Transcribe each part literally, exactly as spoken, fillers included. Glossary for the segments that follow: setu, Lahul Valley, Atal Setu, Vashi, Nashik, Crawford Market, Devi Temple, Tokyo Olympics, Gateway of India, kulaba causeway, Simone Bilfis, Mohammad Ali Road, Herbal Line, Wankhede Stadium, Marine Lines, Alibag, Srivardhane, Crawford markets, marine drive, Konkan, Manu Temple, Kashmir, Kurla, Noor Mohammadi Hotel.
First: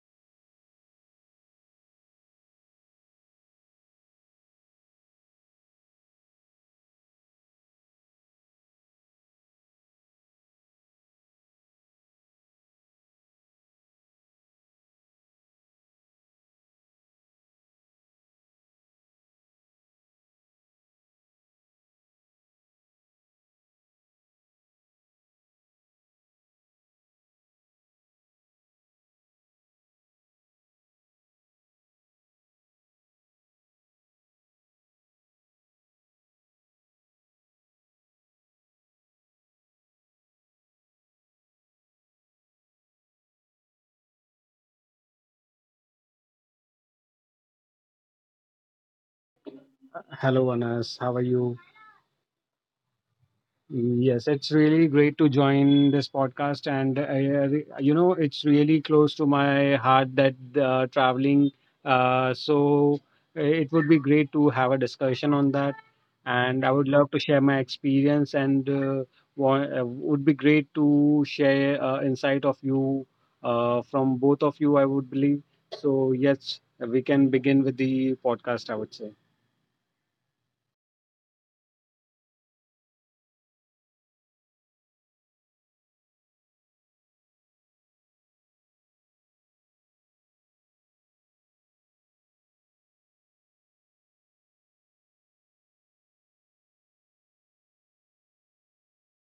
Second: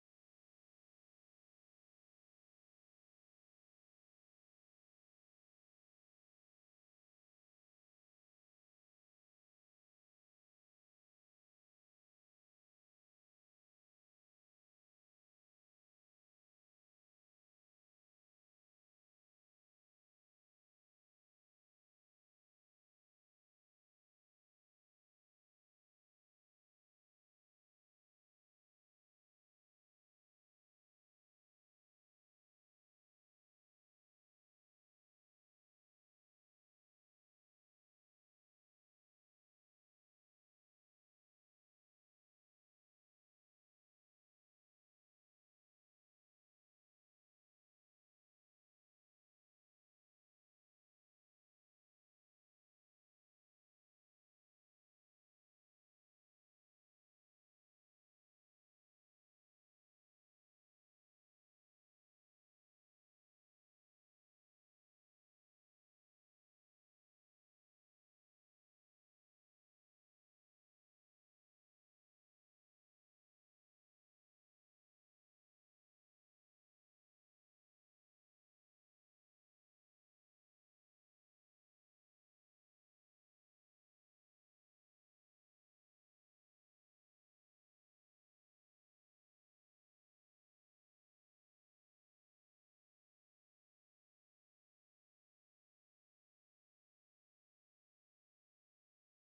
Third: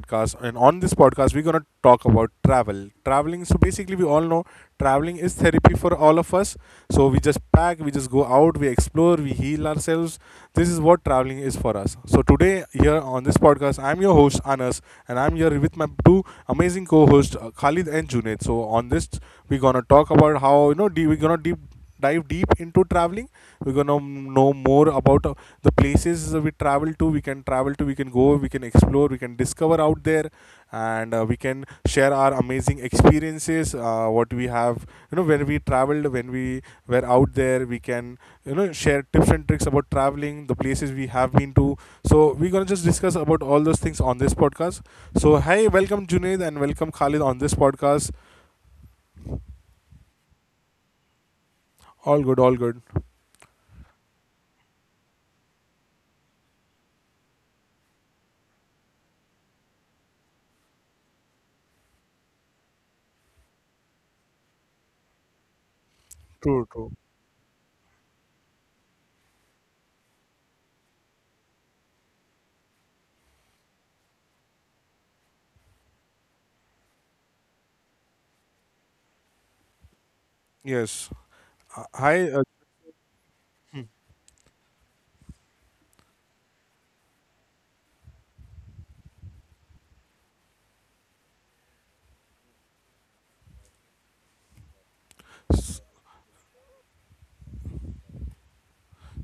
podcast. And on this podcast, we're gonna talk about travel. Traveling. So basically, we all know traveling is therapy for all of us. So we just pack, we just go out, we explore, we heal ourselves. This is what traveling is for us. So today, here on this podcast, I'm your host Anas, and I'm here with my two amazing co-hosts uh, Khalid and Junaid. So on this, we're gonna talk about how you know deep, we're gonna deep dive deep into traveling. We're gonna know more about uh, the places we travel to, we can travel to, we can go, we can explore, we can discover out there. And uh, we can share our amazing experiences, uh, what we have, you know when we traveled, when we were out there. We can, you know share tips and tricks about traveling, the places we have been to. So we're gonna just discuss about all those things on this podcast. So hey, welcome Junaid and welcome Khalid on this podcast. Hello, Anas. How are you? All good, all good. Yes, it's really great to join this podcast. And, uh, you know, it's really close to my heart that uh, traveling. Uh, so uh, it would be great to have a discussion on that. And True, I would true. love to share my experience and uh, wa- uh, would be great to share uh, insight of you uh, from both of you, I would believe. So, yes, we can begin with the podcast, I would say. Yes. Uh, Hi, uh,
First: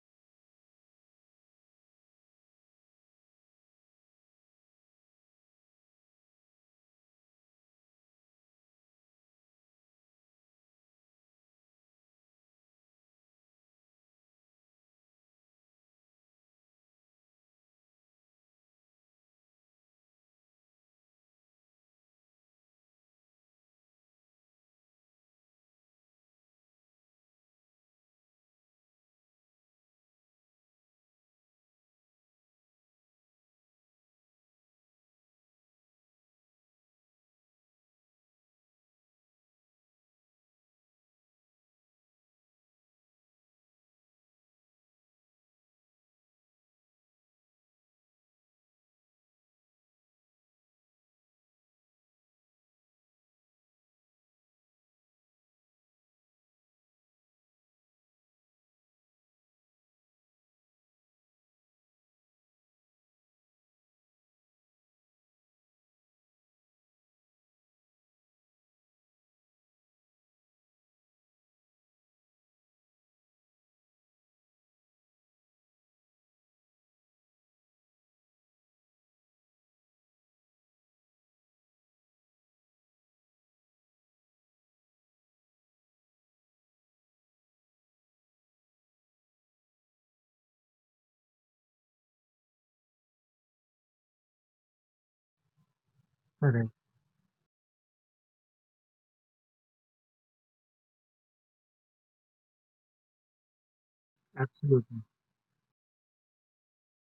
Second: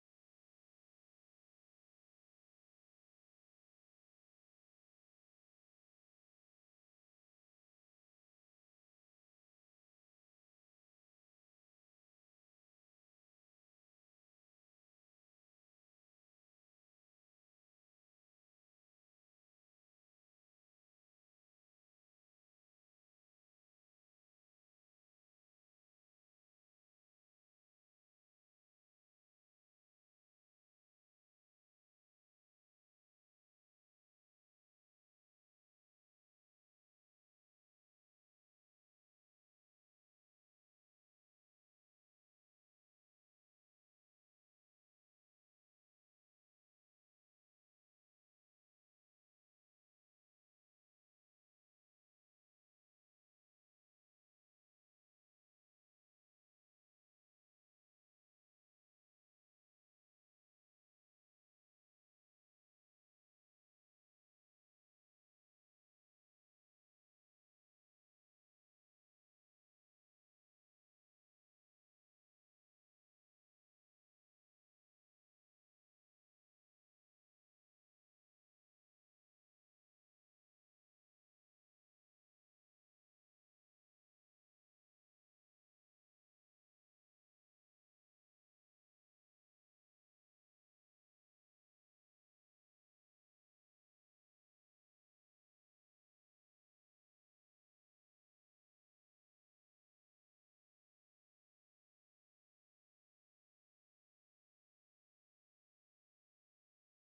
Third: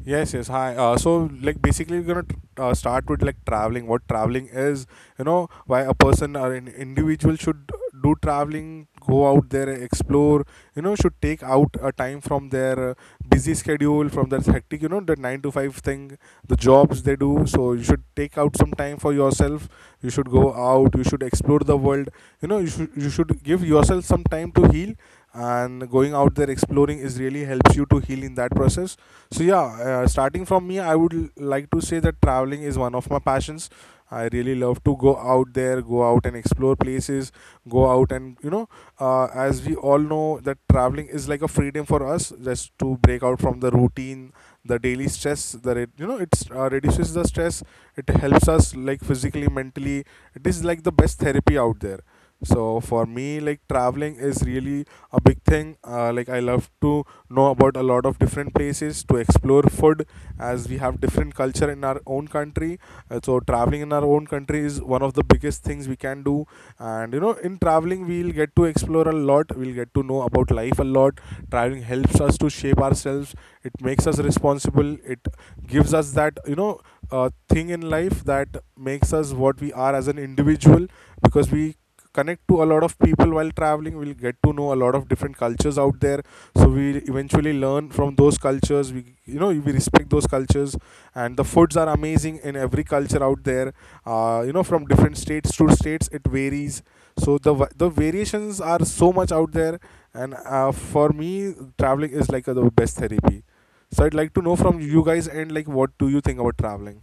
yes, yes. Hi. Uh, so, like, basically, we're gonna tr- uh, start with like traveling. What traveling is, you know, why a person or an individual should do traveling, go out there, explore. You know, should take out a time from their uh, busy schedule, from their hectic, you know, the nine to five thing, the jobs they do. So you should take out some time for yourself. You should go out. You should explore the world. You know, you should you should give yourself some time to heal. And going out there exploring is really helps you to heal in that process. So yeah, uh, starting from me, I would l- like to say that traveling is one of my passions. I really love to go out there, go out and explore places, go out and you know, uh, as we all know that traveling is like a freedom for us, just to break out from the routine, the daily stress. The it you know, it's uh, reduces the stress. It helps us like physically, mentally. It is like the best therapy out there. So for me, like traveling is really a big thing. Uh, like I love to know about a lot of different places to explore food, as we have different culture in our own country. Uh, so traveling in our own country is one of the biggest things we can do. And you know in traveling we'll get to explore a lot, we'll get to know about life a lot. Traveling helps us to shape ourselves. It makes us responsible. It gives us that you know uh, thing in life that makes us what we are as an individual, because we connect to a lot of people while traveling. We'll get to know a lot of different cultures out there, so we eventually learn from those cultures. We you know we respect those cultures, and the foods are amazing in every culture out there. uh, you know from different states to states it Correct. varies, so the va- the variations are so much out there. And uh, for me traveling is like uh, the best therapy. So I'd like to know from Absolutely. you guys, and like, what do you think about traveling?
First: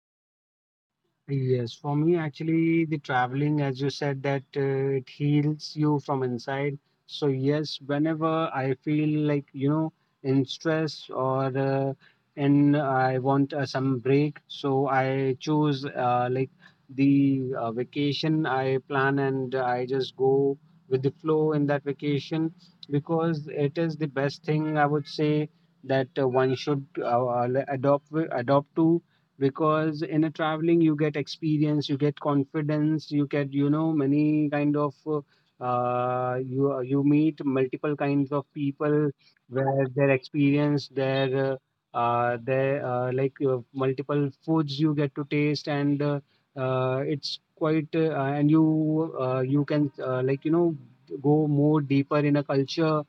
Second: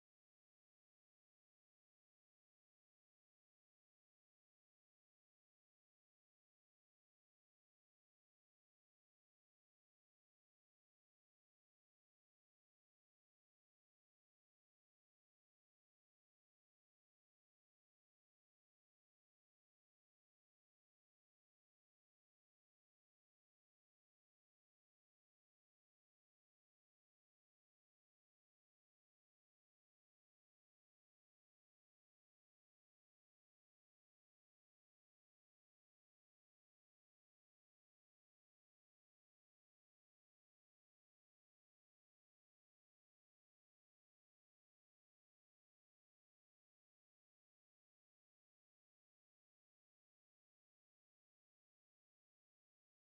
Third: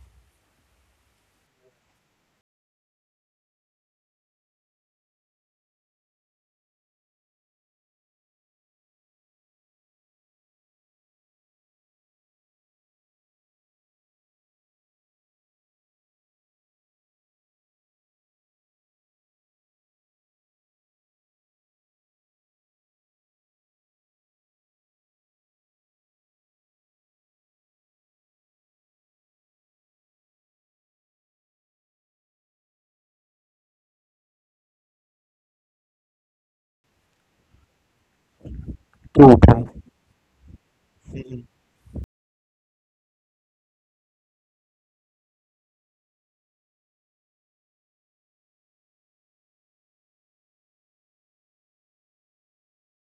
Yes, for me, actually, the traveling, as you said, that uh, it heals you from inside. So, yes, whenever I feel like, you know, in stress or uh, and I want uh, some break, so I choose uh, like the uh, vacation I plan and I just go with the flow in that vacation, because it is the best thing, I would say, that uh, one should uh, uh, like adopt adopt to. Because in a traveling you get experience, you get confidence, you get, you know, many kind of uh, uh, you you meet multiple kinds of people, True, true. where their experience, their Mhm. uh, uh, their uh, like uh, multiple foods you get to taste, and uh, uh, it's quite uh, and you uh, you can uh, like, you know, go more deeper in a culture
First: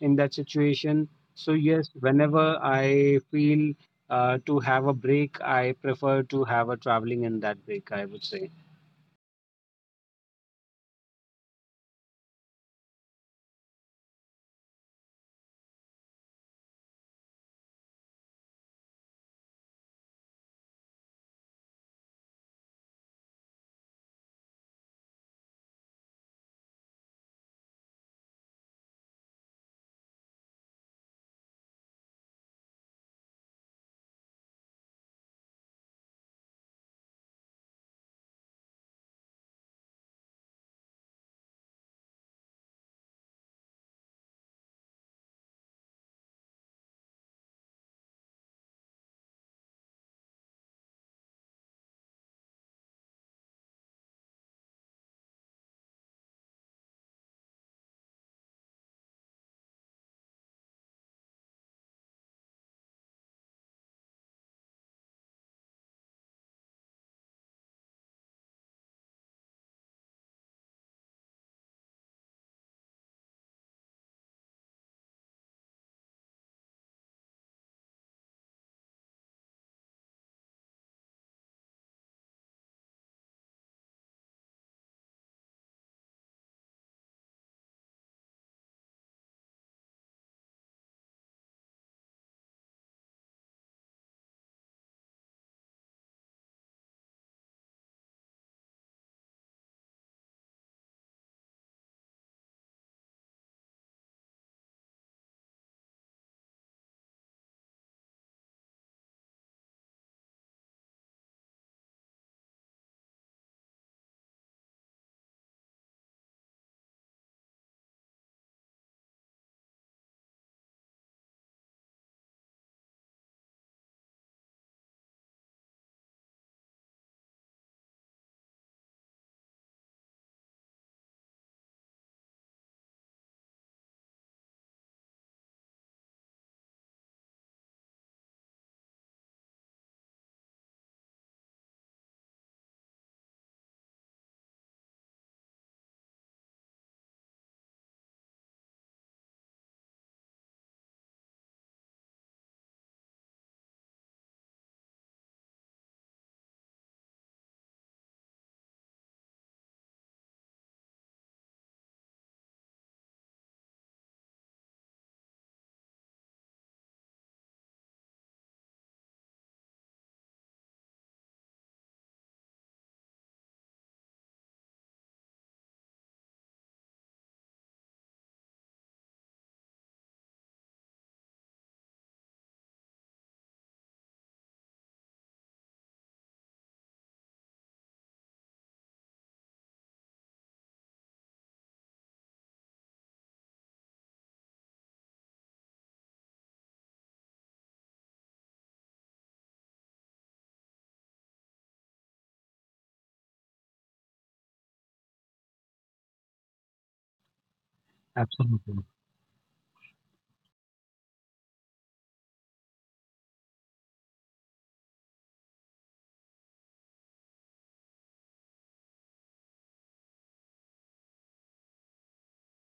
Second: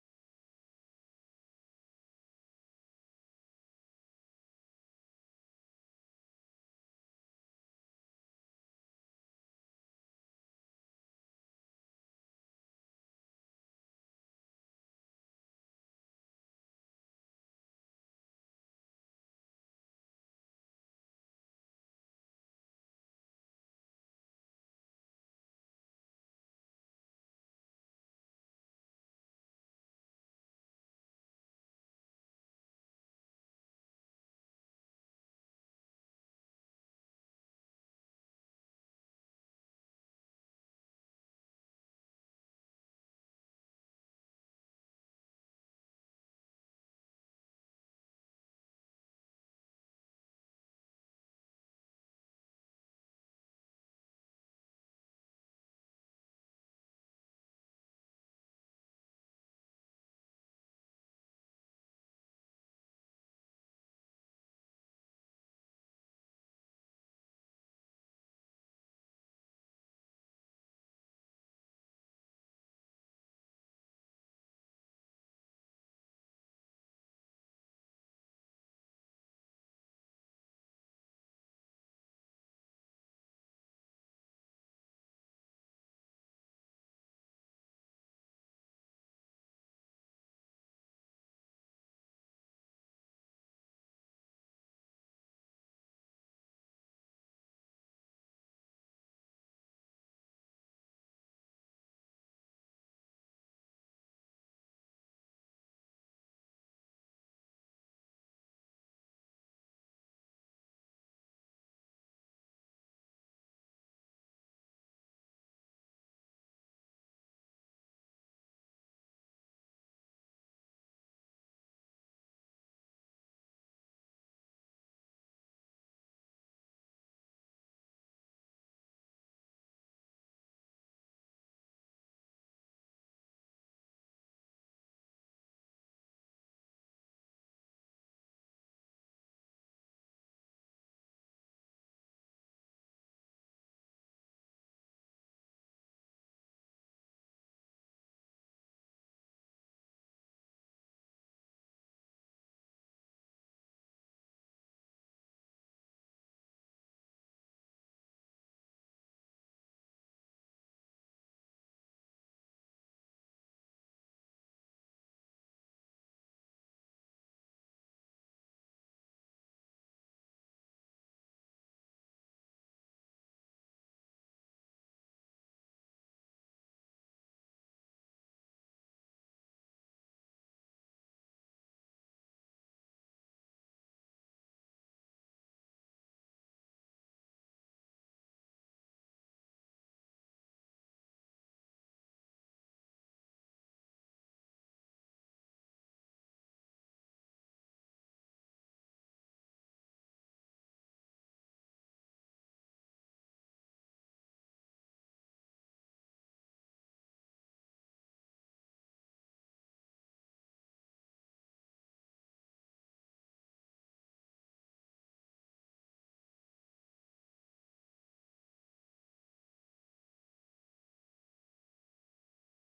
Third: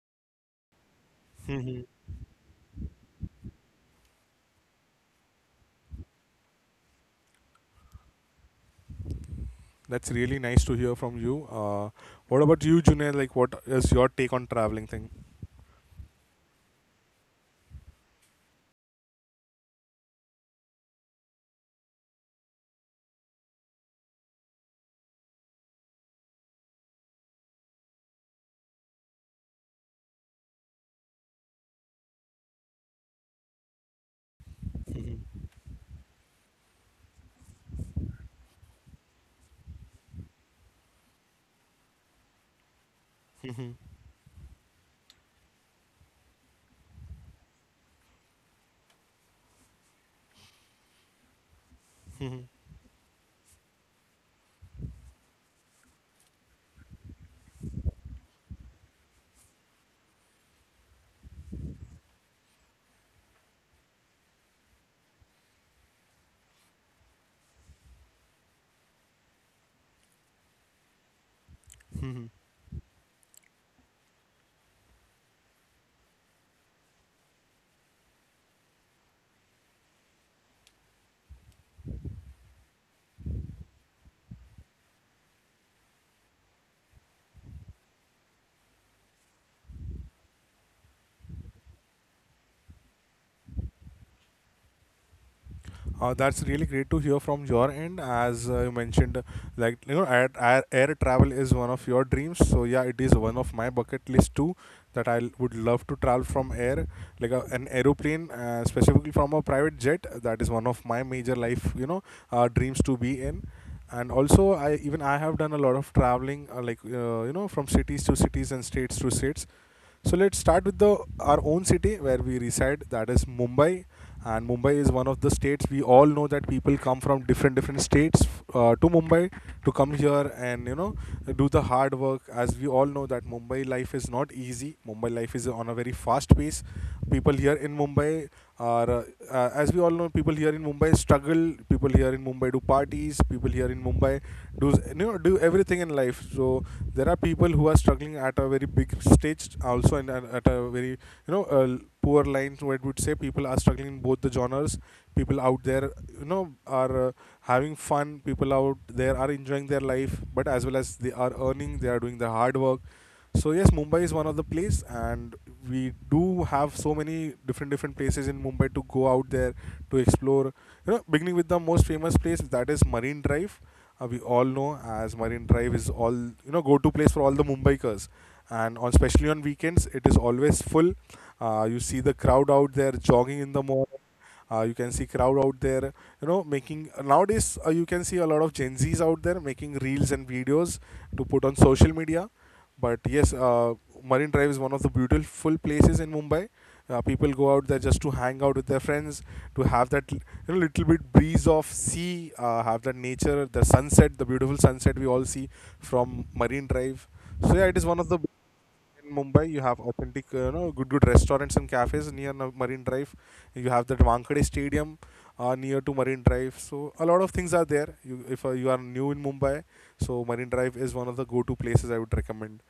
in that situation. So Mhm. yes, whenever I feel uh, to have a break, I prefer to have a traveling in that break, I would say. That's really nice to hear from you. uh, what about you Junaid, like what is your take on traveling thing? Mhm. Mhm. Mhm. Mhm. Uh, that's really great to hear from your end. As uh, you mentioned, like you know, air, air, air travel is one of your dreams. So yeah, it is one of my bucket list too. That I would love to travel from air, like a, an aeroplane, uh, specifically from a private jet. That is one of my major life, you know, uh, dreams to be in. And also, I even I have done a lot of traveling, uh, like uh, you know, from cities to cities and states to states. So let's start with the our own city where we reside. That is Mumbai, and Mumbai is one of the states. We all know that people come from different different states uh, to Mumbai, to come here and you know do the hard work. As we all know that Mumbai life is not easy. Mumbai life is on a very fast pace. People here in Mumbai are, uh, uh, as we all know, people here in Mumbai struggle struggle. People here in Mumbai do parties. People here in Mumbai do you know do everything in life. So there are people who are struggling at a very big stage also, and at at a very you know uh, poor line. So, what would say, people are struggling in both the genres. People out there you know are uh, having fun. People out there are enjoying their life, but as well as they are earning, they are doing the hard work. So yes, Mumbai is one of the place, and we do have so many different different places in Mumbai to go out there to explore. You know, beginning with the most famous place, that is Marine Drive. Uh, we all know as Marine Drive is all you know go to place for all the Mumbaikars, and on especially on weekends it is always full. Uh, you see the crowd out there jogging in the morning. Uh, you can see crowd out there, you know, making nowadays uh, you can see a lot of Gen Zs out there making reels and videos to put on social media. But yes, uh, Marine Drive is one of the beautiful places in Mumbai. Uh, people go out there just to hang out with their friends, to have that you know, little bit breeze of sea, uh, have that nature, the sunset, the beautiful sunset we all see from Marine Drive. So yeah, it is one of the Absolutely. in Mumbai. You have authentic, uh, you know, good good restaurants and cafes near Na- Marine Drive. You have that Wankhede Stadium uh, near to Marine Drive. So a lot of things are there. You, if uh, you are new in Mumbai, so Marine Drive is one of the go-to places I would recommend.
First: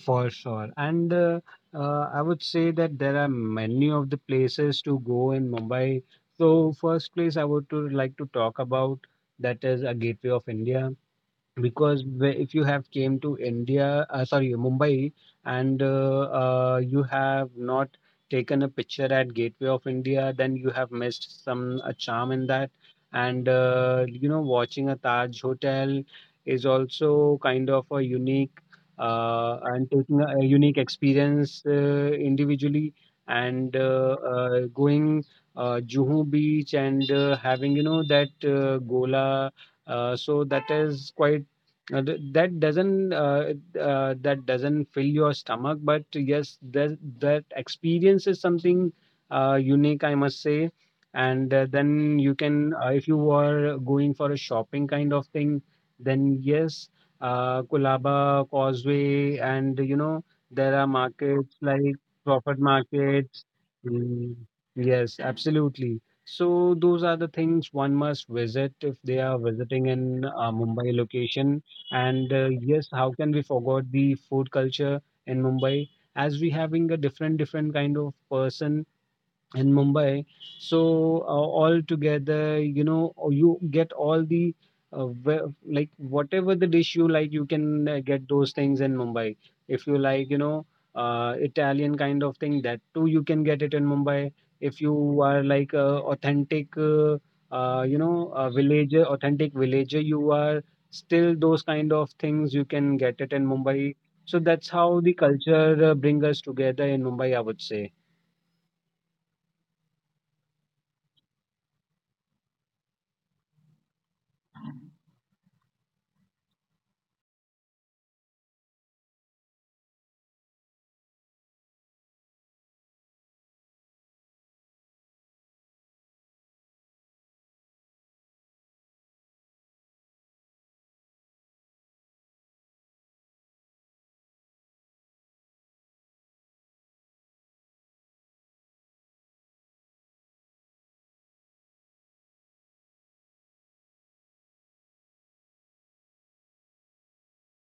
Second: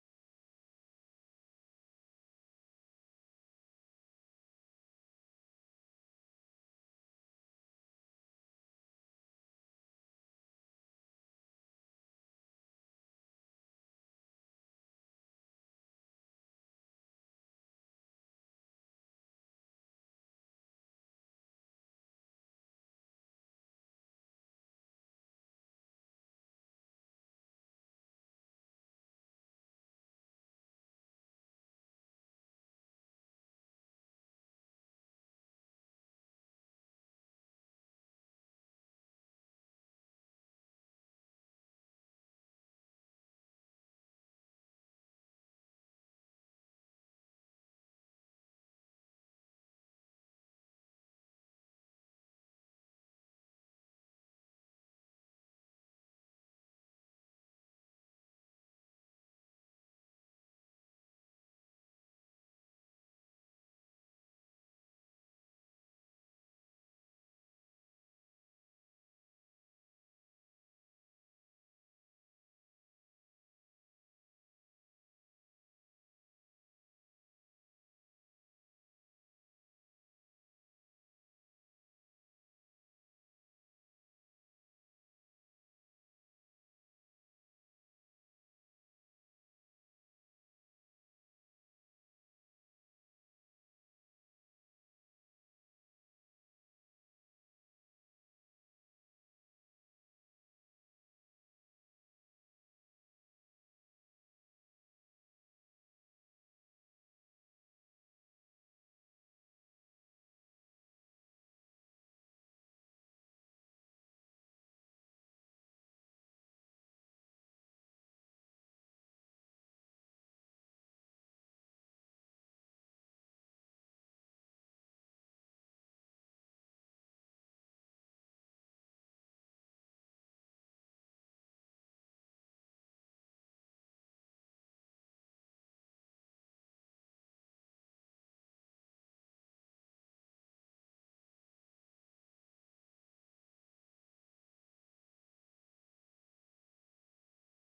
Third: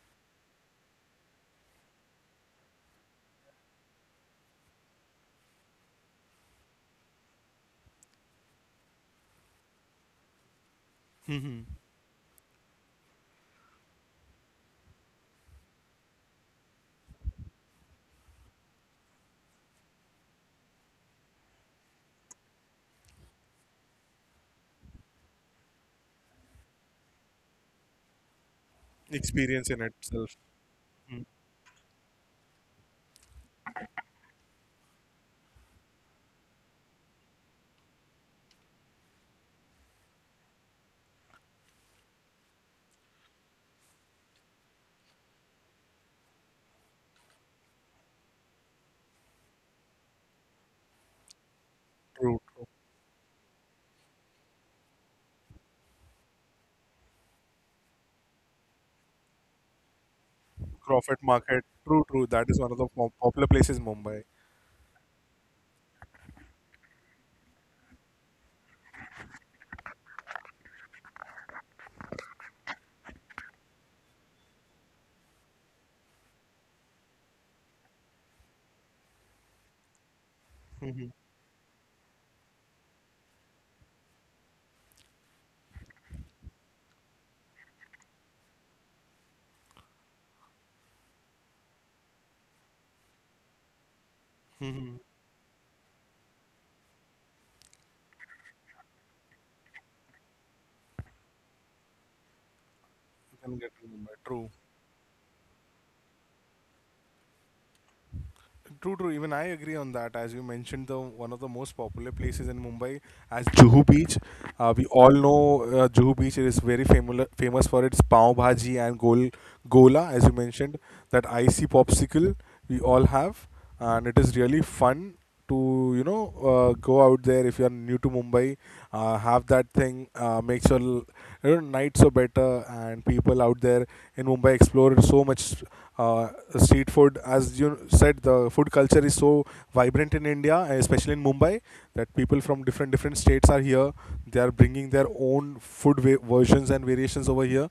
For sure. And uh, uh, I would say that there are many of the places to go in Mumbai. So first place I would to like to talk about, that is a Gateway of India. Hmm. because whe- if you have came to India, uh, sorry, Mumbai, and uh, uh, you have not taken a picture at Gateway of India, then you have missed some a charm in that. And uh, you know, watching a Taj hotel is also kind of a unique uh, Experience in and taking a, itself. a unique Hmm. experience uh, individually. And uh, uh, going uh, Juhu Beach and uh, having, you know, that uh, Gola. Uh, so that is quite uh, th- that doesn't uh, uh, that doesn't fill your stomach, but yes, that that experience is something uh, unique, I must say. And uh, then you True, true. can uh, if you are going for a shopping kind of thing, then yes, uh, kulaba causeway, and you know there are Crawford markets Market. like True, true. That Crawford is one of the po- markets. popular places in Mumbai. Mm, yes, absolutely. So those are the things one must visit if they are visiting in uh, Mumbai location. And uh, yes, how can we forget the food culture in Mumbai? As we having a different different kind of person in Mumbai. Hmm. So uh, all together, you know, or you get all the uh, ve- like whatever the dish you like, you can uh, get those things in Mumbai. If you like, you know, uh, Italian kind of thing, that too you can get it in Mumbai. If Hmm. You you are like a authentic, uh, uh, you know, a villager, authentic villager, you are still those kind of things you can get it in can get in Mumbai. Mumbai. So True. that's how the culture uh, bring us together in Mumbai, I would say. True, true. Even I agree on that. As you mentioned, the one of the most popular places in Mumbai as Juhu Beach. Uh, we all know uh, Juhu Beach is very famous famous for its pav bhaji and gol gola, as you mentioned, that icy popsicle we all have, and it is really fun to you know uh, go out there if you are new to Mumbai. Uh, have that thing uh, makes your l- you know, nights so better, and people out there in Mumbai explore so much uh, street food. As you said, the food culture is so vibrant in India, especially in Mumbai, that people from different different states are here. They are bringing their own food va- versions and variations over here,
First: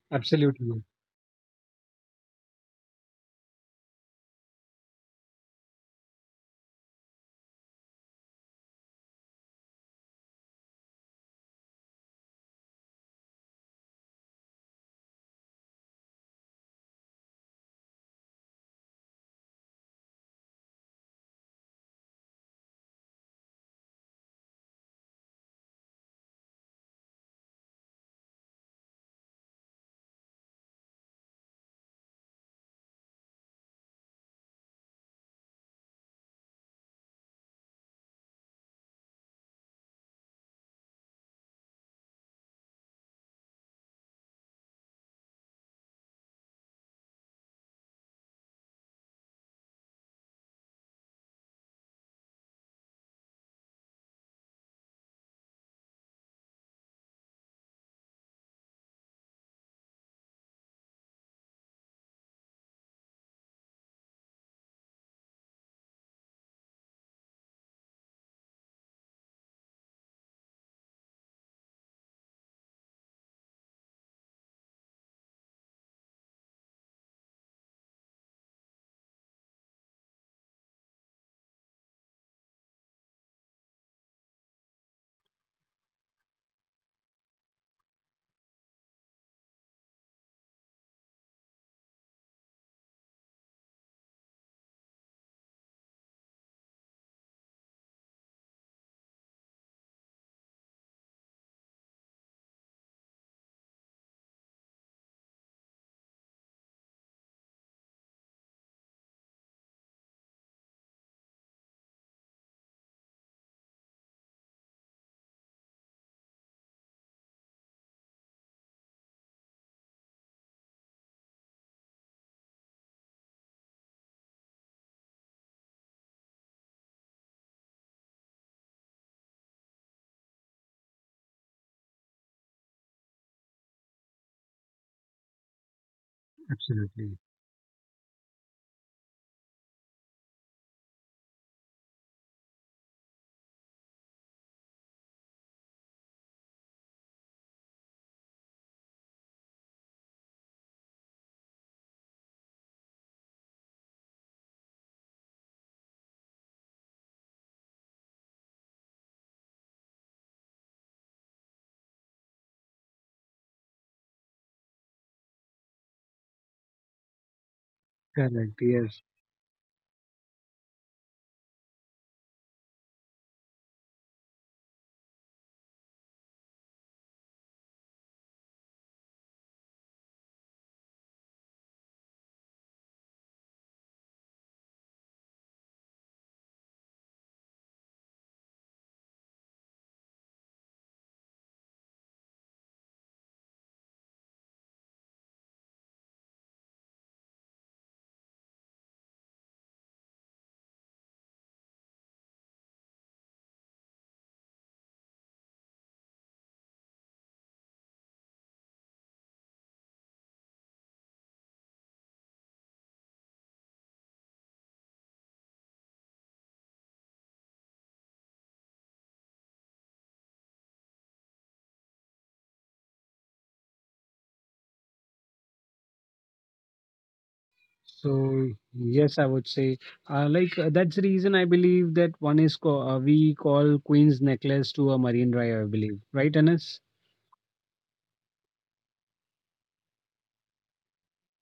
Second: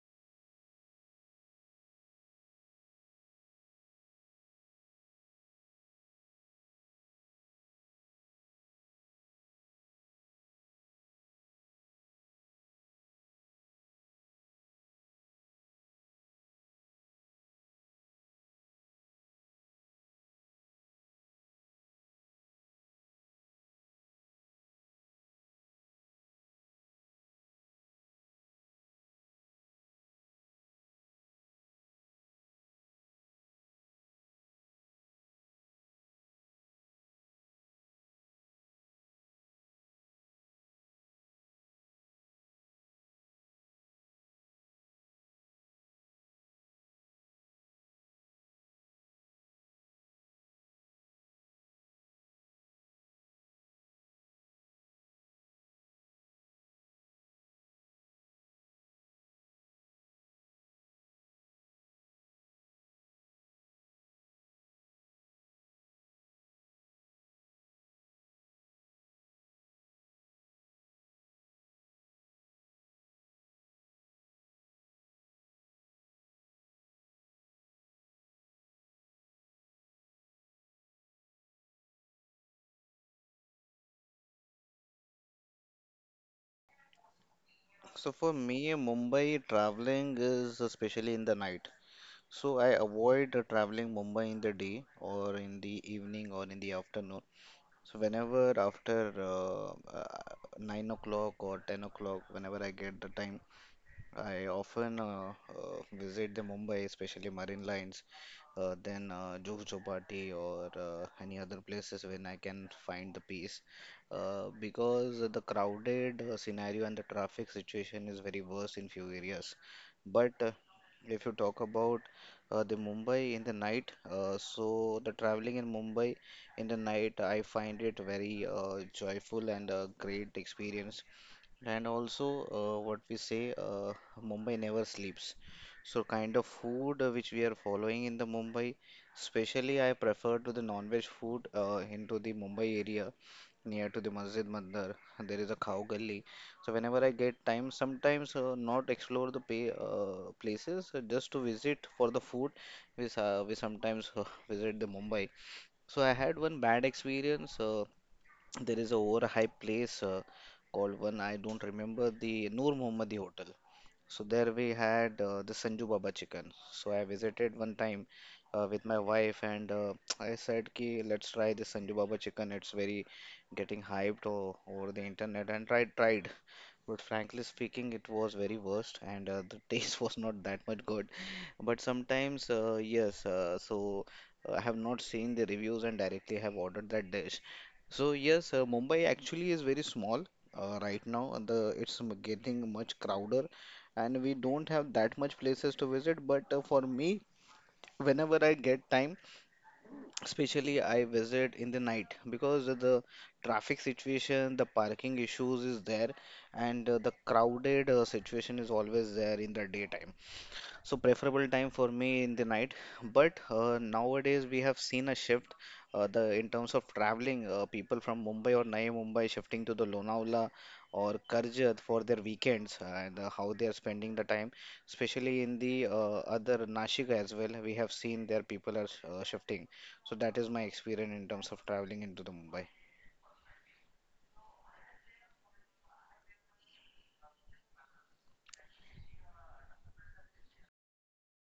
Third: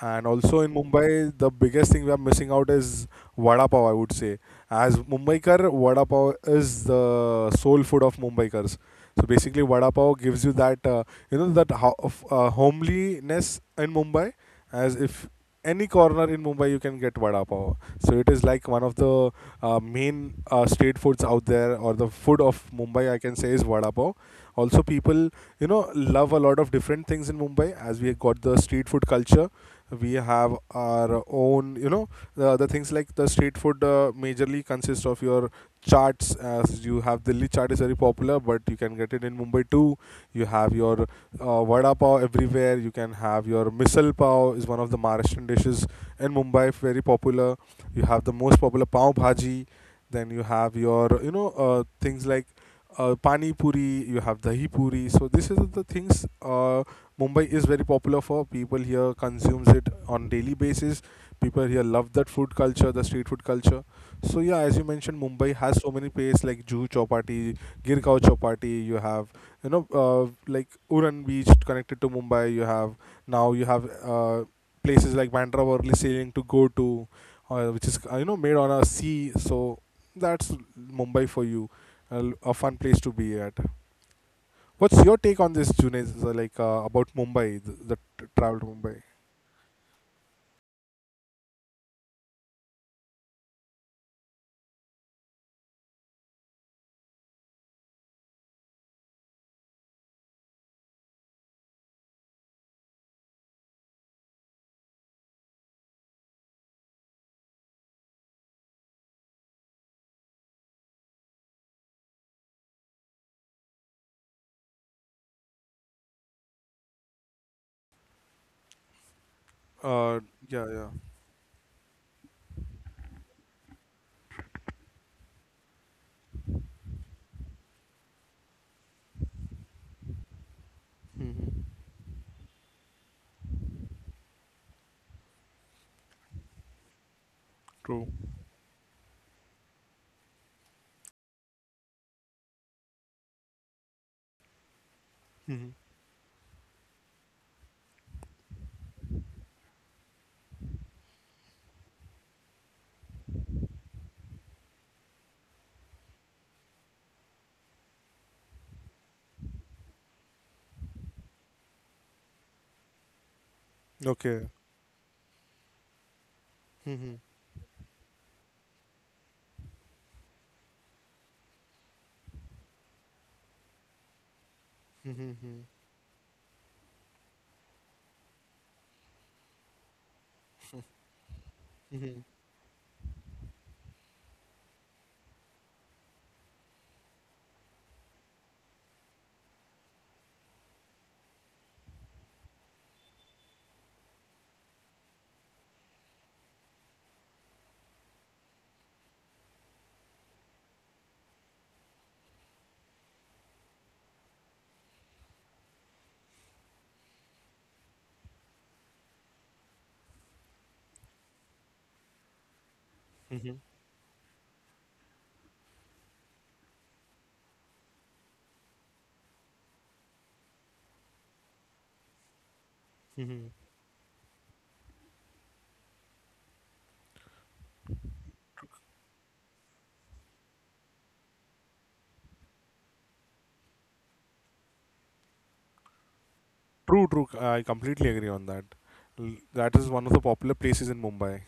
and also Absolutely. in Mumbai, the biggest thing we are missing out is vada pav, I would say. As Mumbaikar, vada pav is the soul food of Mumbaikars. So basically, vada pav gives you that, uh, you know, that ho- of, uh, homeliness in Mumbai. As if any corner in Mumbai, you can get vada pav. So it is like one of the uh, main uh, street foods out there, or the food of Mumbai, I can say, is vada pav. Also, people you know love a lot of different things in Mumbai, as we got the street food culture. We have our own, you know the, the things like the street food uh, majorly consists of your charts, as you have Delhi chaat is very popular, but you can get it in Mumbai too. You have your uh, vada pav everywhere. You can have your misal pav is one of the Maharashtrian dishes in Mumbai very popular. You have the most popular pav bhaji. Then you have your you know uh, things like uh, pani puri, you have dahi puri. So this is the things, uh, Mumbai is very popular for. People here consumes it on daily basis. People here love that food culture, the street food culture. So yeah, as you mentioned, Mumbai has so many places like Juhu Chowpatty, Girgaon Chowpatty. You have you know uh, like Uran Beach connected to Mumbai. You have Now you have uh, places like Bandra Worli sailing to go to, uh, which is uh, you know made on a sea. So that's Mumbai for you. A, a fun place to be at. What's your take on this, Junaid? So, like uh, about Mumbai, the, the So t- for travel to me, Mumbai. Mumbai traveling is especially in the night. So I avoid uh, traveling Mumbai in the day or in the evening or in the afternoon. So whenever after uh, uh, nine o'clock or ten o'clock, whenever I get the time, I often uh, uh, visit the Mumbai, especially Marine Lines, uh, then uh, Juhu Chopati or uh, any other places when I can find the peace. Uh, because the crowded uh, scenario and the traffic situation is very worse in few areas. Uh, But uh, yeah, yeah. if you talk about uh, the Mumbai in the night, uh, so the traveling in Mumbai in the night, I find it very uh, joyful and a great experience Mm-hmm. and also, uh, what we say, uh, Mumbai never sleeps. So, kind of food uh, Absolutely which we are following True. in the Mumbai, especially I prefer to the non-veg food uh, into the Mumbai area near to the Masjid Mandar. There is a Mm-hmm. Khao Gali. So, whenever I get time, sometimes uh, not explore the pay, uh, places, uh, just to visit for the food. We, s- uh, we sometimes uh, visit the Mumbai. So, I had one bad experience. Uh, there is a overhyped place uh, called one I don't remember the Noor Mohammadi Hotel. So Okay. there we had uh, the Sanju Baba chicken. So I Mm-hmm. visited one time correct. uh, with my Yes. wife and uh, I said ki let's try the Sanju Baba chicken. It's very getting hyped o- over the Mm-hmm. internet Mm-hmm. and tried tried. But frankly speaking, it was very worst, and uh, the taste was not that much good. But sometimes, uh, yes, uh, so uh, I have not seen the reviews and directly have ordered that dish. So yes, uh, Mumbai actually is very small uh, right now. And The it's m- getting much crowder, and we don't have that much places to visit. But uh, for me, whenever I get time. Especially I visit in the night because of the traffic situation, the parking issues is there, and uh, the crowded uh, situation is always there in the daytime, so preferable time for me in the night. But Mm-hmm. uh, nowadays we have seen a shift uh, the in terms of traveling uh, people from Mumbai or Naya Mumbai shifting to the Lonavala or Karjat for their weekends and uh, Mm-hmm. how they are spending the time, especially in the uh, other Nashik as well we have seen their So people are yes, uh, I would shifting. say So uh, that is like my uh, that's the experience in reason I terms of believe traveling that into the one is Mumbai. co- uh, we call Queen's Necklace to a Marine Drive. I believe, right, Anas? True, true. I completely agree on that. L- That is one of the popular places in Mumbai.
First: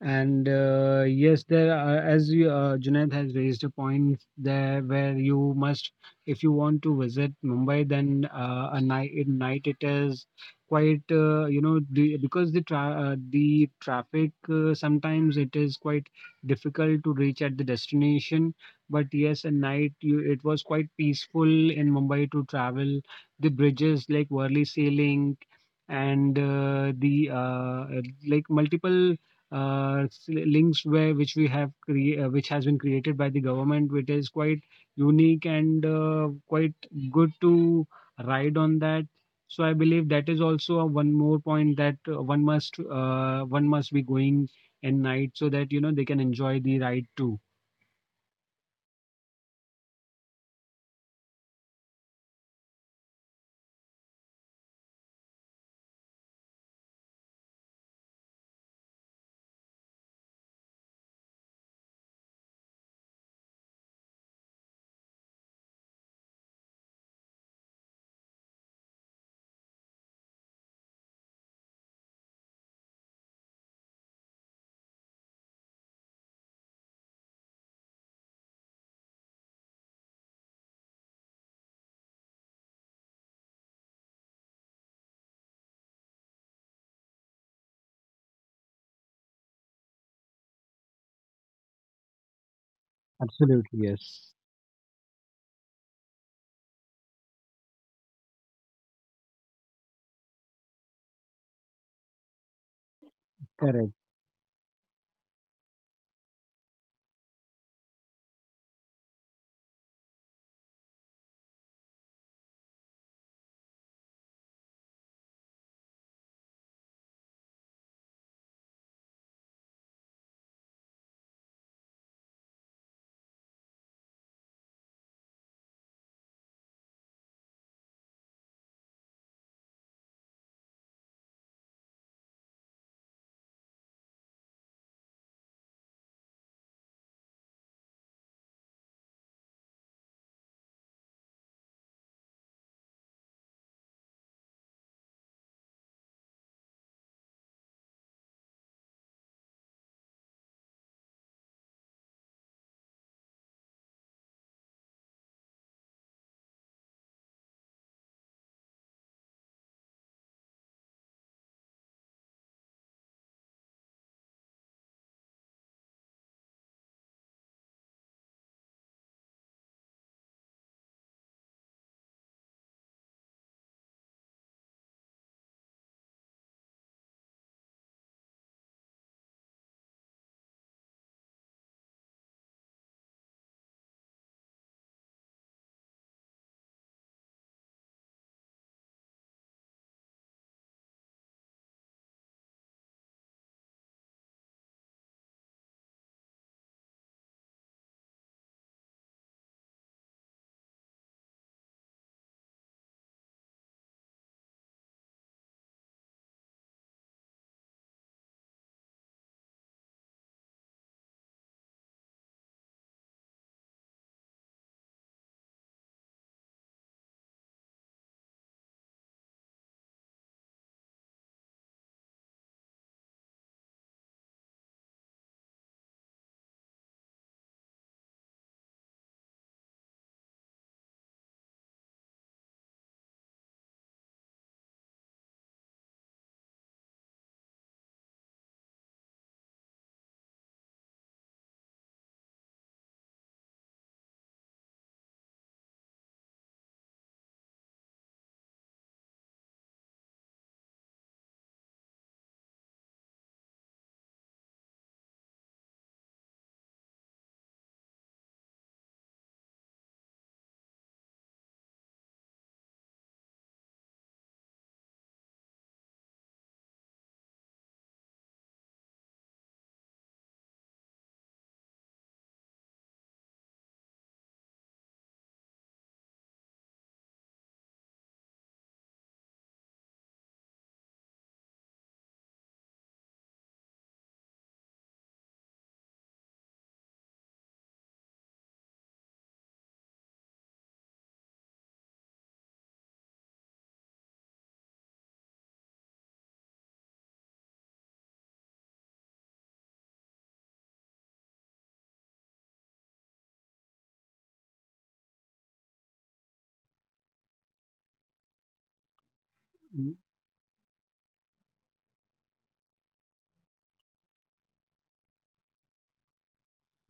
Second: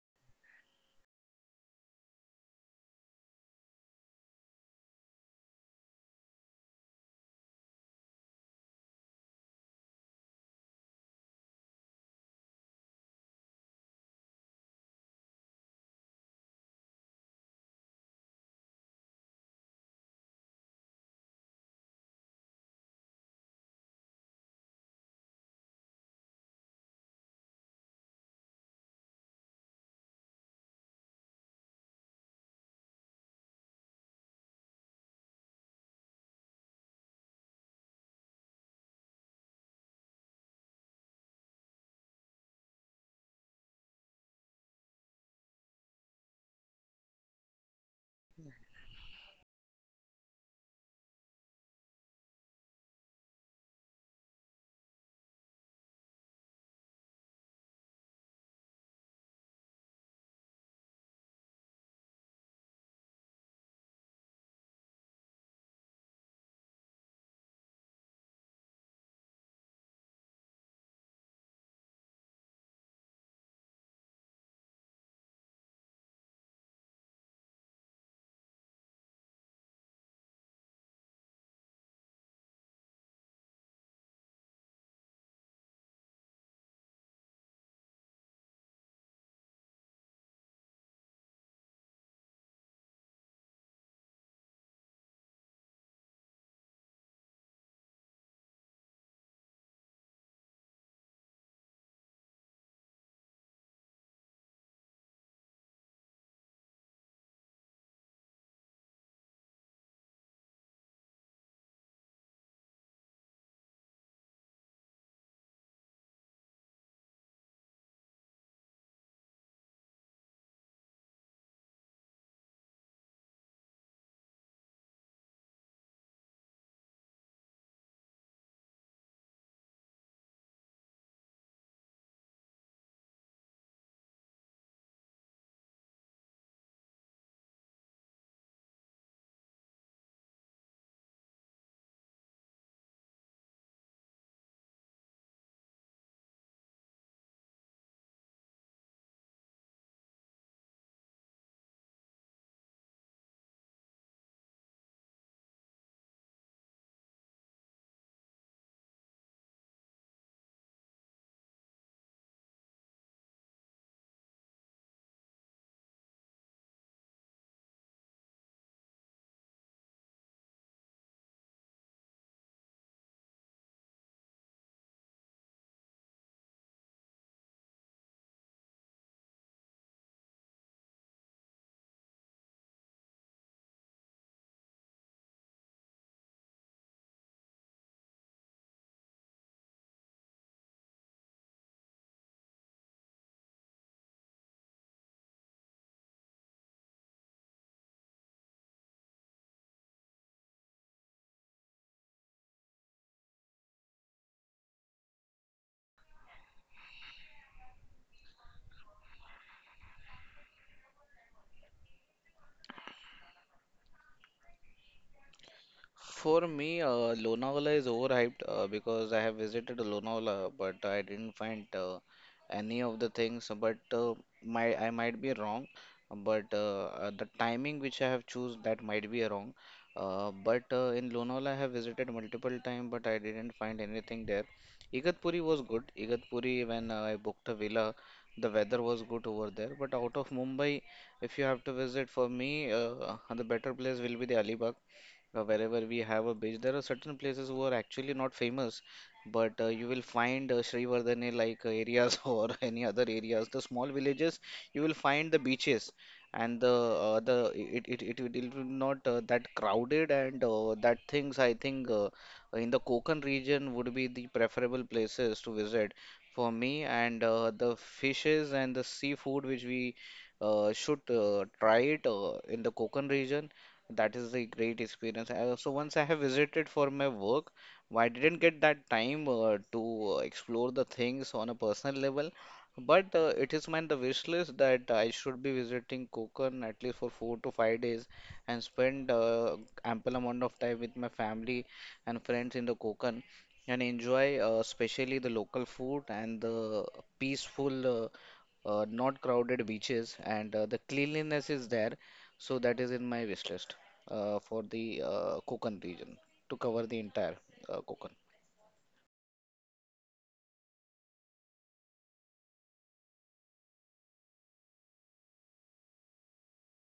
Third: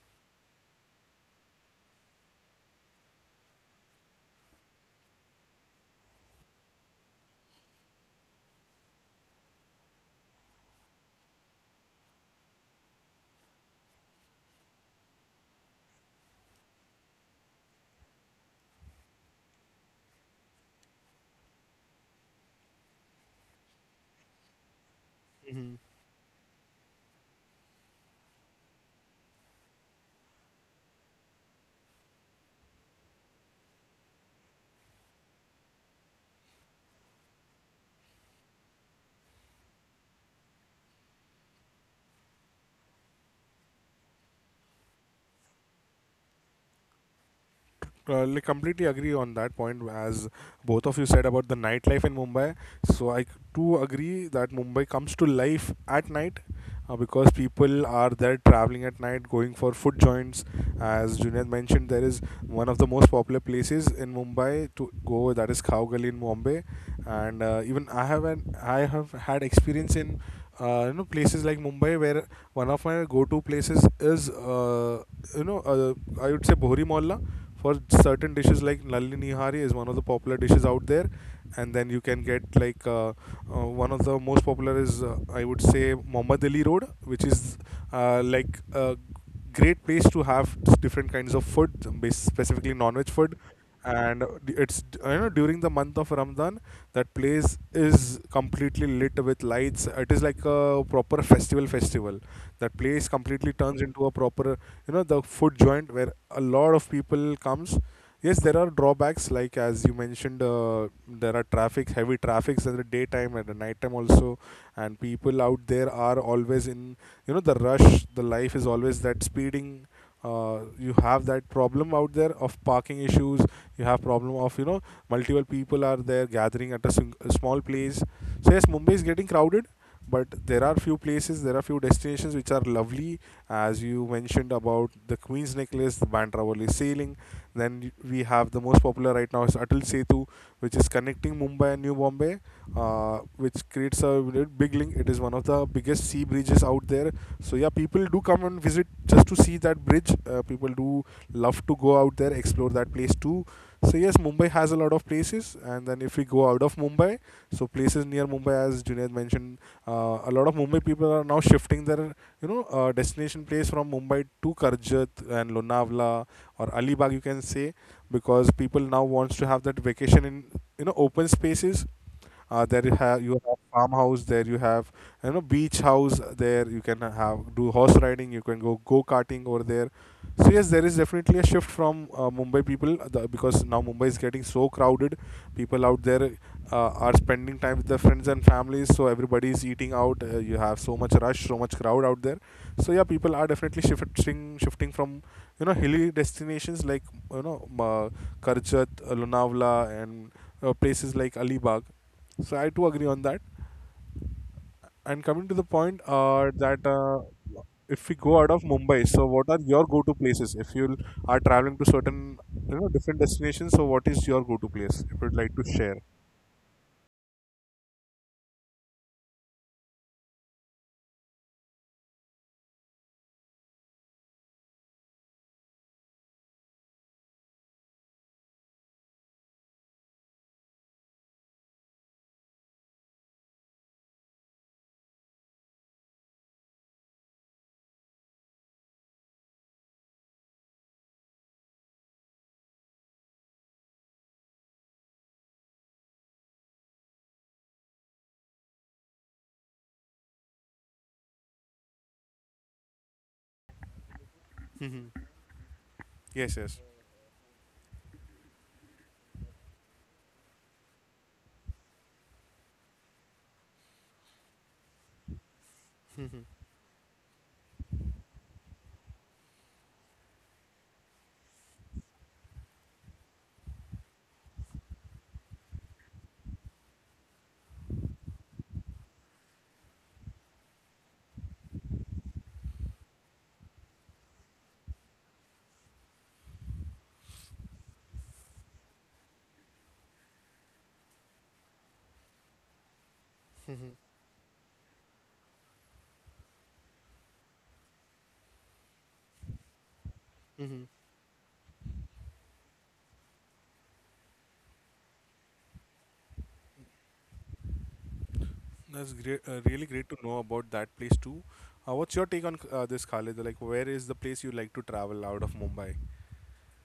And uh, yes, there are, as you, uh, Junaid has raised a point there, where you must, if you want to visit Mumbai, then uh, a night, at night it is quite, uh, you know, the, because the tra- uh, the traffic uh, sometimes it is quite difficult to reach at the destination. But yes, at night you, it was quite peaceful in Mumbai to travel. The bridges like Worli Sea Link and uh, the uh, like multiple uh, s- links where, which we have cre- uh, which has been created by the government, which is quite unique and uh, quite good to ride on that. So I believe that is also a one more point that uh, one must uh, one must be going in night, so that you know they can enjoy the ride too. Uh, like completely agree on that point as both of you said about the nightlife in Mumbai. So I too agree that Mumbai comes to life at night uh, because people are there traveling at night, going for food joints. As Junaid mentioned, there is one of the most popular places in Mumbai to go, that is Khao Gali in Bombay, and uh, even I have an I have had experience in uh, you know places like Mumbai, where one of my go-to places is uh, you know uh, I would say Bohri Mohalla for certain dishes like Nalli Nihari, is one of the popular dishes out there. And then you can get like uh, uh, one of the most popular is uh, I would say Mohammad Ali Road, which is uh, like uh, great place to have different kinds of food, um, bas- specifically non-veg food. Absolutely, And yes. it's you know during the month of Ramadan, that place is completely lit with lights. It is like a proper festival festival. That place completely turns Correct. into a proper, you know the food joint where a lot of people comes. Yes, there are drawbacks, like as you mentioned, uh, there are traffic, heavy traffics at the daytime and the nighttime also, and people out there are always in, you know, the rush. The life is always that speeding. Uh, you have that problem out there of parking issues. You have problem of, you know multiple people are there gathering at a, sing- a small place. So yes, Mumbai is getting crowded, but there are few places, there are few destinations which are lovely, as you mentioned about the Queen's Necklace, the Bandra-Worli sailing. Then we have the most popular right now is Atal Setu, which is connecting Mumbai and New Bombay, uh, which creates a big link. It is one of the biggest sea bridges out there. So yeah, people do come and visit just to see that bridge. Uh, people do love to go out there, explore that place too. So yes, Mumbai has a lot of places. And then if we go out of Mumbai, so places near Mumbai, as Junaid mentioned, uh, a lot of Mumbai people are now shifting their, you know, uh, destination place from Mumbai to Karjat and Lonavala or Alibag, you can say, because people now wants to have that vacation in, you know, open spaces. Uh, there you have you have farmhouse, there you have, you know, beach house. There you can have do horse riding, you can go go karting over there. So yes, there is definitely a shift from uh, Mumbai people, uh, the, because now Mumbai is getting so crowded. People out there uh, are spending time with their friends and families, so everybody is eating out. Uh, you have so much rush, so much crowd out there. So yeah, people are definitely shifting, shifting from, you know hilly destinations like, you know uh, Karjat, uh, Lonavala, and uh, places like Alibag. So I too agree on that. And coming to the point, uh, that uh, if we go out of Mumbai, so what are your go-to places? If you are traveling to certain, you know, different destinations, so what is your go-to place, if you'd like to share? For me, uh, Lonavala is overhyped uh, because I have visited Lonavala, but I didn't find uh, any of the things. But uh, my I might be wrong, but uh, uh, the timing which I have choose that might be wrong. Uh, but uh, In Lonavala, I have visited multiple time, but I didn't find anything there. Igatpuri was good. Igatpuri, when uh, I booked a villa, the weather was good over there. But out of Mumbai, if you have to visit, for me, uh, the better place will be the Alibag uh, wherever we have a beach. There are certain places who are actually not famous, but uh, you will find uh, Srivardhane like uh, areas or any other areas, the small villages, you will Mhm. find the beaches Yes, and the yes. uh, the it it, it, it it will not uh, that crowded and uh, that things I think uh, in the Konkan region would be the preferable places to visit for me and uh, the fishes and the seafood which we uh, should uh, try it uh, in the Konkan region, that is a great experience. I also once I have visited for my work. I didn't get that time uh, to uh, explore the things on a personal level, but uh, it is my the wish list that I should be visiting Konkan at least for four to five days and spend uh, ample amount of time with my family and friends in the Konkan and enjoy uh, especially the local food and the peaceful uh, uh, not crowded beaches, and uh, the cleanliness is there. So that is in my wish list uh, for the uh, Konkan region to cover the entire uh, Konkan. That's great, uh, really great to know about that place too. Uh, what's your take on uh, this, Khalid? Like, where is the place you like to travel out of Mumbai?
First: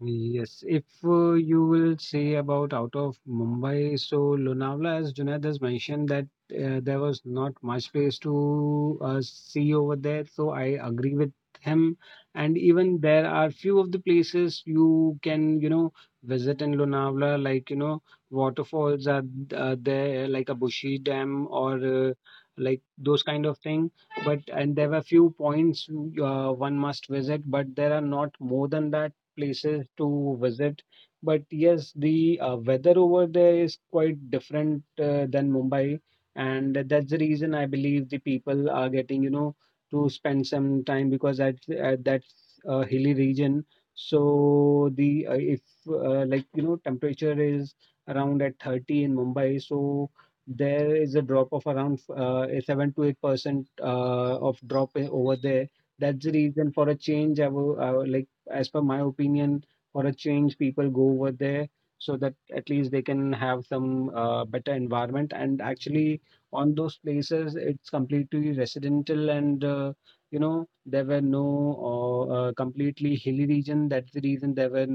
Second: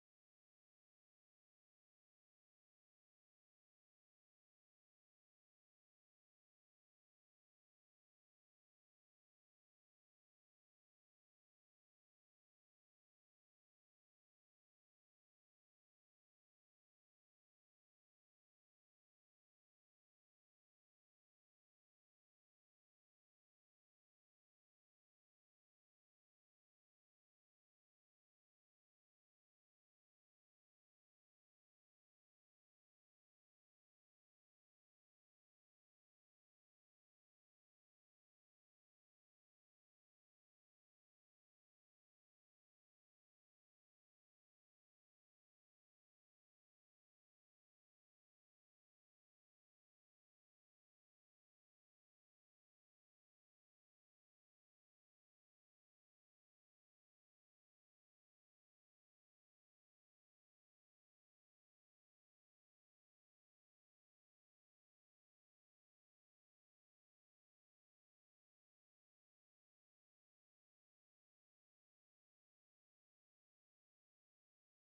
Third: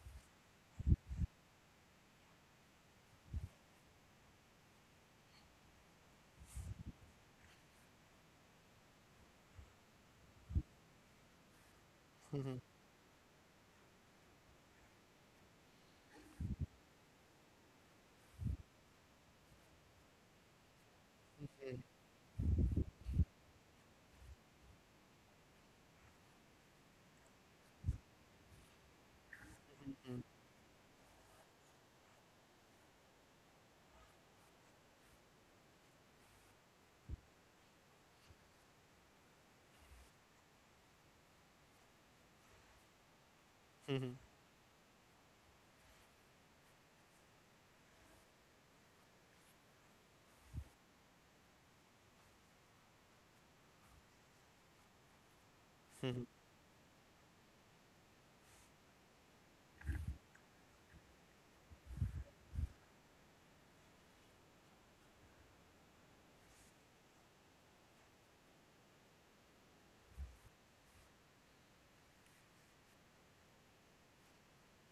Yes, if uh, you will say about out of Mumbai, so Lonavala, as Junaid has mentioned, that uh, there was not much place to uh, see over there. So I agree with him. And even there are few of the places you can, you know, visit in Lonavala, like, you know, waterfalls are uh, there, like a Bushi Dam or uh, like those kind of thing. But and there were few points uh, one must visit, but there are not more than that places to visit. But yes, the uh, weather over there is quite different uh, than Mumbai, and that's the reason I believe the people are getting, you know, to spend some time, because at, at that's a hilly region. Mhm. So the uh, if uh, like you know temperature is around at thirty in Mumbai, so there is a drop of around uh, a seven to eight percent uh, of drop i- over there. That's Mhm. the reason for a change. I will, I will like, as per my opinion, for a change, people go over there so that at least they can have some uh, better environment. And actually, on those places, it's completely residential and uh, you know there were no uh, uh, completely hilly region. That's the reason there were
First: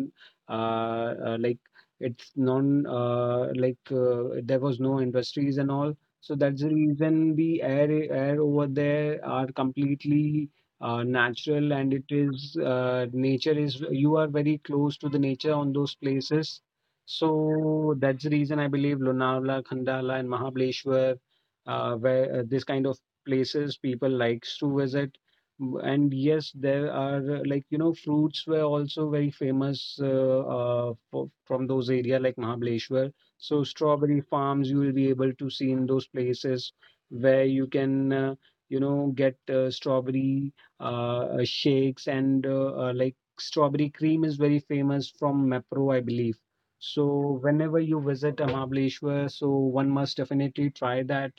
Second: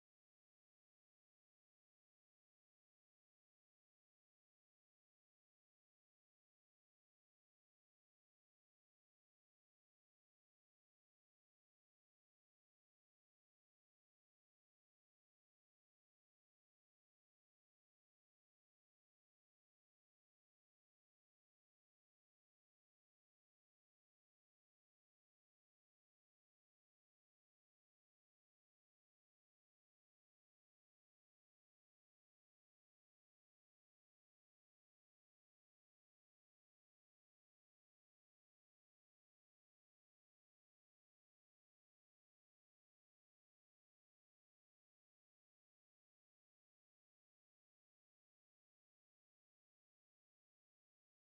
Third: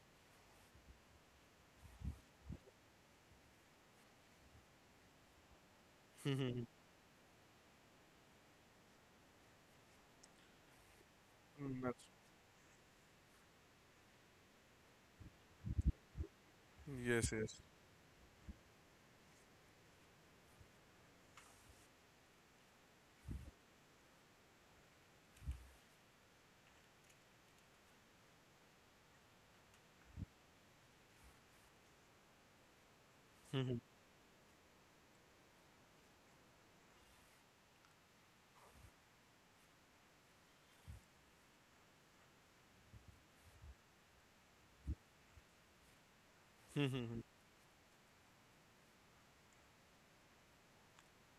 uh, uh, like it's non uh, like uh, there was no industries and all. So that's the reason the air air over there are completely uh, natural, Mm, and it that's- is uh, nature is, you are very close to the nature on those places. Yes, yes. So that's the reason I believe Lonavala, Khandala, and Mahabaleshwar, uh, where uh, this kind of places people likes to visit. M- And yes, there are uh, like you know fruits were also very famous uh, uh, for, from those area like Mahabaleshwar. So Mhm. strawberry farms you will be able to see in those places, where you can uh, you know get uh, strawberry uh, uh, shakes, and uh, uh, like strawberry cream is very famous from Mapro, I believe. So Mhm. whenever you visit Amableshwar, so one must definitely try that,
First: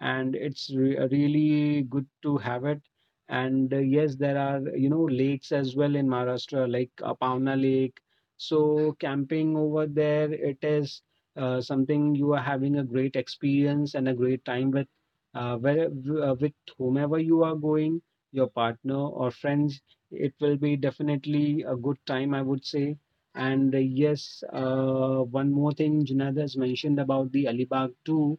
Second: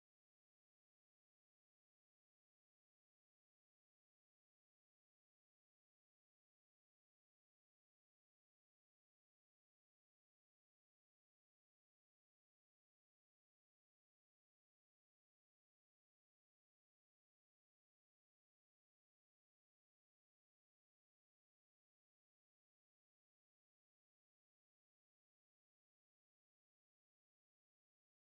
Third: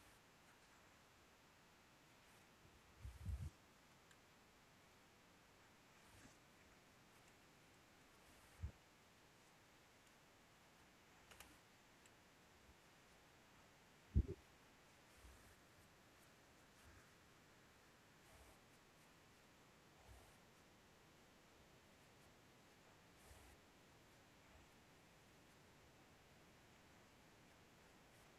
and it's re uh, really good to have it. And uh, yes, there are, you know, lakes as well in Maharashtra, like Apavna Lake. So camping over there, it is uh, something you are having a great experience and a great time with, uh, where, uh, with whomever you are going, your partner or friends, it will be definitely a good time, I would say. And uh, yes, uh, one more thing Junaid has mentioned about the Alibag too.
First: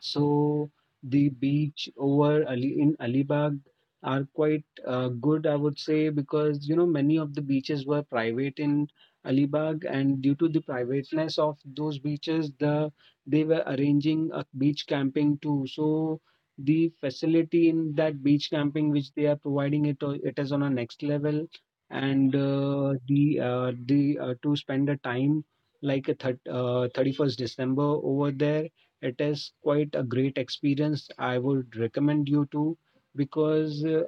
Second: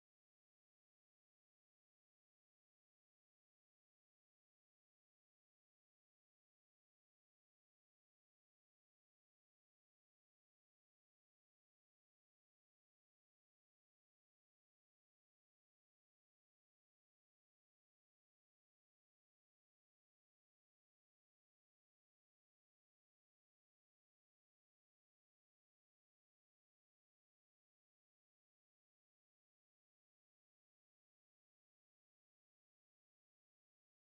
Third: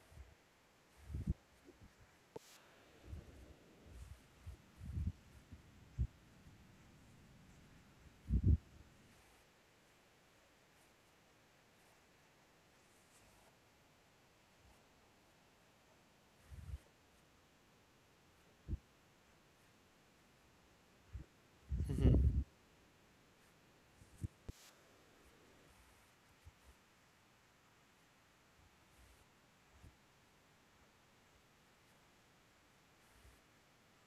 So the beach over Ali in Alibag are quite uh, good, I would say, because you know many of the beaches were private in Alibag, and due to the privateness of those beaches, the they were arranging a beach camping too. So the facility in that beach camping which they are providing, it o- it is on a next level, and uh, the uh, the uh, to spend a time like a thir- uh, thirty-first December over there, it is quite a great experience. I would recommend you to, because uh,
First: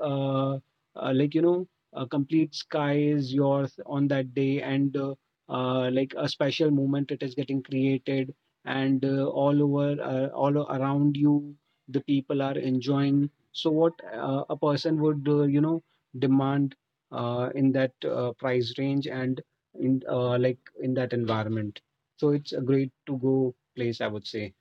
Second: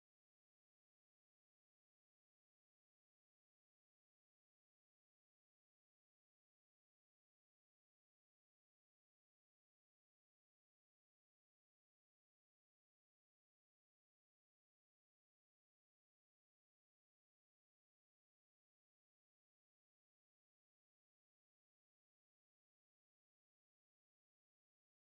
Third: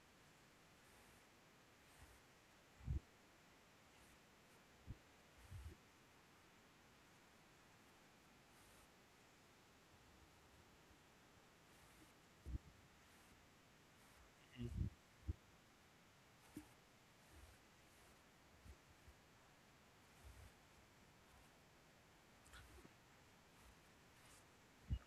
uh, like you know a complete sky is yours on that day, and uh, uh, like a special moment it is getting created, and uh, all over uh, all o- around you the people are enjoying, so what uh, a person would uh, you know demand uh, in that uh, price range and in uh, like in that environment, so it's a great to go place, I would say.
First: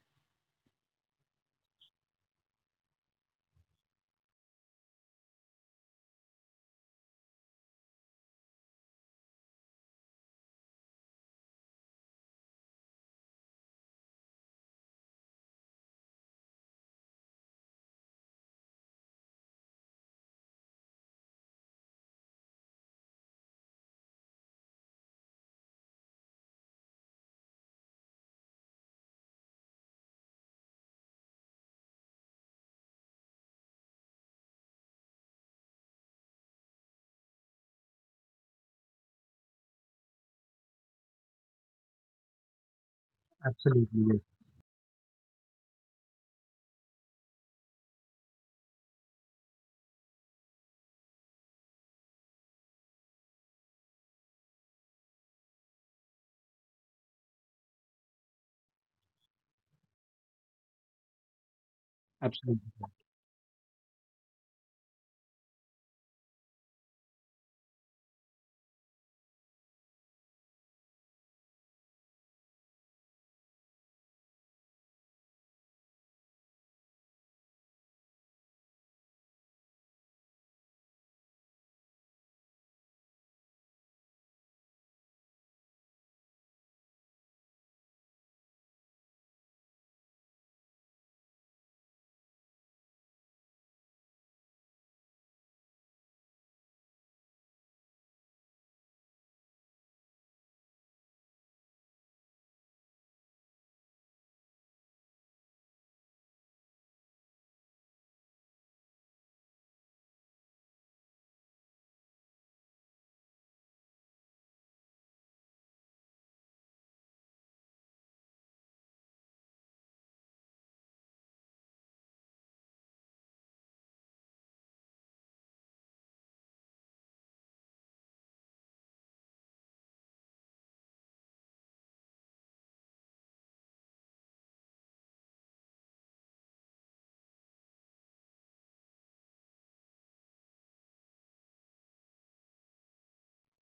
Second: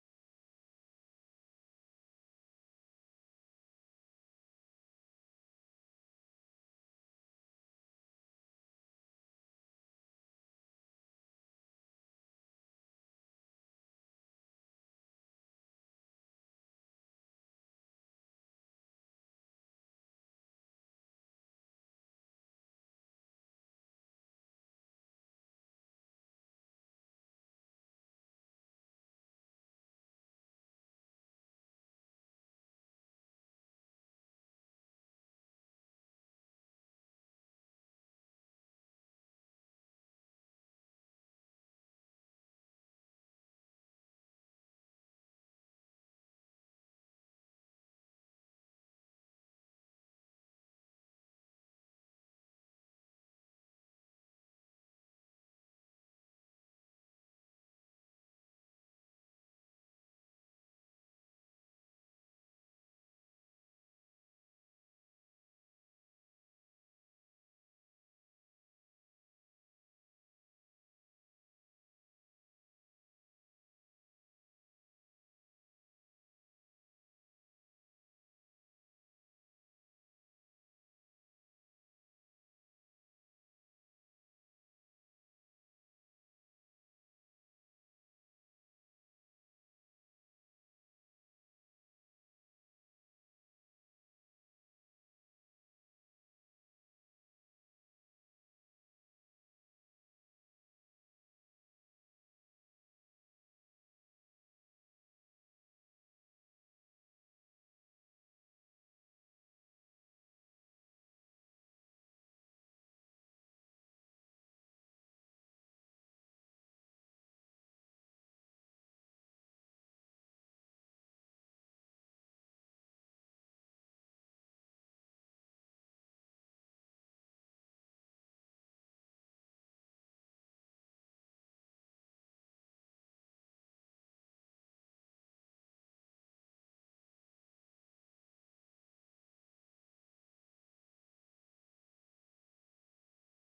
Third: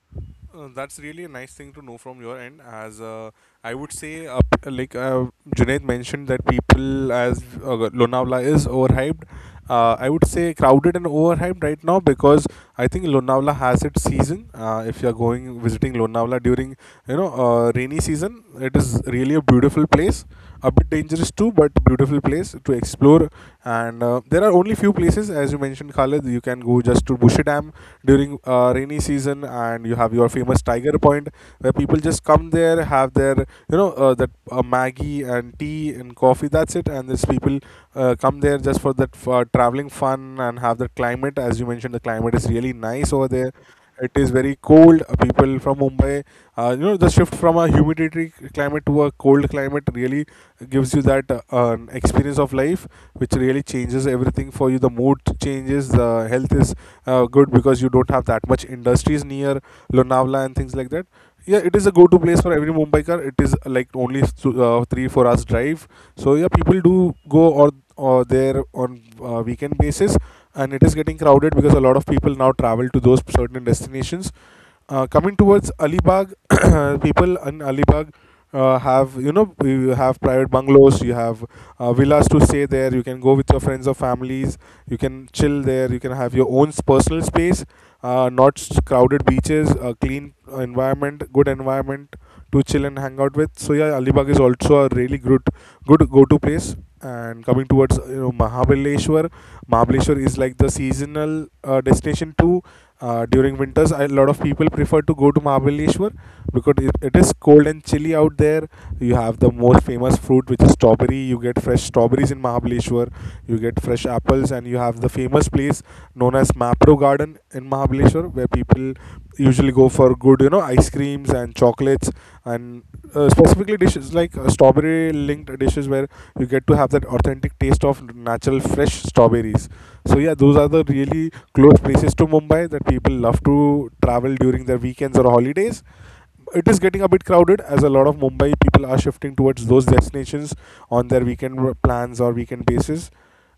Uh, that's really a nice thing to know from your end. As uh, I would say, uh, like uh, Junaid mentioned, that people as uh, Lonavala is overhyped. Uh, I would say crowded and overhyped right now, because I think Lonavala has its season. Uh, if you're going visiting Lonavala during, you know uh, rainy season, it is really a beautiful place, a bit dangerous too, but beautiful place to explore. And uh, there are only few places, as you mentioned, Khalid, you can go just to Bushy Dam during uh, rainy season, and you have your famous Tiger Point where people just come there, have their, you know uh, that uh, Maggie and tea and coffee, that's it. And these people uh, come there just for that uh, traveling fun, and have that climate. As you mentioned, the climate is really nice over there. Absolutely, It yes. is very cold. Uh, people from Mumbai, uh, you know the shift from a humidity climate to a cold climate really gives you that uh, um, experience of life, which really changes everything for you. The mood changes, the health is uh, good, because you don't have that much industries near Lonavala and things like that. Yeah, it is a go to place for Absolutely. every Mumbaikar. It is uh, like only th- uh, three four hours drive. So yeah, people do go, or, or there on uh, weekend basis, and it is getting crowded because a lot of people now travel to those certain destinations. Uh, coming towards Alibag, people in Alibag uh, have you know you have private bungalows, you have uh, villas to stay there. You can go with your friends or families. You can chill there. You can have your own personal space. Uh, not s- crowded beaches, a clean environment, good environment to chill and hang out with. So yeah, Alibag is also a really good good go-to place. And coming towards, you know Mahabaleshwar, Mahabaleshwar is like the seasonal uh, destination too. Uh, during winters, a lot of people prefer to go to Mahabaleshwar because it, it is cold and chilly out there. You have the most famous fruit, which is strawberry. You get fresh strawberries in Mahabaleshwar. You get fresh apples, and you have the famous place known as Mapro Garden in Mahabaleshwar, where people usually go for good, you know, ice creams and chocolates, and uh, specifically dishes like uh, strawberry-linked dishes, where you get to have that authentic taste of natural fresh strawberries. So yeah, those are the really close places to Mumbai that people love to travel during their weekends or holidays. It is getting a bit crowded as a lot of Mumbai people are shifting towards those destinations on their weekend plans or weekend basis.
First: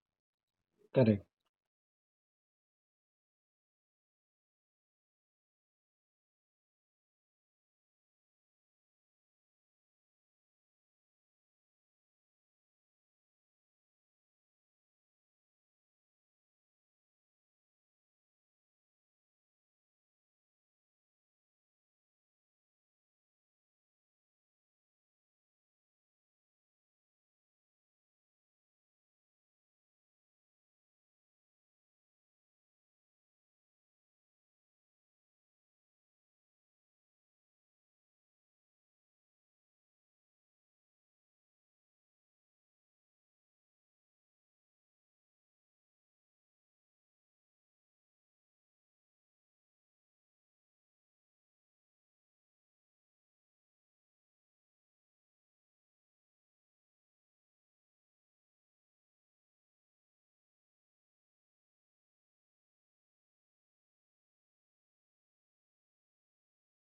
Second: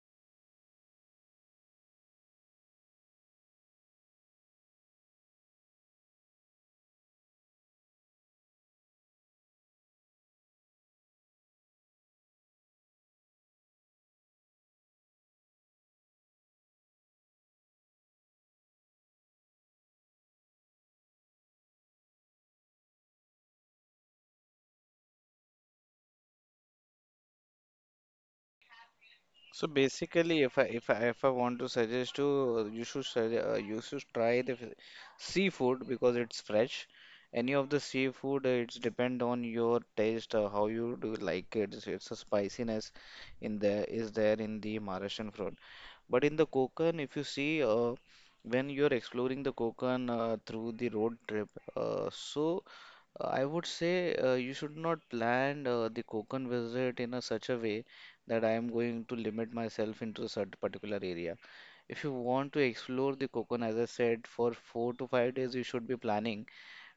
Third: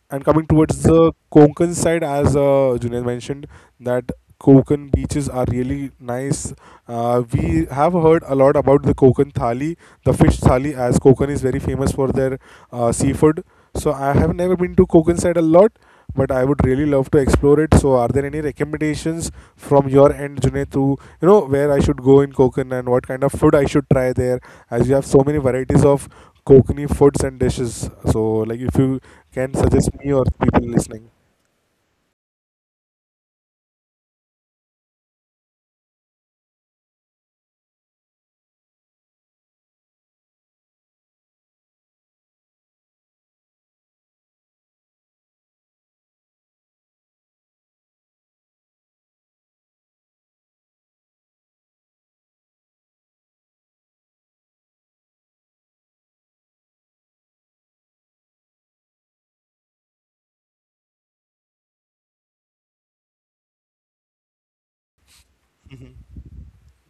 And coming towards the Correct. Konkan side, as uh, Junaid mentioned, that Konkan beaches are really nice. Uh, we have heard a lot about the Konkan thali, the fish thali, as Konkan is very famous for their uh, seafood. So I have never been to Konkan side a lot, but I would really love to explore it. So are there any recommendations from your end, Junaid, to, you know, where I should go in Konkan, and what kind of food I should try there? As you have so many varieties of Konkani foods and dishes. So, like, if you can So suggest me or basically, if I people if I listening. if I want to suggest to you should sugge- uh, you should try the f- seafood because it's fresh. Any of the seafood, uh, it's depend on your taste, uh, how you do like it. It's, it's a spiciness in there is there in the Maharashtrian. But in the Konkan, if you see, uh, when you're exploring the Konkan uh, through the road trip, uh, so uh, I would say uh, you should not plan uh, the Konkan visit in a such a way that I am going to limit myself into a certain particular area. If you want to explore the Konkan, as I said, for four to five days, you should be Mhm, planning.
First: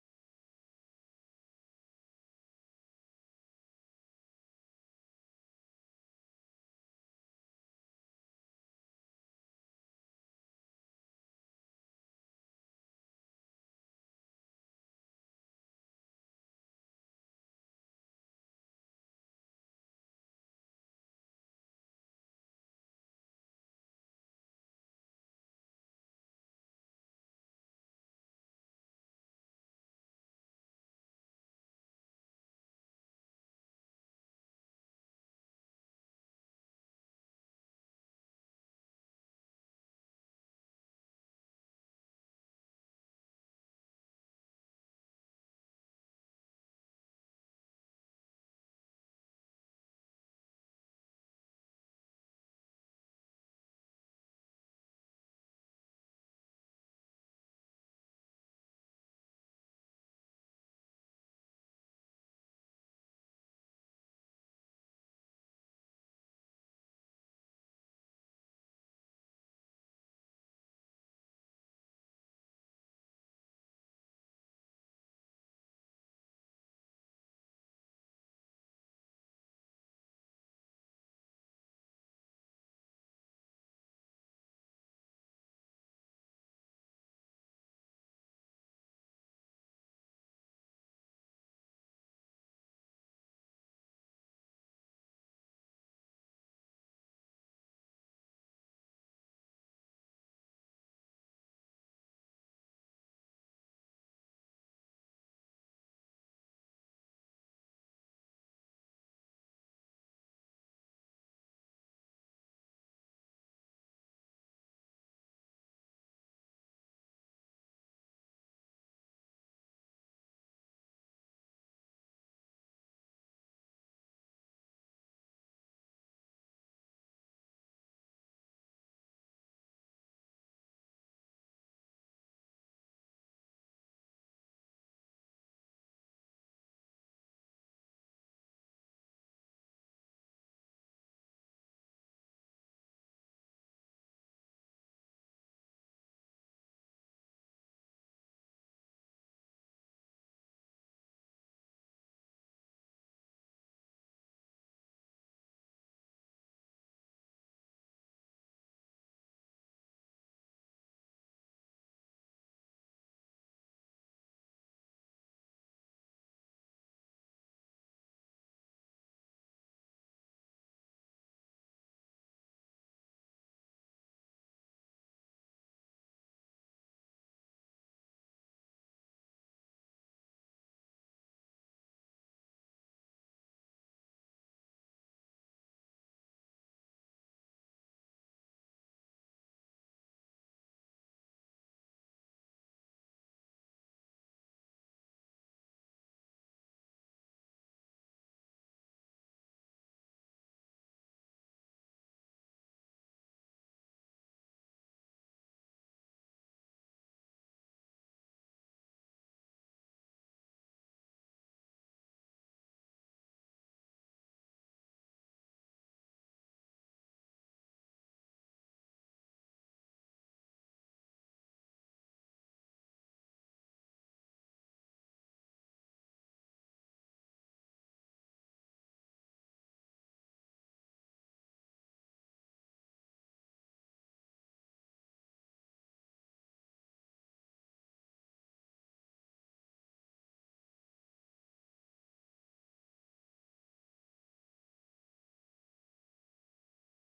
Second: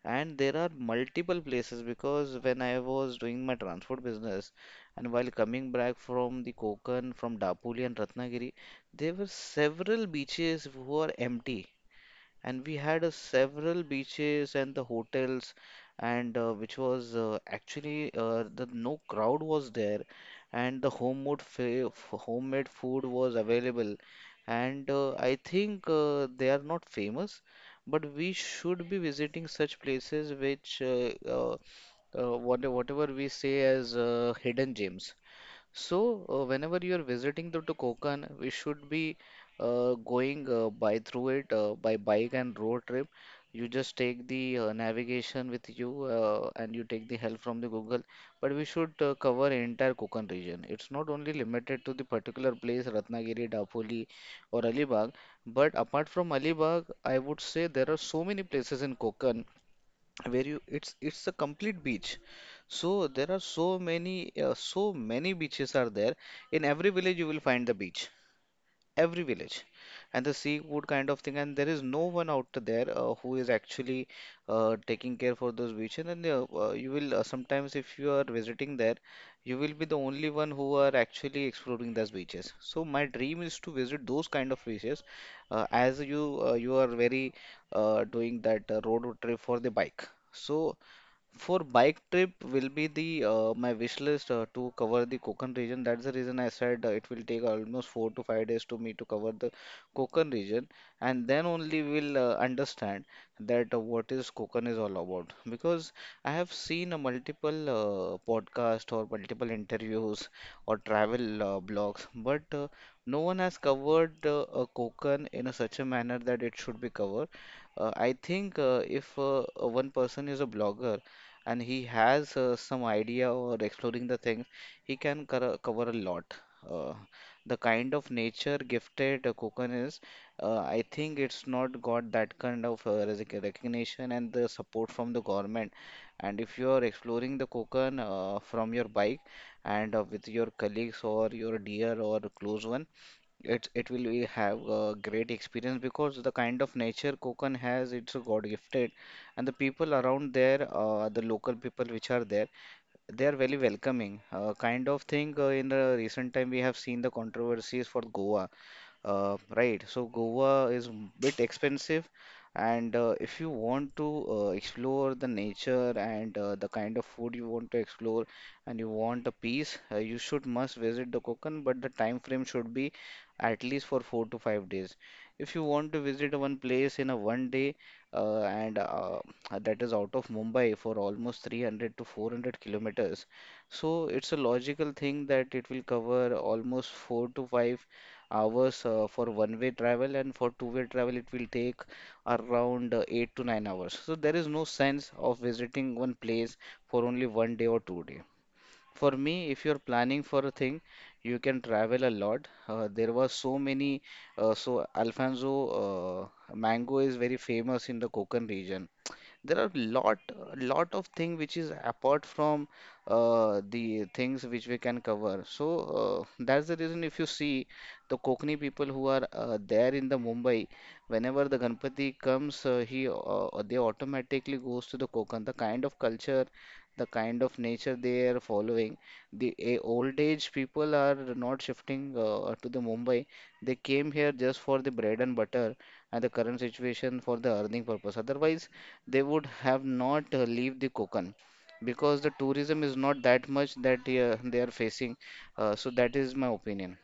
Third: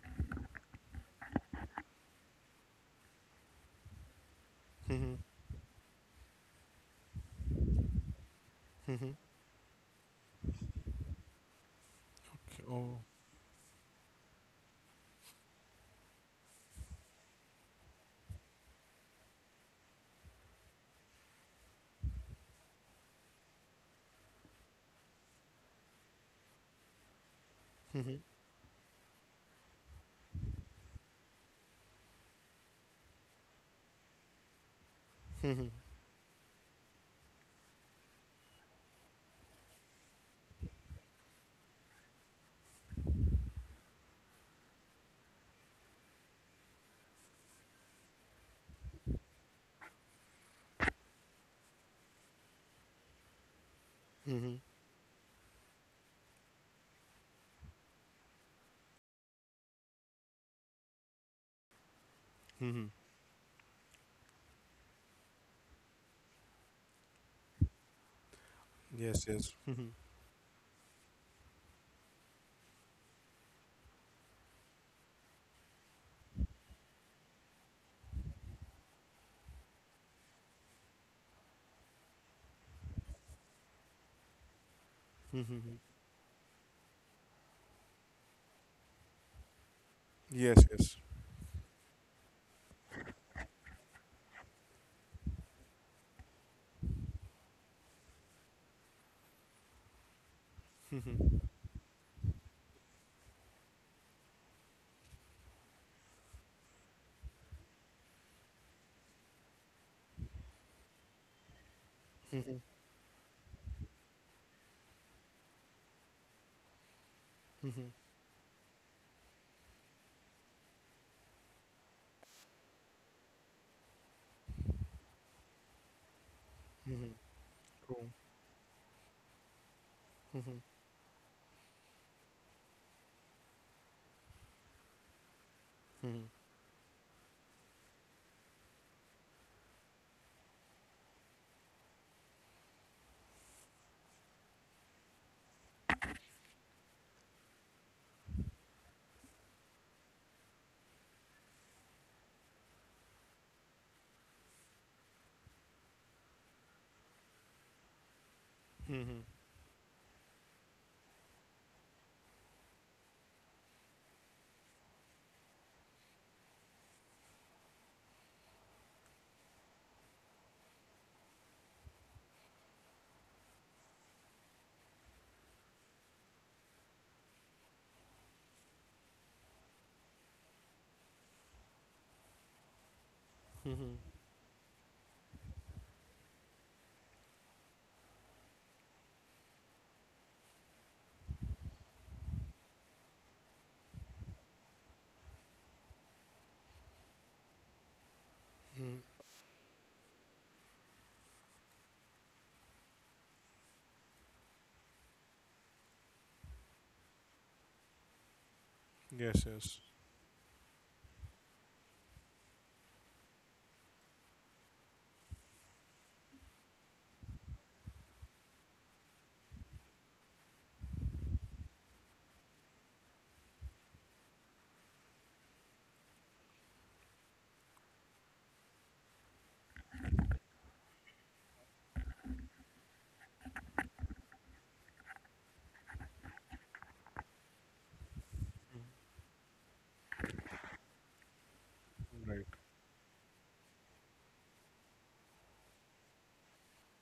And there are multiple places because when I was doing my transport business and mhm, while coming back from the Konkan, from Dapoli and Ratnagiri, mhm, there were several beaches who are empty and we had uh, several beaches and the hotels and uh, which was uh, actually uh, the no crowd was there and the homemade fa- f- homemade food was available and uh, I think uh, they are not famous, but we should be visiting such places which uh, uh, uh, what- whatever we say as uh, hidden gems. So, uh, whenever you are visiting the Kokan, we should be uh, going uh, by through it uh, by bike and road trip. You just take the uh, navigation with you uh, and you take the help from the Google. But we should uh, cover entire Kokan region. It's not only limited to the particular place Ratnagiri, Dapoli, or mhm, Alibag. But apart from Alibag, I would say there are so many places in Kokan where you it's it's a complete beach, mhm. so there are so many uh, so many beaches are there in every village you will find the beach, every Yes, yes. village, Mhm, and the seafood kind of thing, and there is no one out there uh, who is actually uh, taking care for those beaches and uh, uh, you will uh, sometimes if you are visiting there, you will be the only one who are actually exploring those beaches. So my dream is to visit those kind of beaches mhm, uh, mhm. as you uh, you are very uh, doing that uh, road trip for the bike, Yes, so yes. for bike trip will be the uh, my wish list uh, to cover the Konkan region. That's the reason I said uh, it will take almost four to five days to me to cover the Konkan region, and Mhm, then only we'll uh, understand that uh, what is Konkan is all about. Because I have seen a multiple uh, podcast or multiple interviews or travel uh, blogs, but mhm, uh, no one has covered uh, uh, Konkan in a such a manner that it should be covered. mhm, Uh, I think uh, if uh, uh, one person is a blogger and he has uh, some idea or exploring the things, he can cor- cover a lot. Uh, mhm. the kind of True. nature gifted uh, Kukan is, Mhm, uh, I think it's not got that kind of uh, resic- recognition and the support from the government. mhm, And if you are exploring the Kukan uh, from your bike and uh, with your colleagues or your dear or close one, it it will be have a great experience because the kind of nature Konkan has, it's a God gifted, and the people around there, uh, the local people which are there, they are very welcoming. Uh, kind of thing uh, in the recent time we have seen the controversies for Goa, mhm, mhm, uh, right? So Goa is m- bit expensive, and uh, if you want to uh, explore the nature and uh, the kind of food you want to explore, and you want a peace, uh, you should must visit the Konkan, but the time frame should be at least for four to five days. If you want to visit one place in a one day, uh, and uh, that is out of Mumbai for almost three hundred to four hundred kilometers, mhm. so it's a logical thing that it will cover almost four to five hours uh, for one-way travel, and for two-way travel, it will take around uh, eight to nine hours. So there is no sense of visiting one place for only one day or two day. Mhm. For me, if you're planning for a thing, you can travel a lot. Uh, there were so many. Uh, so Alfonso, uh, mango is very famous in the Konkan region. Yes, There are yes. lot lot of thing which is apart from uh, the things which we can cover. So uh, that's the reason if you see the Kokani people who are uh, there in the Mumbai, whenever the Ganpati comes, uh, he uh, they automatically goes to the Konkan, the kind of culture, the kind of nature they are following. The eh, old age people are not shifting uh, to the Mumbai. They came here just for the bread and butter and the current situation for the earning purpose. Otherwise they would have not uh, leave the Konkan because the Right. tourism is not that much that uh, they are facing. Uh, so that is my opinion.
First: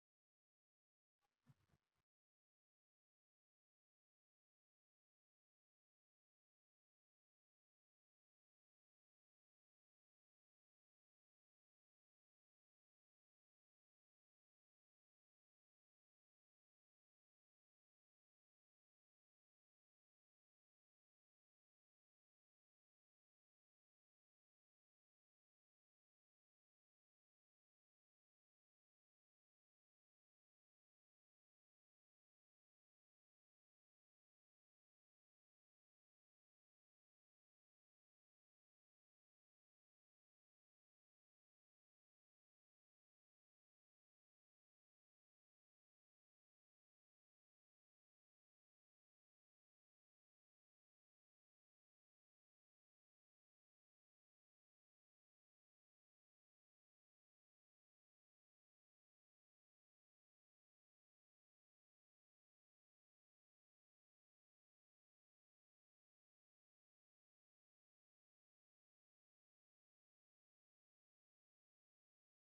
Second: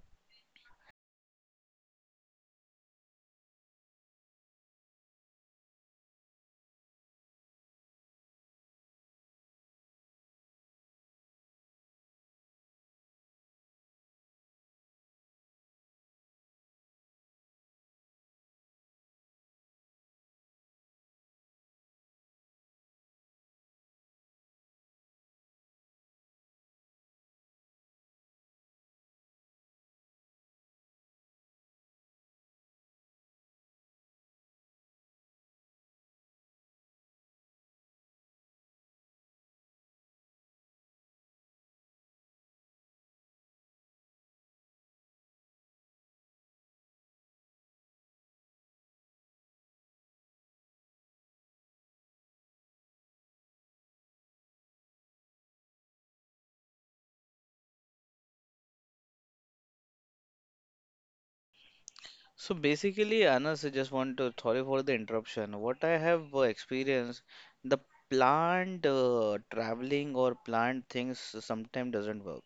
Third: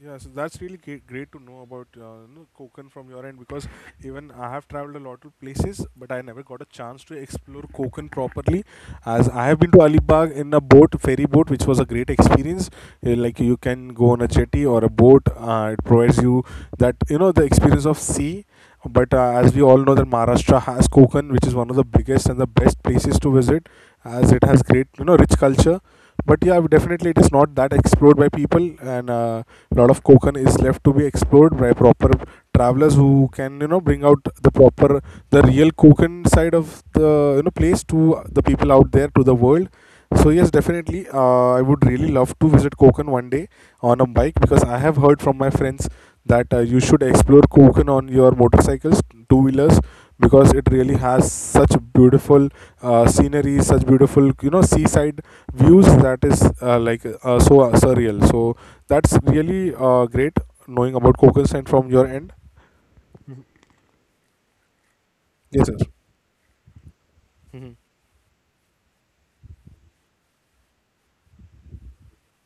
Yeah, so that's really great, great to know about, uh, you know, Konkan from your end, because even I have traveled a lot of places, but I never got a chance to explore Konkan properly. As I have been to Alibag in a boat, ferry boat, which was a great experience. Uh, Like, you can go on a jetty or a boat. Uh, it provides you that, you know, the experience of sea. But uh, as we all know, that Maharashtra has Konkan, which is one of the biggest and the best places to visit, as it has great, you know, rich culture. But yeah, definitely it is not that explored by people, and a lot of Kokan is left to be explored by proper travelers who can, you know, bring out the proper, the real Kokan side of the, you know, place to the people out there to the world. So yes, definitely. Uh, I would really love to visit Konkan one day on a bike, because I have heard from my friends that uh, you should explore Konkan on your motorcycles, two wheelers, because it really has such beautiful uh, scenery, such beautiful, you know seaside views, that is uh, like uh, so uh, surreal. So that's really uh, great knowing about Konkan and from your end. So basically, Anas, I just want to sorry for the interruption. Yes, sir. What I have uh, experienced, the planned uh, traveling or planned things sometimes doesn't work.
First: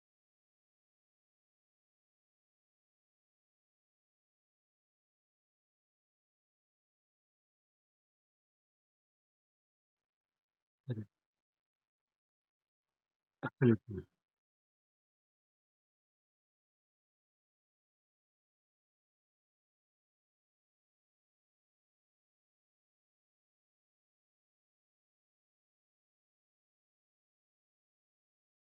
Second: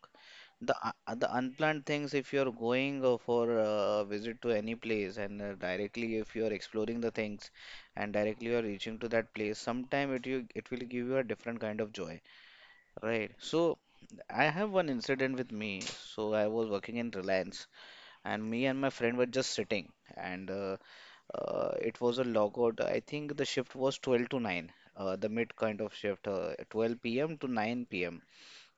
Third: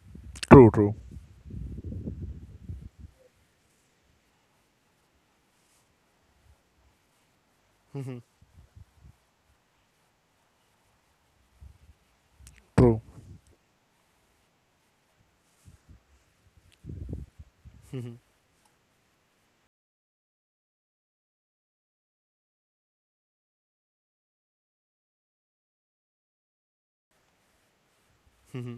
True, The true, uh, the unplanned things, if you're going uh, for a visit to any place and uh, directly if you're exploring the things and directly you're reaching to that place, sometime it you it will give Correct. you a different kind of joy, true. right? So Absolutely. I have one incident with me. So I was working in Reliance, and me and my friend were just sitting and uh, uh, it was a logout. I think the shift was twelve to nine, uh, the mid kind of shift, uh, twelve p m to nine p m.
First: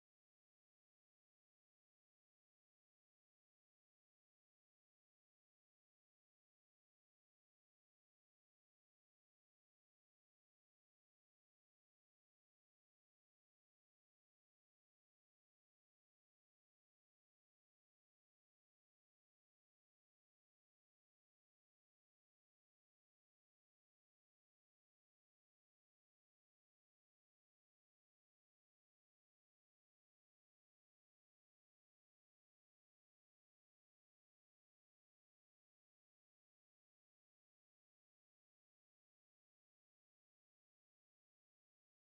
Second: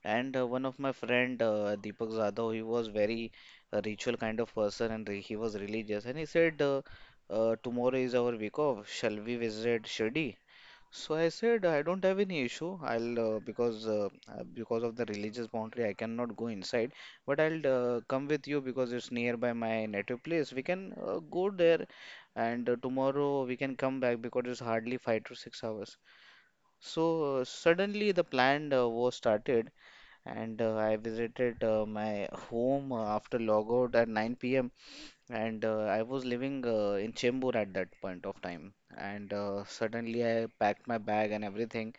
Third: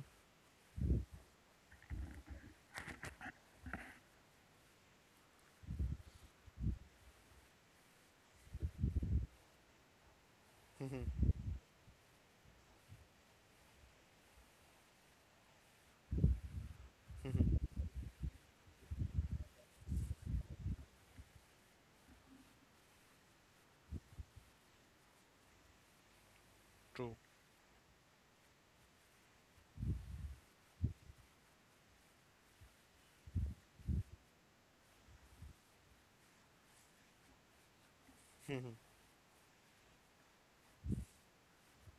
And uh, one of my friend, uh, Deepak Zadhav, he was very uh, ritual kind of person and re- he was religious. And he said, uh, uh, tomorrow is our week off. Shall we visit Shirdi? So I said, I don't have any issue. I'll uh, because uh, uh, because of the religious boundary, I cannot go inside. But I'll uh, come with you because it's nearby my native place. We can uh, go there, and uh, tomorrow we can come back because it's hardly five to six hours. So uh, suddenly the plan uh, was started, and uh, I visited uh, my home uh, after logout at nine p m, and uh, I was living uh, in Chembur at that point of time. And uh, suddenly I packed my bag and everything.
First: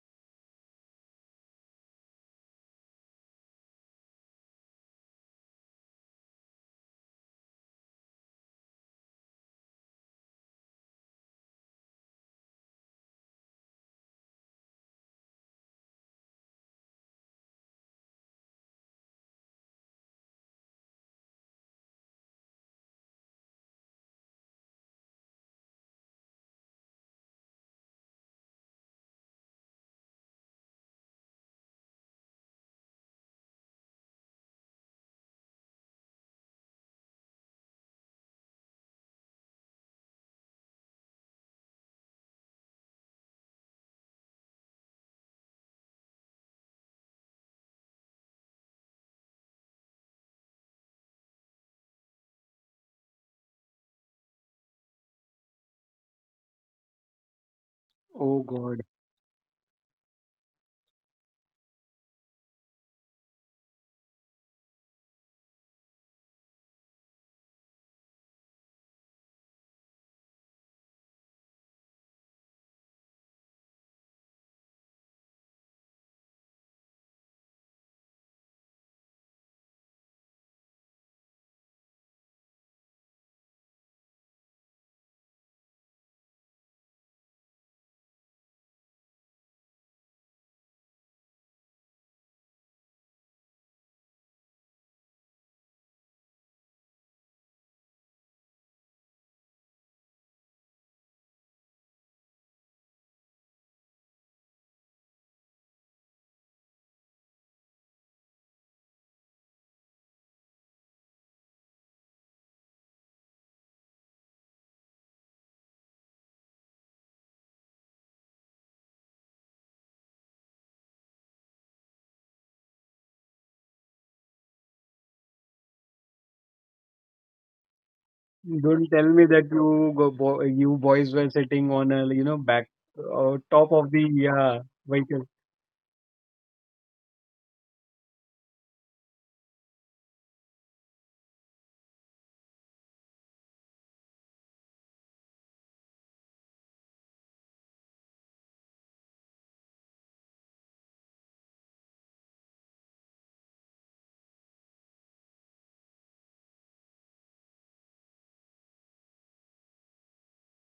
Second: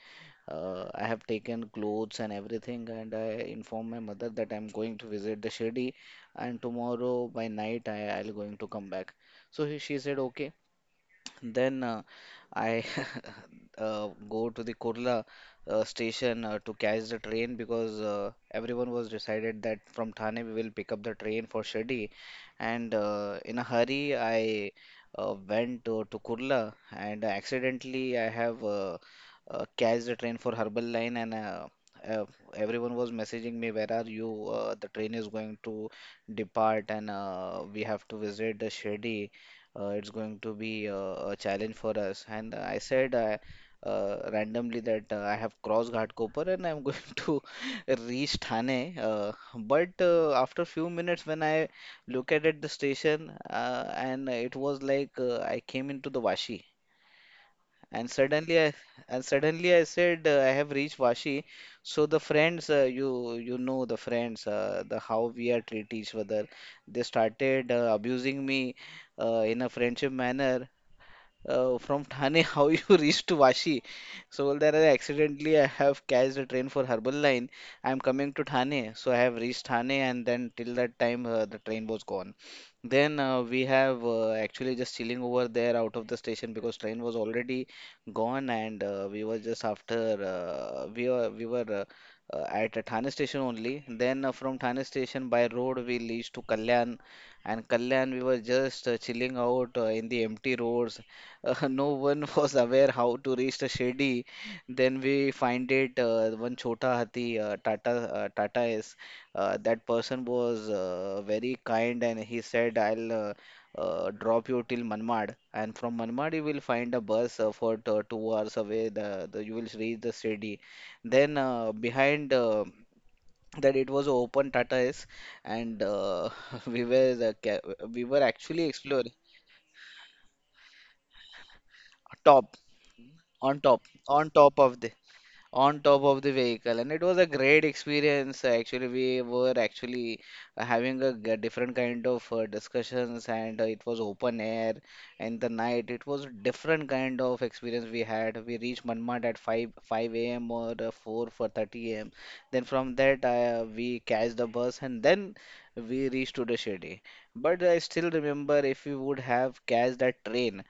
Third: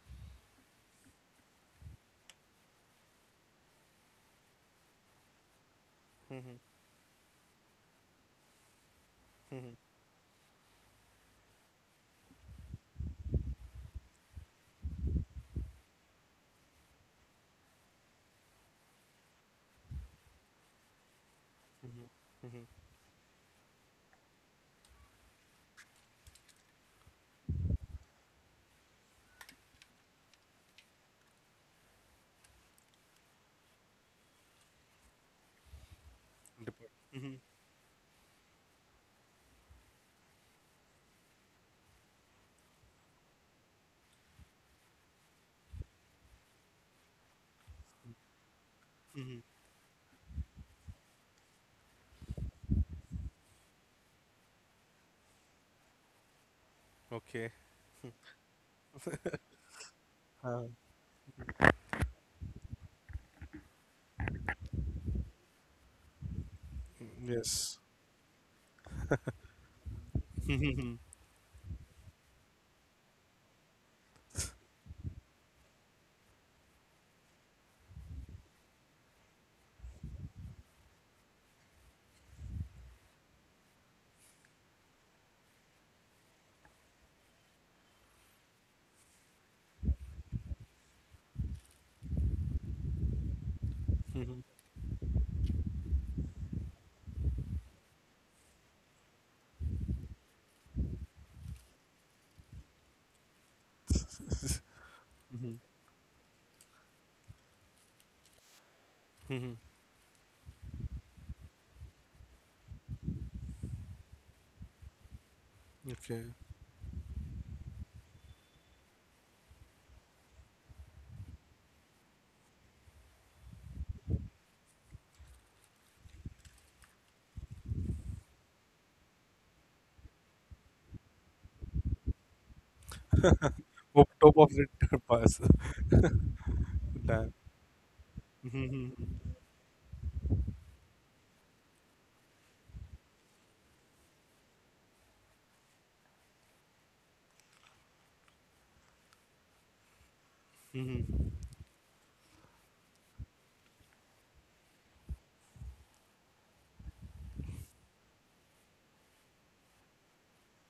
Uh, I have taken clothes and everything, and I informed my mother that I'm going to visit the Shirdi, and tomorrow by night I, I'll going to come back. So he, she said okay. Then uh, I uh, go to the Kurla uh, station uh, to catch the train because uh, everyone was decided that from Thane we will pick up the train for Shirdi. And uh, in a hurry, I uh, went to, to Kurla and accidentally I have uh, uh, catch the train for Herbal Line, and uh, uh, everyone was messaging me, where are you? Uh, the train is going to depart, and uh, we have to visit the Shirdi. Uh, it's going to be uh, a challenge for us. And I said uh, uh, randomly that uh, I have crossed Ghatkopar and I'm going to reach Thane. Uh, but uh, after few minutes, when I look at it, the station, uh, and it was like uh, I came into the Vashi. Okay. And Oh suddenly, I God. and suddenly I said uh, I have reached Vashi. So the friends, uh, you you know the friends, uh, the how we are treat each other. They started Yes. uh, abusing me uh, in a friendship manner uh, from Thane, how you reach to Vashi. So well, there I accidentally I have catched a train for Herbal Line. I am coming to Thane, so I have reached Thane, and then till that time uh, the train was gone. Then uh, we have uh, actually just chilling over there out of the station because train was already gone, and uh, we were just after uh, we were we were. Uh, uh, at uh, Thane station only. Then uh, from Thane station by road we reached to Kalyan, and Kalyan we were just uh, chilling out uh, in the empty roads. Uh, no one was aware how to reach the Shirdi. Then we find it uh, one Chota Hathi, uh, Tata uh, Tata is uh, that person was uh, very kind, and he said I'll uh, uh, drop you till Manmad, and from Manmad you will find a bus uh, for t- two hours away. The, the you will reach the Shirdi. Then uh, behind, Uh, that it was open Tata is, and uh, we were the ca- we were actually Don't tell exploring me that you go bo you boys were sitting on a, you know, top back uh, on top top of the Top on top of top uh, the of the vehicle. pass. on top of the vehicle, and it was a Damn. great experience. Actually we were actually having a g- different kind of uh, discussions, and uh, it was open air in the night. It was a different kind of experience we had. We reached Manmad at five five a m or uh, four for thirty a.m, then from that uh, we catch the bus, and then we reached to the Shirdi. But I still remember, if we would have catch that train,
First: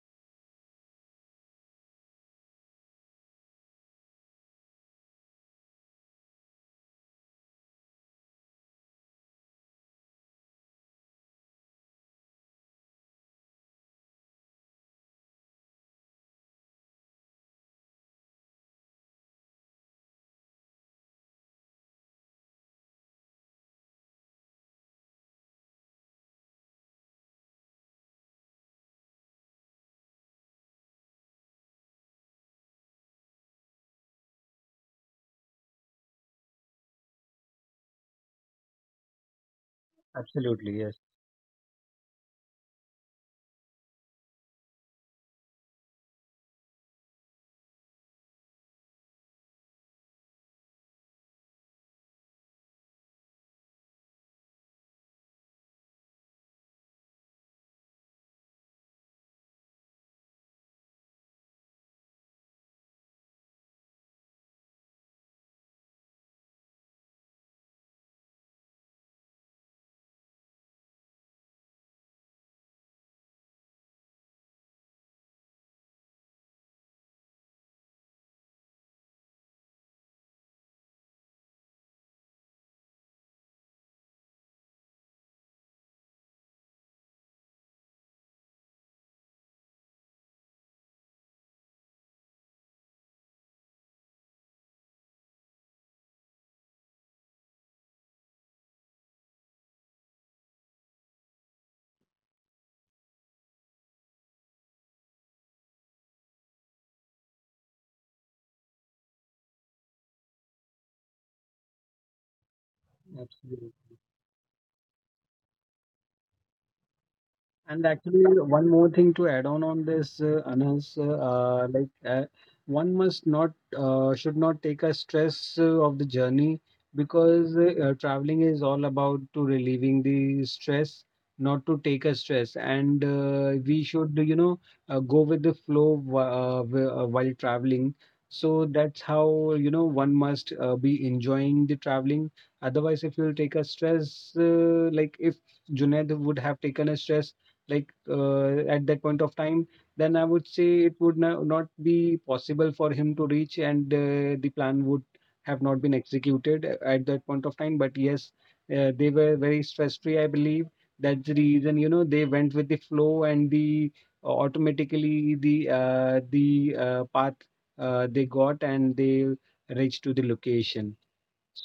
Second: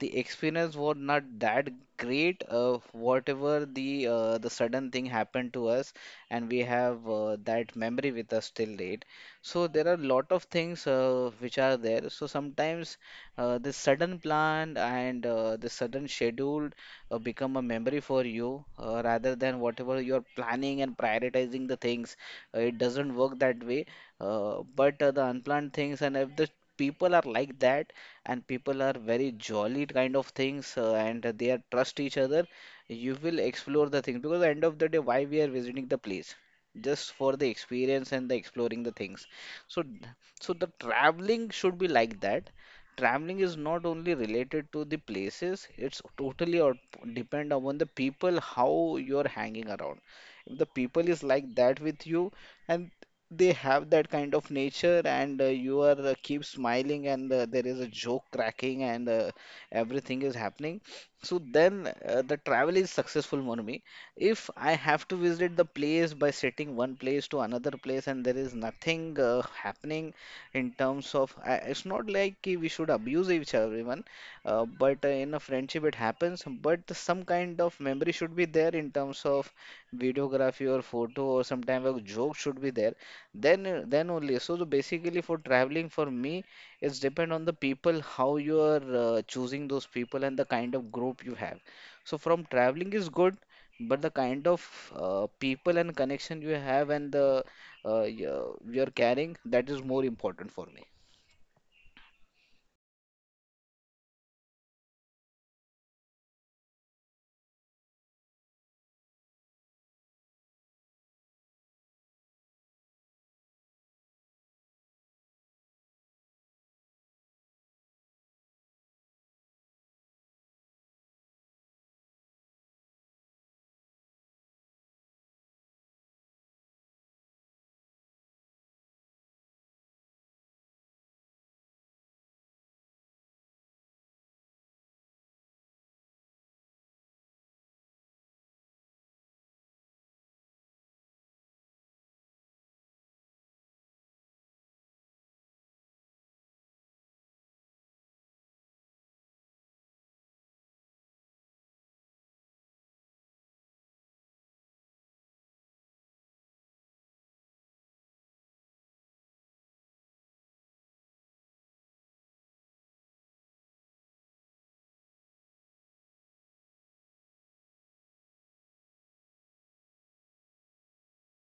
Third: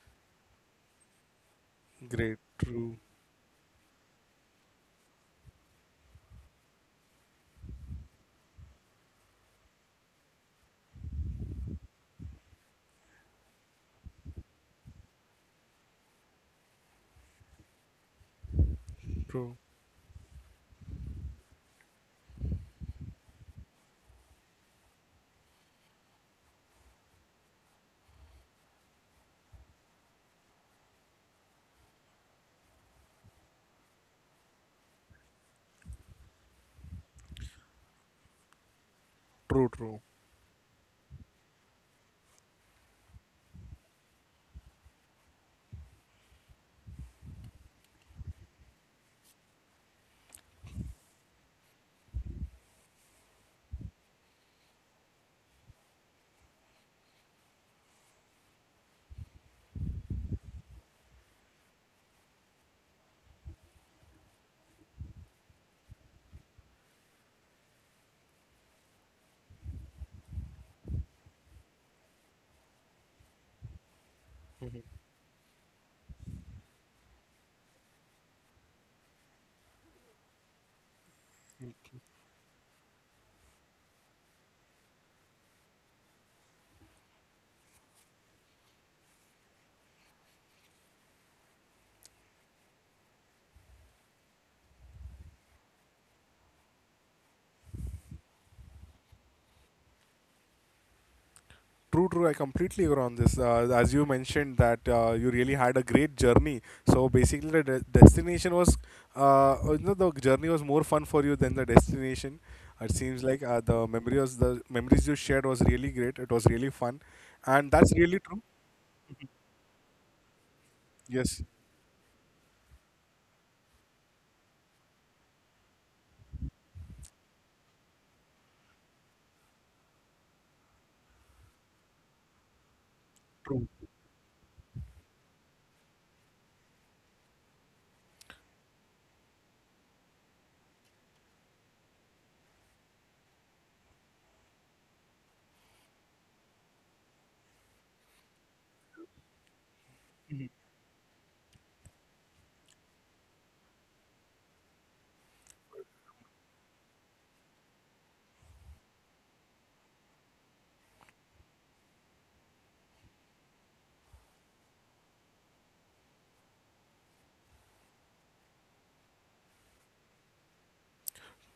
the experience was not that Great. great. Uh, True. Whatever the uh, the sudden thing happened to us, and we have uh, that memory with us till date. So there are a lot of things uh, which are there. So sometimes uh, this sudden plan and uh, the sudden schedule uh, become a memory for you uh, rather than whatever you're planning and prioritizing the things. Uh, it doesn't work that way. Uh, but uh, the unplanned things, and if the people are like that and people are very jolly kind of things, uh, and they are trust each other, you will explore the things because end of the day why we are visiting the place, just for the experience and the exploring the things. True, so true. d- so the Absolutely, yes. traveling should be like that. Traveling is not only related to the places. It's totally or depend upon the people how you're hanging around. If the people is like that with you, and they have that kind of nature, and uh, you are uh, keep smiling, and uh, there is a joke cracking, and uh, everything is happening, so then uh, the travel is successful for me. If I have to visit the place by sitting one place to another place, and there is nothing uh, happening in terms of I, it's not like ki we should abuse each other everyone, uh, but uh, in a friendship it happens. But some kind of memory should be there in terms of videography or photo, or sometime a joke should be there, then uh, then only. So the basically for traveling for me, it's depend on the people, how you are uh, choosing those people and the kind of group you have. So from traveling is good, but the kind of uh, people and connection you have, and the uh, y- uh, you're carrying, that is more important for me. True, true. I completely agree on this. Uh, as you mentioned that uh, you really had a great journey. So basically, the de- destination was, uh, you know, the journey was more fun for you than the destination. It seems like uh, Absolutely. the memory was the memories you shared was really great. It was really fun, and And that's really actually, true. one more thing to add on on this, uh, Anas, uh, Yes, uh, like uh, one must not uh, should not take a stress uh, of the journey, because uh, uh, traveling is all about to relieving the stress, not to take a stress. And uh, true, we should, you know, uh, go with the flow wh- uh, wh- uh, while traveling. So that's how, you know, one must uh, be enjoying the traveling. Otherwise, if you'll take a stress, uh, like if Junaid would have taken a stress like uh, at that point of time, then I would say it would no- not be possible for him to reach, and uh, the plan would have not been executed a- at that point of time. But yes, uh, they were very stress free, I believe. That's the reason, you know, they went with the flow, and the uh, automatically the uh, the uh, path uh, they got, and they reached to the location.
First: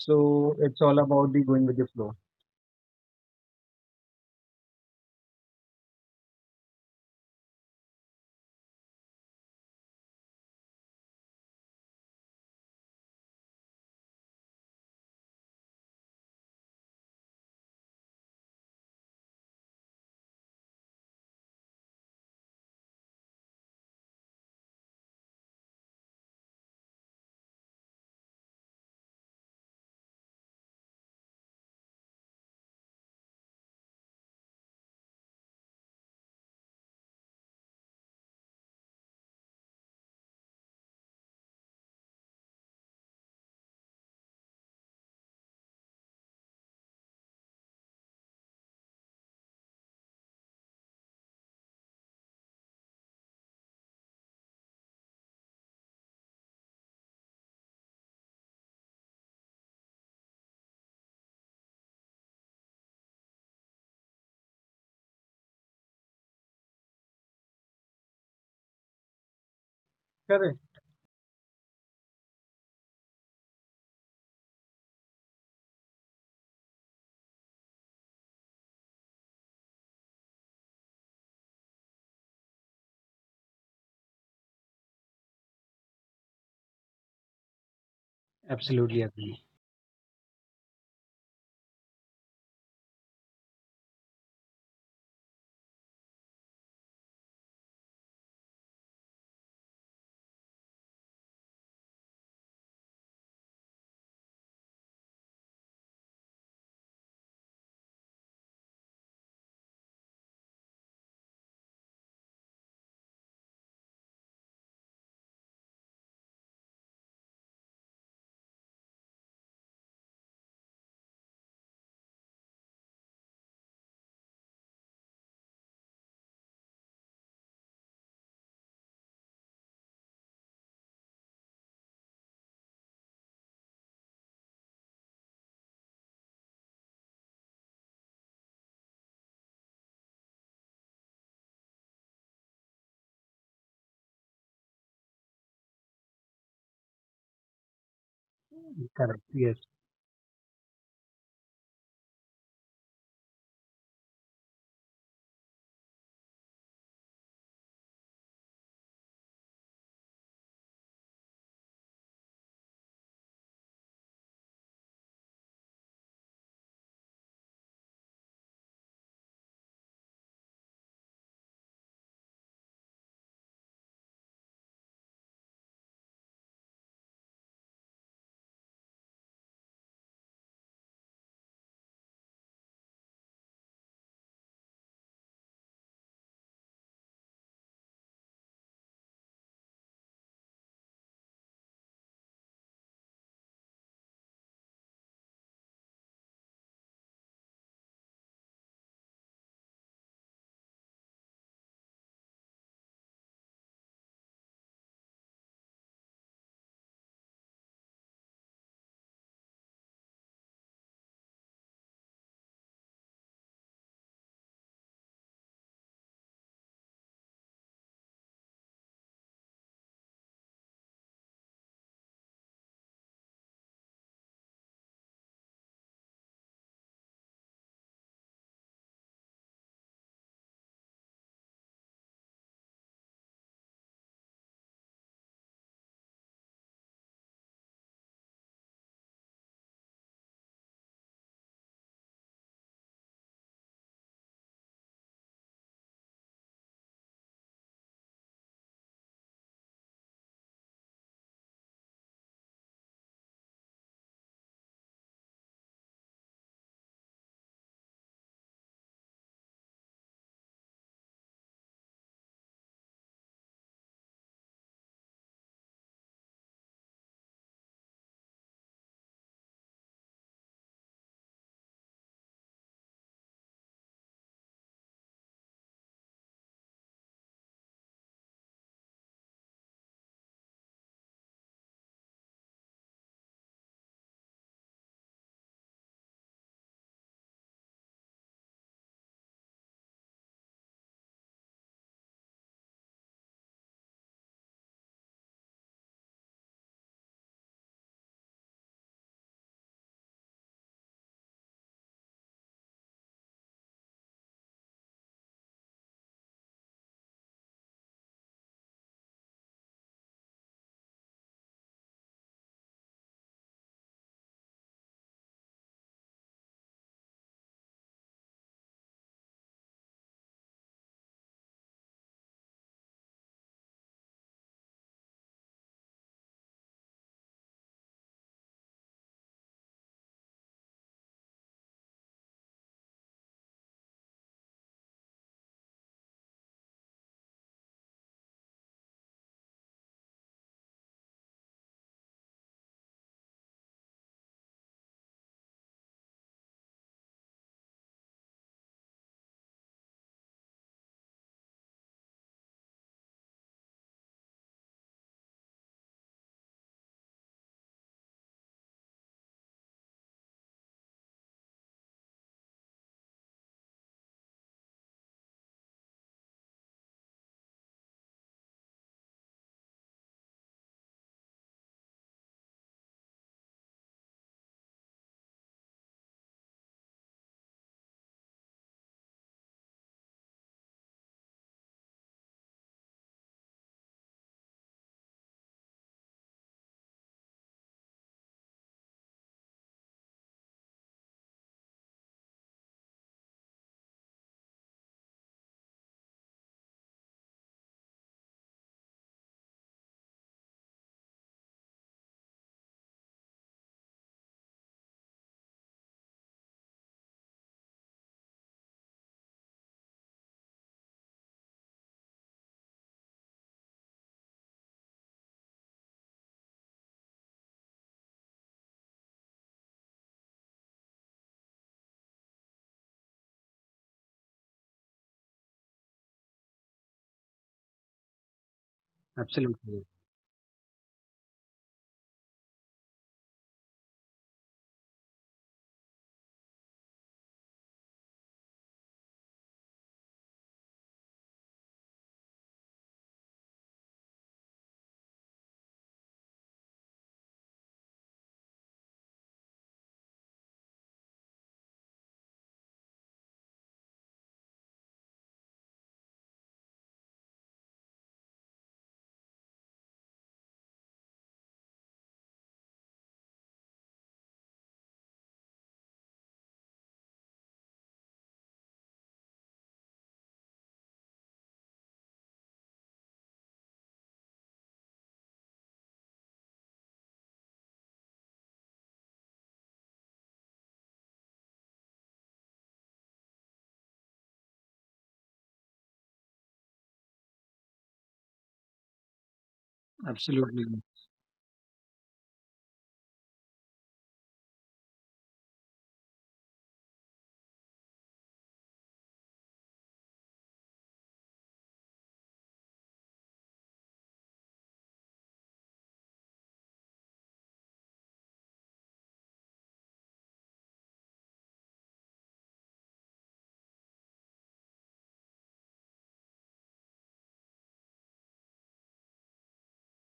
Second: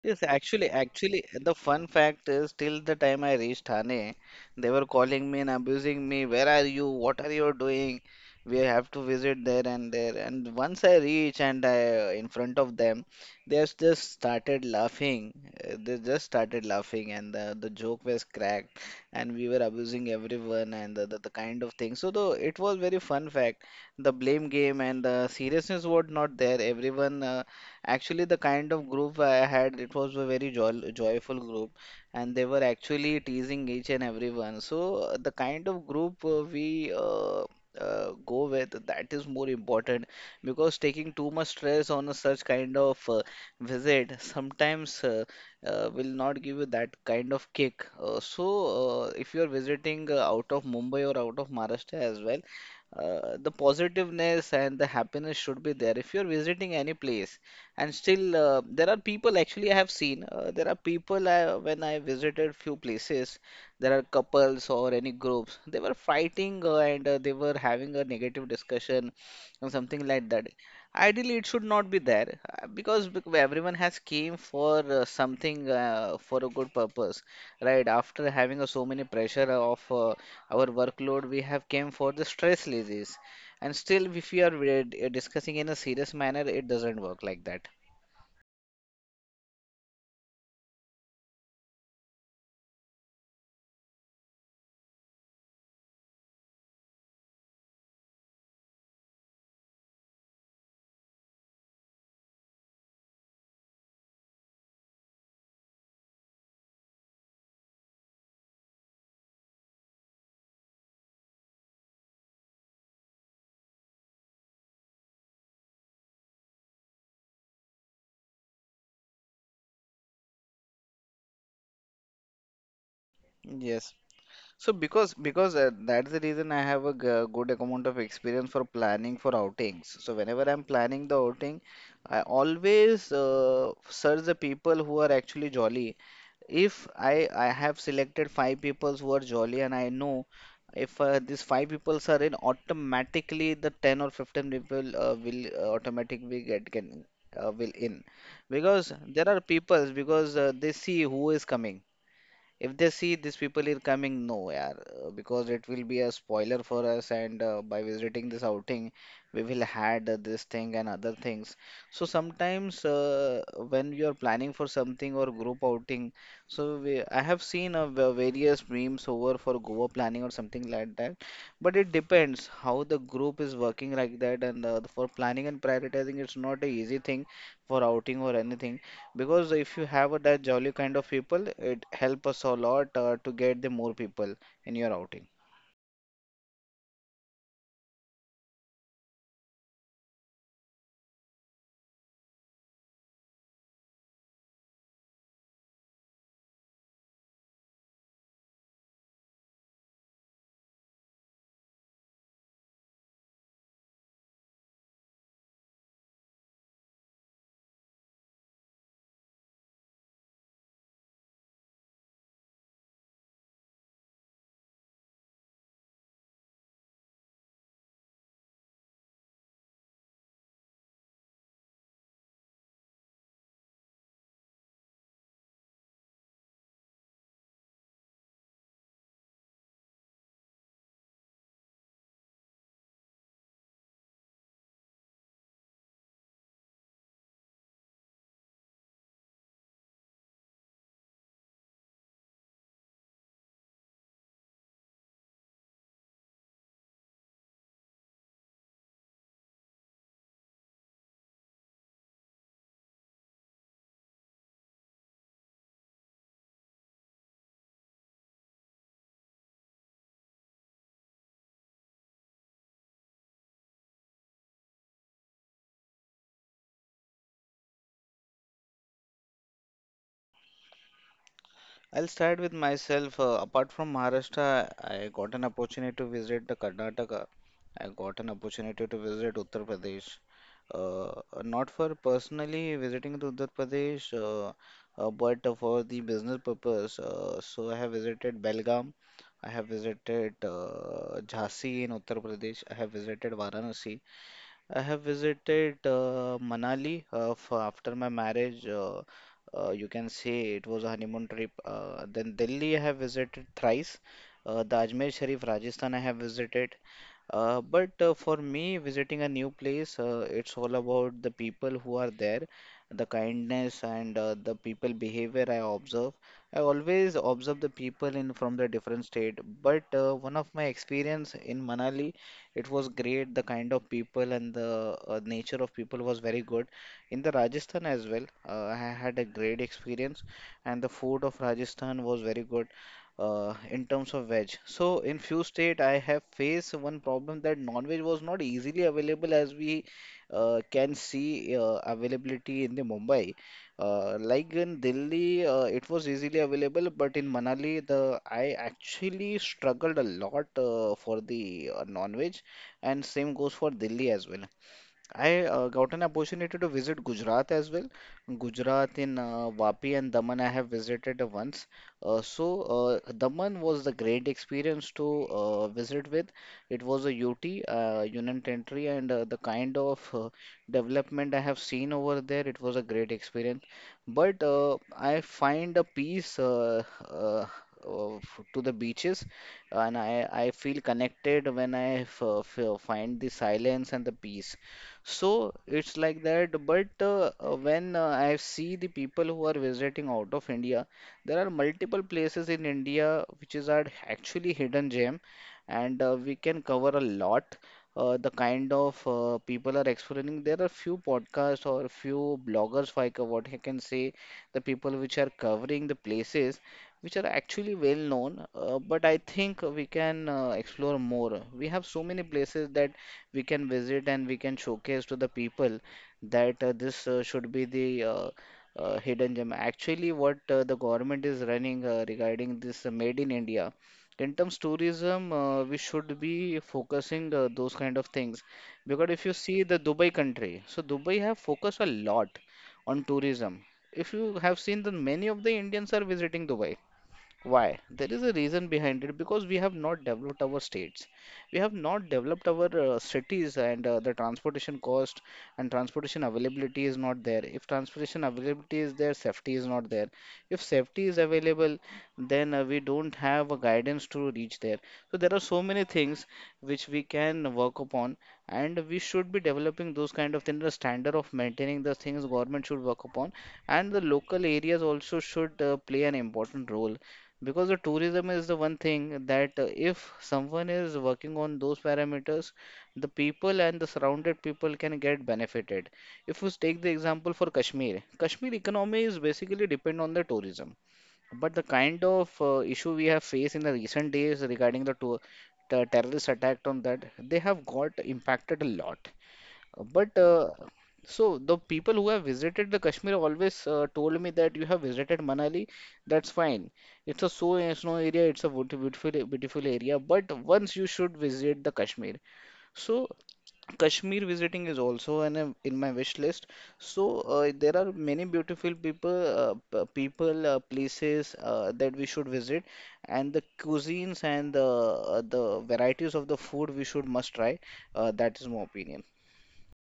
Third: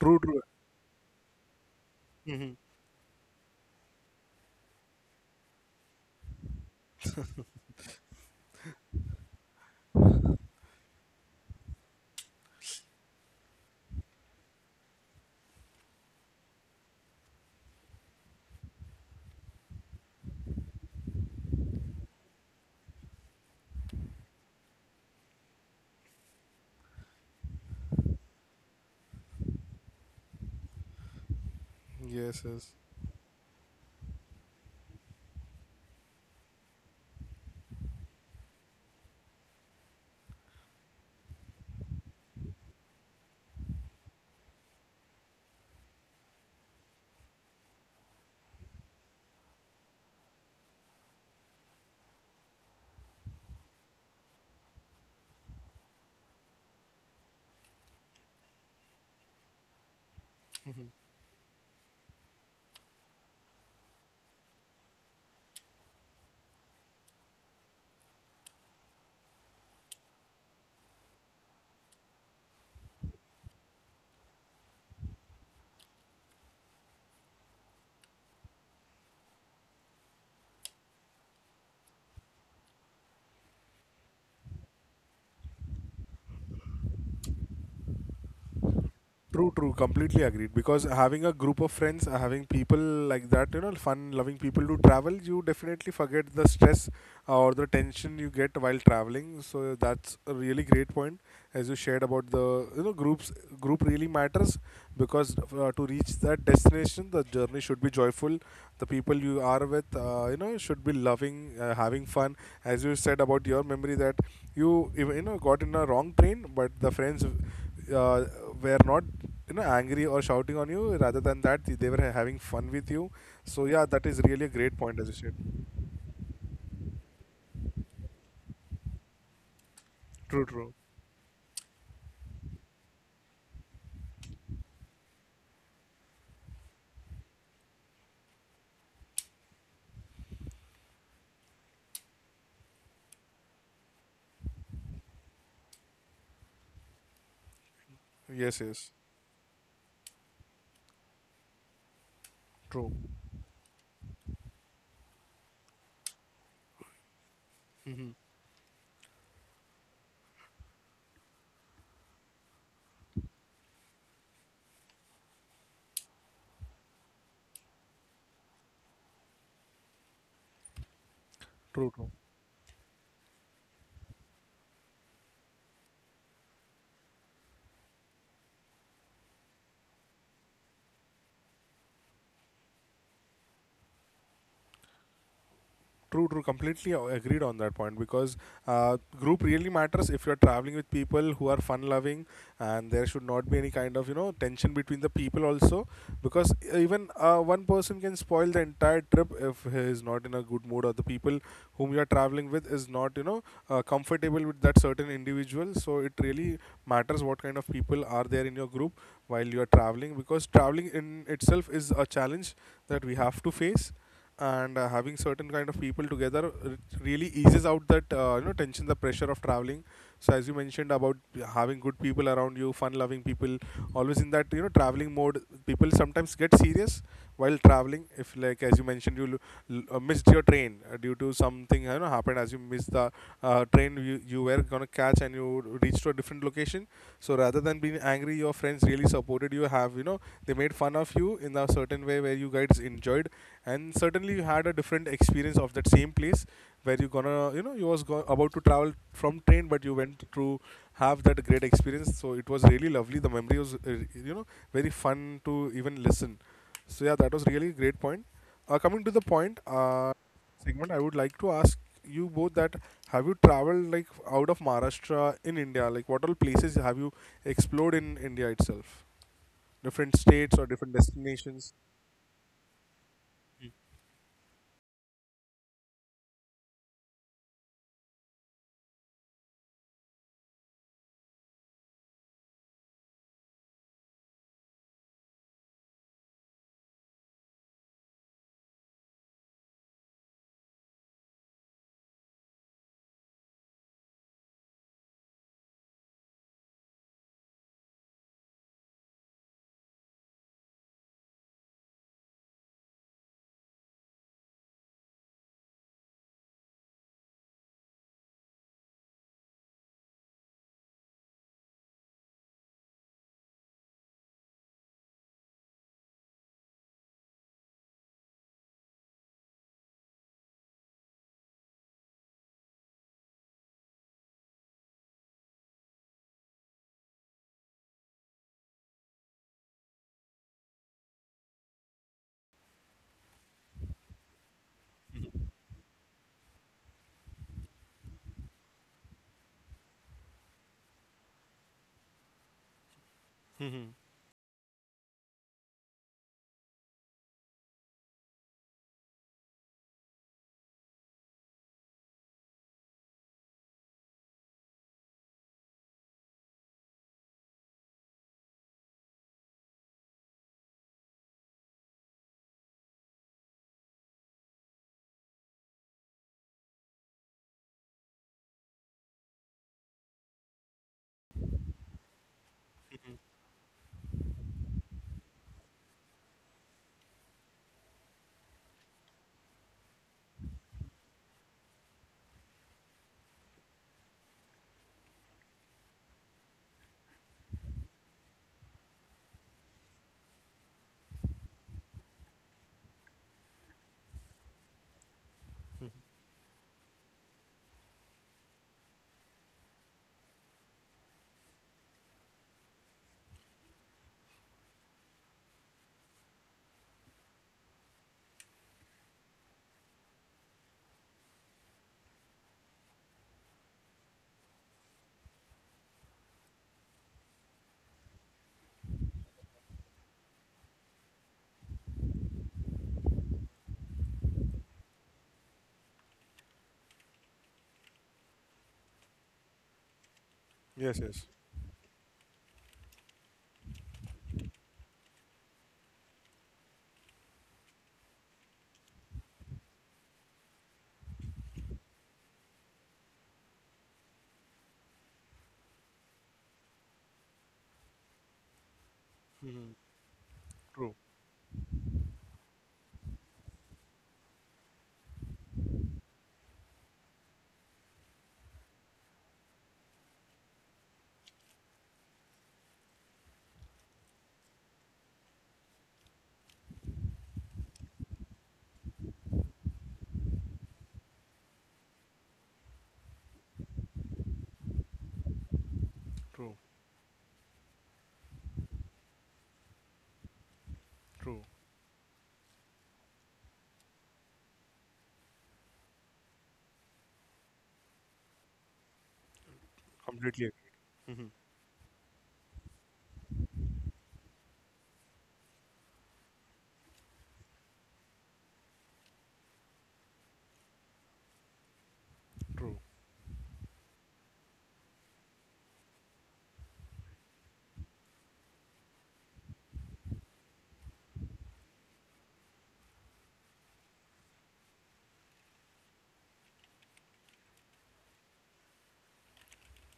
true, Yes, true. actually, it's all actually, about the the going with fun the flow. fact is, till the time I reached Thane, they were calling me and abusing me. Where are you? What are you doing? We have to visit there and there. And once I reach and I in front of them, they has just started laughing. Uh, They just started laughing, and the, the joke was cracked, and we were abusing everyone and the, the, the kind of thing. So, though it was very fun fact, the blame game and the seriousness was not there. Everyone. Uh, Actually, the kind of group I had, it was a very joy joyful group, and Yes, they were yes. actually teasing each and everyone. So uh, the kind of group uh, we uh, uh, go with, that is more important, because taking too much stress on a such kind of uh, visit sometimes uh, uh, will not give you that kind of kick. Uh, so uh, if you're visiting uh, out of Mumbai or out of Maharashtra as well, uh, the positiveness and the happiness should be there. If you're visiting any place, and still, uh, there are people actually I have seen. Uh, there are people I, when I visited few places, there are couples or any groups. They were fighting uh, and uh, they were having a negative discussion or something like that. Correct. Ideally, it should not be there uh, because bec- everyone has came for uh, something uh, for a good purpose, right? After having uh, so many pressure of uh, our workload, we have came for the stress disease. And still if we are re- discussing in a serious manner, it doesn't work like that. Absolutely agree. True, true. Completely agreed. Because having a group of friends, uh, having people like that, you know, fun loving people to travel, you definitely forget the stress uh, or the tension you get while traveling. So that's a really great point as you shared about the, you know, groups. Group really matters because uh, to reach that destination, the journey should be joyful. The people you are with, uh, you know, should be loving, uh, having fun. As you said about your memory that you, even, you know, got in a wrong train, but the friends uh, were not, you know, angry or shouting on you, rather than that they were having fun with you. So yeah, Yes. that is really a So great point, as because you said. because uh, that's the reason I have a g- good amount of experience for planning for outings. So whenever I'm planning the outing, I always uh, search the people who are actually jolly. If I I have selected five people who are jolly and I know if uh, these five people are in, automatically the ten or fifteen people uh, will uh, automatically get, can uh, will in Yes, yes. because Correct. there are Yes. people because uh, they see who is coming. If they see these people are coming, no, yaar, uh, because it will be a spoiler for us, and uh, by visiting this outing, we will had uh, this thing and other things. So sometimes uh, when you are planning for something or group outing, so we, I have seen uh, va- various memes over for Goa planning or something like that, but it depends how the group is working like that, and uh, for planning and prioritizing, it's not a easy thing for outing or anything. Because if you have a, that jolly kind of people, it help us a lot uh, to get the more people in your outing. True, true. Completely a- agreed on that point, because uh, group really matters if you're traveling with people who are fun loving, and there should not be any kind of, you know, tension between the people also, because even uh, one person can spoil the entire trip if he is not in a good mood, or the people whom you are traveling with is not, you know, uh, comfortable with that certain individual. So it really matters what kind of people are there in your group while you are traveling, because traveling in itself is a challenge that we have to face. And uh, having certain kind of people together r- really eases out that, uh, you know, tension, the pressure of traveling. So as you mentioned about having good people around you, fun loving people, always in that, you know, traveling mode, people sometimes get serious while traveling, if like as you mentioned you l- l- uh, missed your train uh, due to something, you know, happened. As you missed the uh, train you, you were gonna catch, and you reached to a different location. So rather than being angry, your friends really supported you. Have, you know, they made fun of you in a certain way where you guys enjoyed, and certainly you had a different experience of that same place where you gonna, you know, you was go- about to travel from train, but you went to have that great experience. So it was really lovely. The memory was, uh, you know, very fun to even listen. So yeah, that was really a great point. Uh, coming to the point, uh, segment, I would like to ask you both that have you traveled like out of Maharashtra in India? Like what all places have you explored in India itself? Different states or different destinations? I'll start with myself. Uh, apart from Maharashtra, I got an opportunity to visit the Karnataka. I got an opportunity to visit Uttar Pradesh. Uh, not for personally visiting to Uttar Pradesh, uh, uh, but uh, for the business purpose. Uh, so I have visited Belgaum. I have visited uh, Jhansi in Uttar Pradesh. I have visited Varanasi. I have visited uh, Manali uh, f- after my marriage. Uh, uh, you can say it was a honeymoon trip. Uh, then Delhi, I have visited thrice. Uh, the Ajmer Sharif, Rajasthan, I have visited. Uh, but uh, for me, visiting a new place, uh, it's all about the people who are there, the kindness and uh, the people behavior I observe. I always observe the people in from the different state. But uh, one of my experience in Manali. It was great. The kind of people and the uh, nature of people was very good. In the Rajasthan as well, uh, I had a great experience, and the food of Rajasthan was very good uh, in terms of veg. So in few state, I have faced one problem that non-veg was not easily available as we uh, can see uh, availability in the Mumbai. Mhm. Uh, like in Delhi, uh, it was easily available, but in Manali, the I actually struggled a lot uh, for the uh, non-veg, and same goes for Delhi as well. I uh, got an opportunity to visit Gujarat as well. Gujarat in uh, Vapi and Daman I have visited once. Uh, so uh, Daman was the great experience to uh, visit with. It was a U T, uh, Union Territory, and uh, the kind of uh, development I have seen over there, it was a great experience. But uh, I find a peace uh, uh, uh, f- to the beaches, and I, I feel connected when I f f find the silence and the peace. So it's like that. But uh, uh, when uh, I see the people who are visiting out of India, there are multiple places in India which is are actually hidden gem, and uh, we can cover a lot. Uh, the kind of uh, people are exploring. There are few podcasts or few bloggers, if I ca- what I can say, the people which are covering the places which are actually well known. Uh, but I think we can uh, explore more. We have so many places that we can visit and we can showcase to the people that uh, this uh, should be the uh, uh, hidden gem. Actually, what uh, the government is running uh, regarding this uh, Made in India. In terms tourism, uh, we should be focusing uh, those kind of things because if you see the Absolutely. Dubai country, so Yes, Dubai yes, have focused a lot on tourism. If you have seen that many of the Indians are visiting Dubai, why? There is a reason behind it because we have not developed our states. We have not developed our uh, cities, and uh, the transportation cost and transportation availability is not there. If transportation availability is there, safety is not there. If safety is available, then uh, we don't have a guidance to reach there. So there are so many things which we can work upon, and we should be developing those kind of things. The standard of maintaining the things government should work upon, and the local areas also should uh, play an important role because the tourism is the one thing that uh, if someone is working on those parameters, the people and the surrounded people can get benefited. If we take the example for Kashmir, Kashmir economy is basically depend on the tourism. But the kind of uh, issue we have faced in the recent days regarding the tour, the terrorist attack on that, they have got impacted a lot. Uh, But completely. uh, Absolutely, so the people who have visited the Kashmir always uh, told me that you have visited Manali. That's fine. It's a so uh, snow area. It's a beauti- beautiful beautiful area. But once you should visit the Kashmir. So Kashmir visiting is also an, uh, in my wish list. So uh, there are many beautiful people, uh, p- people, uh, places uh, that we should visit, and the cuisines and the uh, the varieties of the food we should must try. Uh, that is my opinion.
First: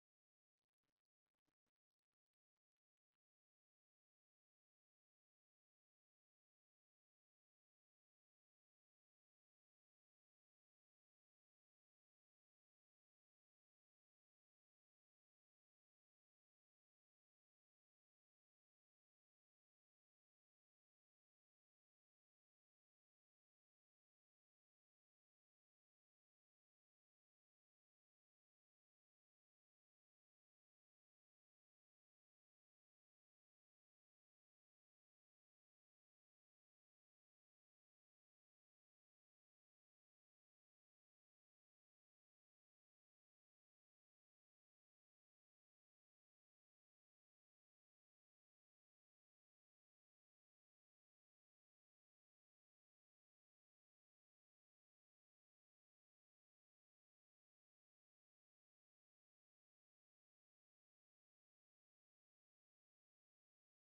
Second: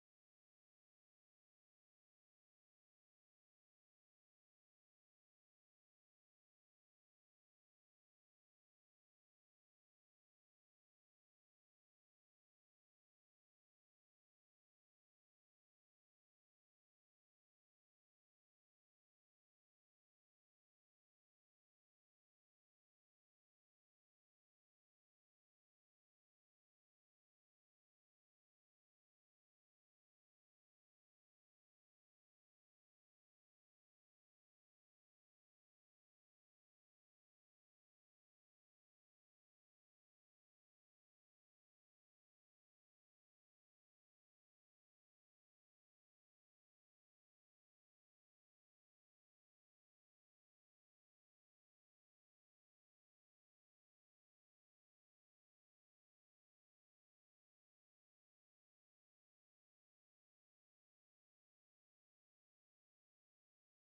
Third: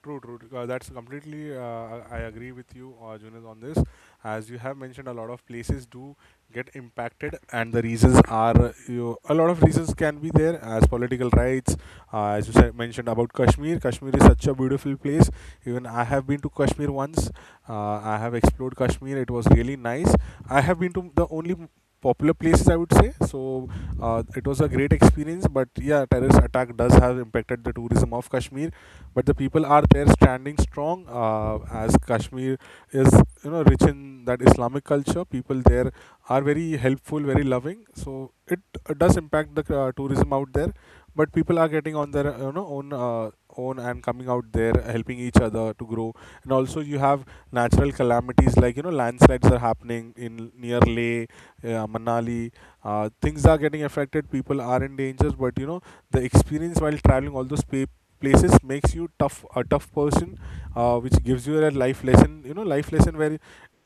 True, true. Uh, that's completely. Uh, I I agree with you, uh, Junaid, on this. As you have mentioned, a lot of places do get impacted, and the reasons are uh, you. A lot of reasons can be there, as political rights. Uh, as you said, mentioned about Kashmir. Kashmir is such a beautiful place. Even I have been to Kashmir once. Uh, I have explored Kashmir. It was really nice. I have been to the only popular places, I would say. So uh, it was a great experience. But yeah, terrorist attack does have impacted the tourism of Kashmir, but the people are there standing strong, uh, as Kashmir is, you know, rich in that Islamic culture. People there are very helpful, very loving. So it uh, does impact the uh, tourism out there, but people are getting on their, you know, own, uh, own, and coming out there helping each other to grow. And also you have natural calamities like, you know, landslides are happening in near Leh, uh, Manali. Uh, things are getting affected, people are in danger, but you know, the experience while traveling all those pa- places makes you tough, a tough person, uh, which gives you a life lesson, you know, life lesson where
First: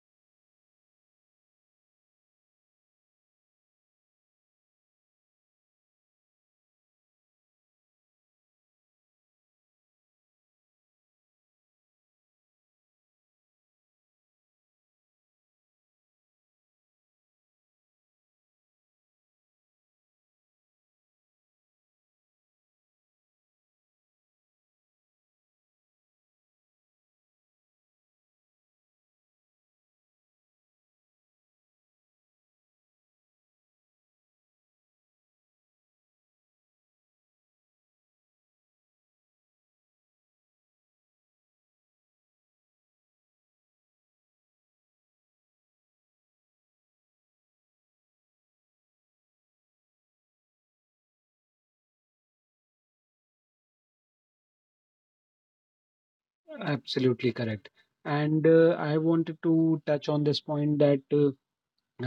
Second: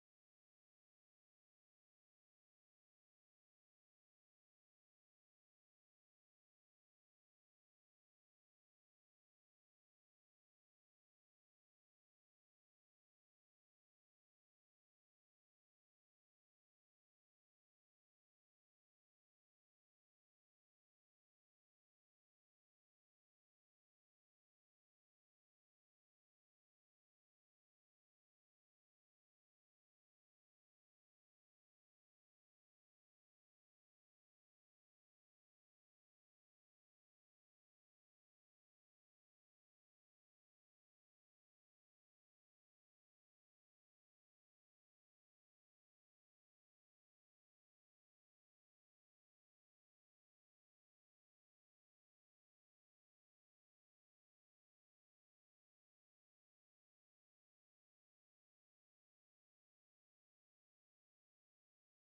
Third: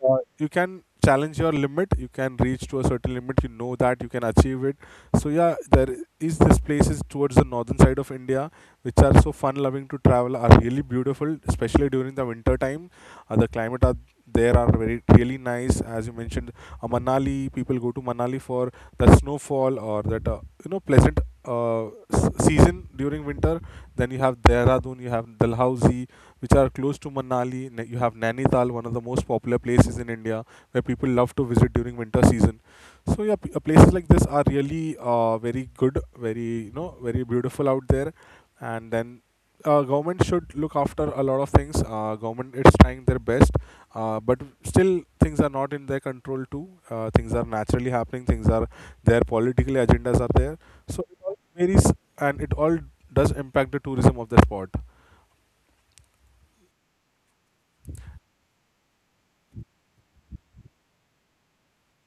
uh, you can challenge your limit, you can reach to a certain limit, you know, that you can achieve it. So yeah, there is this places towards the northern side of India, which are so fun loving to travel, are really beautiful, especially during the winter time. Uh, the climate are there are very really nice, as you mentioned. Uh, Manali, people go to Manali for the snowfall or that, uh, you know, pleasant, uh, s- season during winter. Then you have Dehradun, you have Dalhousie, which are close to Manali. Na- You have Nainital, one of the most popular places in India where people love to visit during winter season. So yeah, p- uh, places like this are really, uh, very good, very, you know, very beautiful out there. And then uh, government should look after a lot of things. Uh, government is trying their best, uh, but still things are not in their control too. Uh, things are naturally happening. Things are, their political agendas are there. So it all varies, and it all does impact the tourism of the spot. absolutely correct. And uh, I wanted to touch on this point that uh,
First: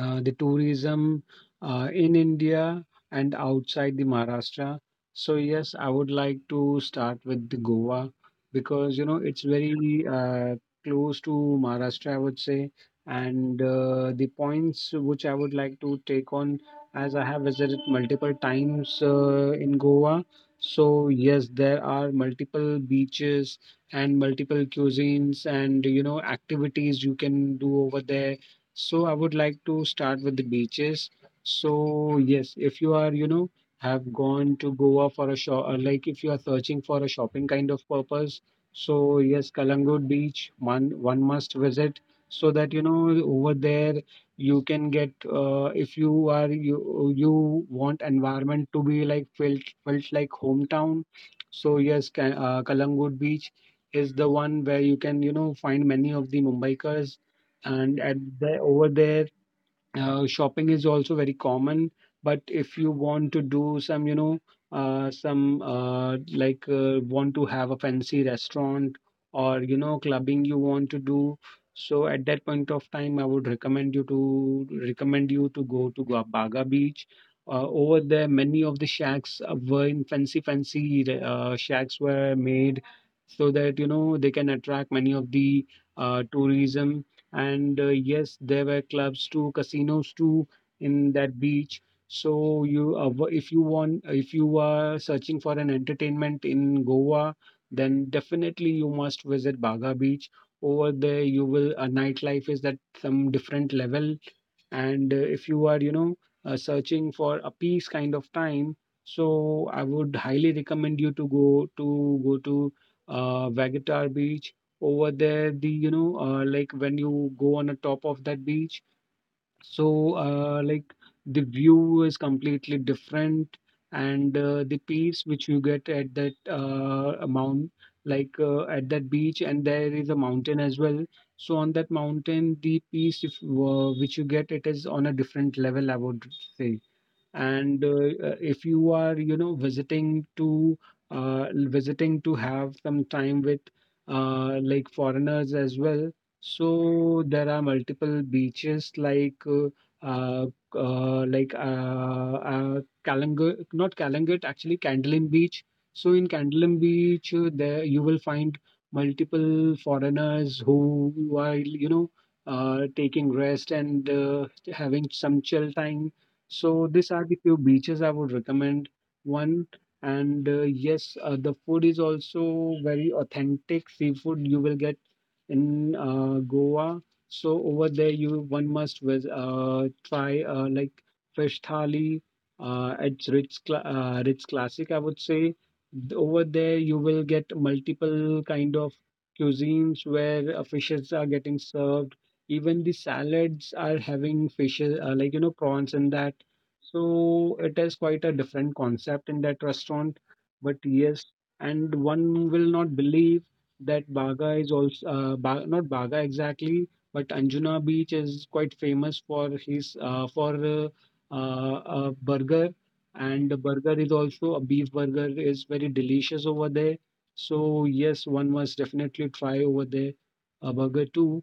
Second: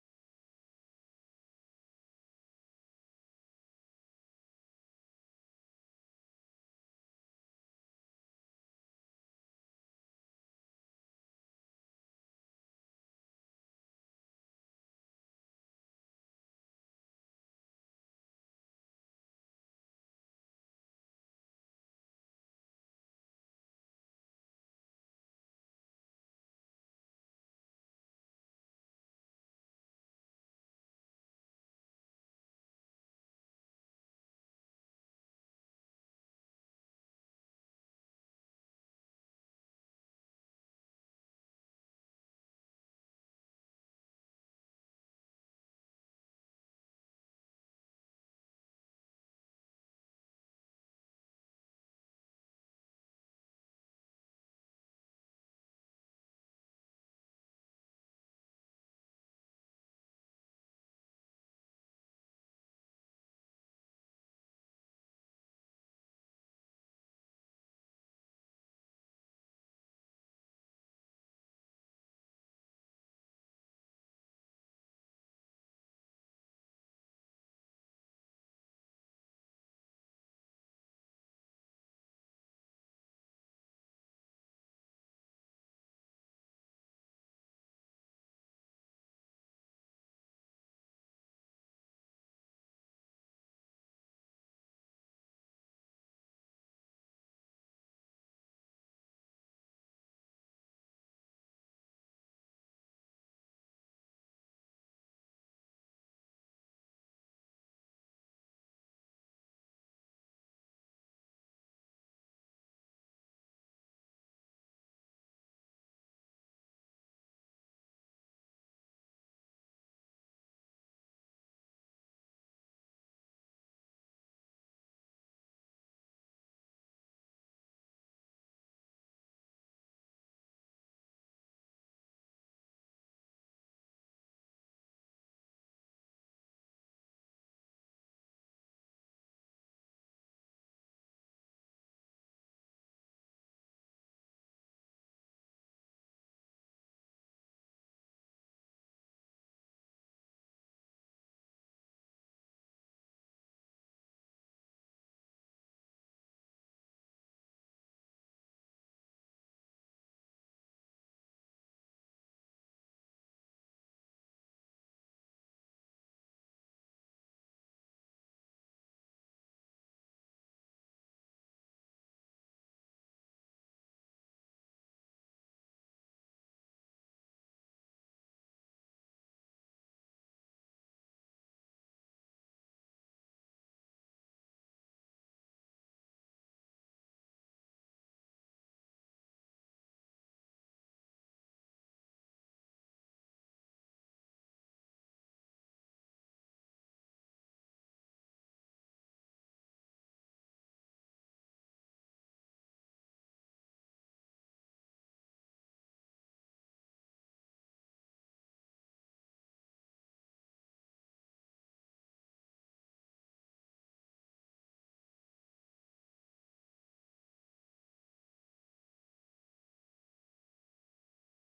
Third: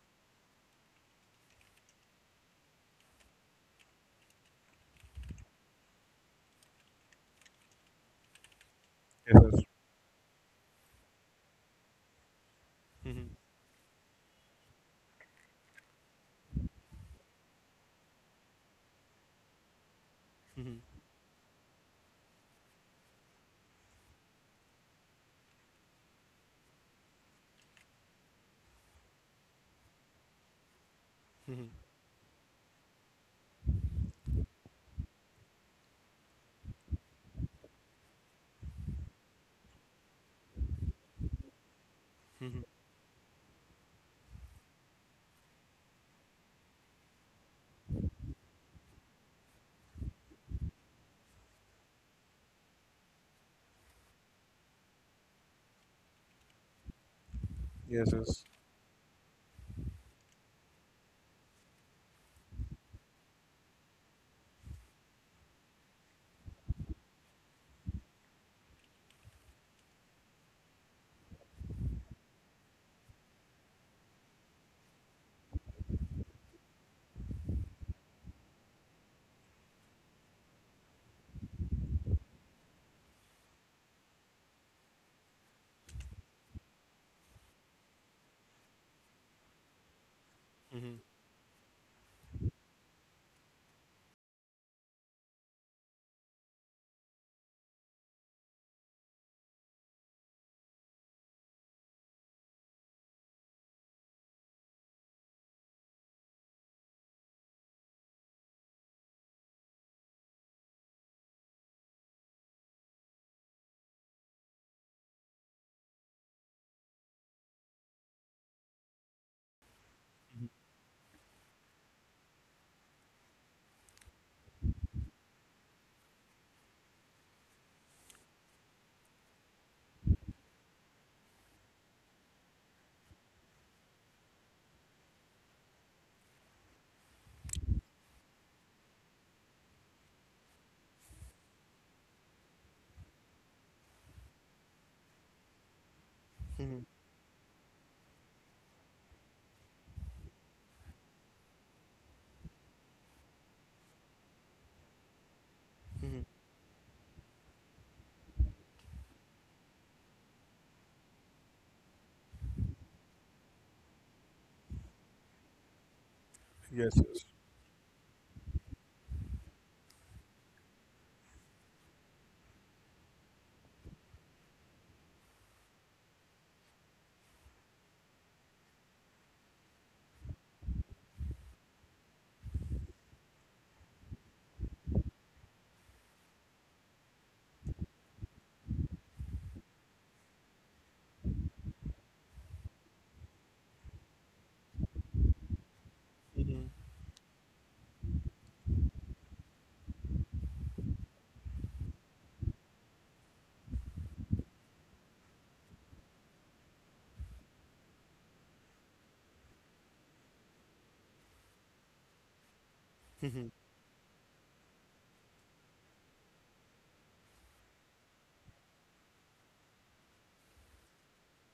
uh, the tourism uh, in India and outside the Maharashtra. So yes, I would like to start with the Goa because you know it's Yes, yes, very uh, close to Maharashtra, I would say. And uh, the points which I would like to take on, as I have visited multiple times uh, in Goa. So yes, there are multiple beaches and multiple cuisines and you know activities you can do over there, so I would like to start with the beaches. So yes, if you are, you know, have gone to Goa for a shop, like if you are searching for a shopping kind of purpose, so yes, Kalangut Beach, one one must visit, so that you know over there you can get, uh, if you are you you want environment to be like felt felt like hometown. So yes, Ka- uh, Kalangut Beach is the one where you can you know find many of the Mumbaikars, and yes, at yes, the, over there uh, shopping is also very common. But if you want to do some you know uh, some uh, like uh, want to have a fancy restaurant, or you know clubbing you want to do, so at that point of time i would recommend you to recommend you to go to Gua- Baga Beach. Uh, over there, many of the shacks, uh, were, in fancy fancy uh, shacks were made, so that you know they can attract many of the uh, tourism. And uh, yes, there were clubs too, casinos too, in that beach. So you uh, w- if you want, if you are searching for an entertainment in Goa, then definitely you must visit Baga Beach. Over there you will uh, nightlife is at some different level. And uh, if you are you know uh, searching for a peace kind of time, so I would highly recommend you to go to go to uh, Vagatar Beach. Over there the you know uh, like when you go on the top of that beach, so uh, like the view is completely different. And uh, the peace which you get at that uh, mount, like uh, at that beach, and there is a mountain as well. So on that mountain the peace if, uh, which you get, it is on a different level, I would say. And uh, uh, if you are you know visiting to uh, visiting to have some time with uh, like foreigners as well. So there are multiple beaches like uh, uh, uh, like uh, uh, Kalangut, not Kalangut, actually Candolim Beach. So in Candolim Beach, uh, there you will find multiple foreigners who, who are you know uh, taking rest and uh, having some chill time. So yes, these yes. are the few beaches I would recommend. One. And uh, yes, uh, the food is also very authentic, seafood you will get in uh, Goa. So over there, you one must vis- uh, try uh, like fish thali. Uh, it's rich, cla uh, rich classic, I would say. Th- Over there, you will get multiple kind of cuisines where uh, fishes are getting served. Even the salads are having fishes, uh, like you know, prawns and that. So it is quite a different concept in that restaurant. But yes, and one will not believe that Baga is also, uh, ba not Baga exactly, but Anjuna Beach is quite famous for his uh, for uh, uh, a burger, and the burger is also, a beef burger is very delicious over there. So yes, one must definitely try over there a burger too.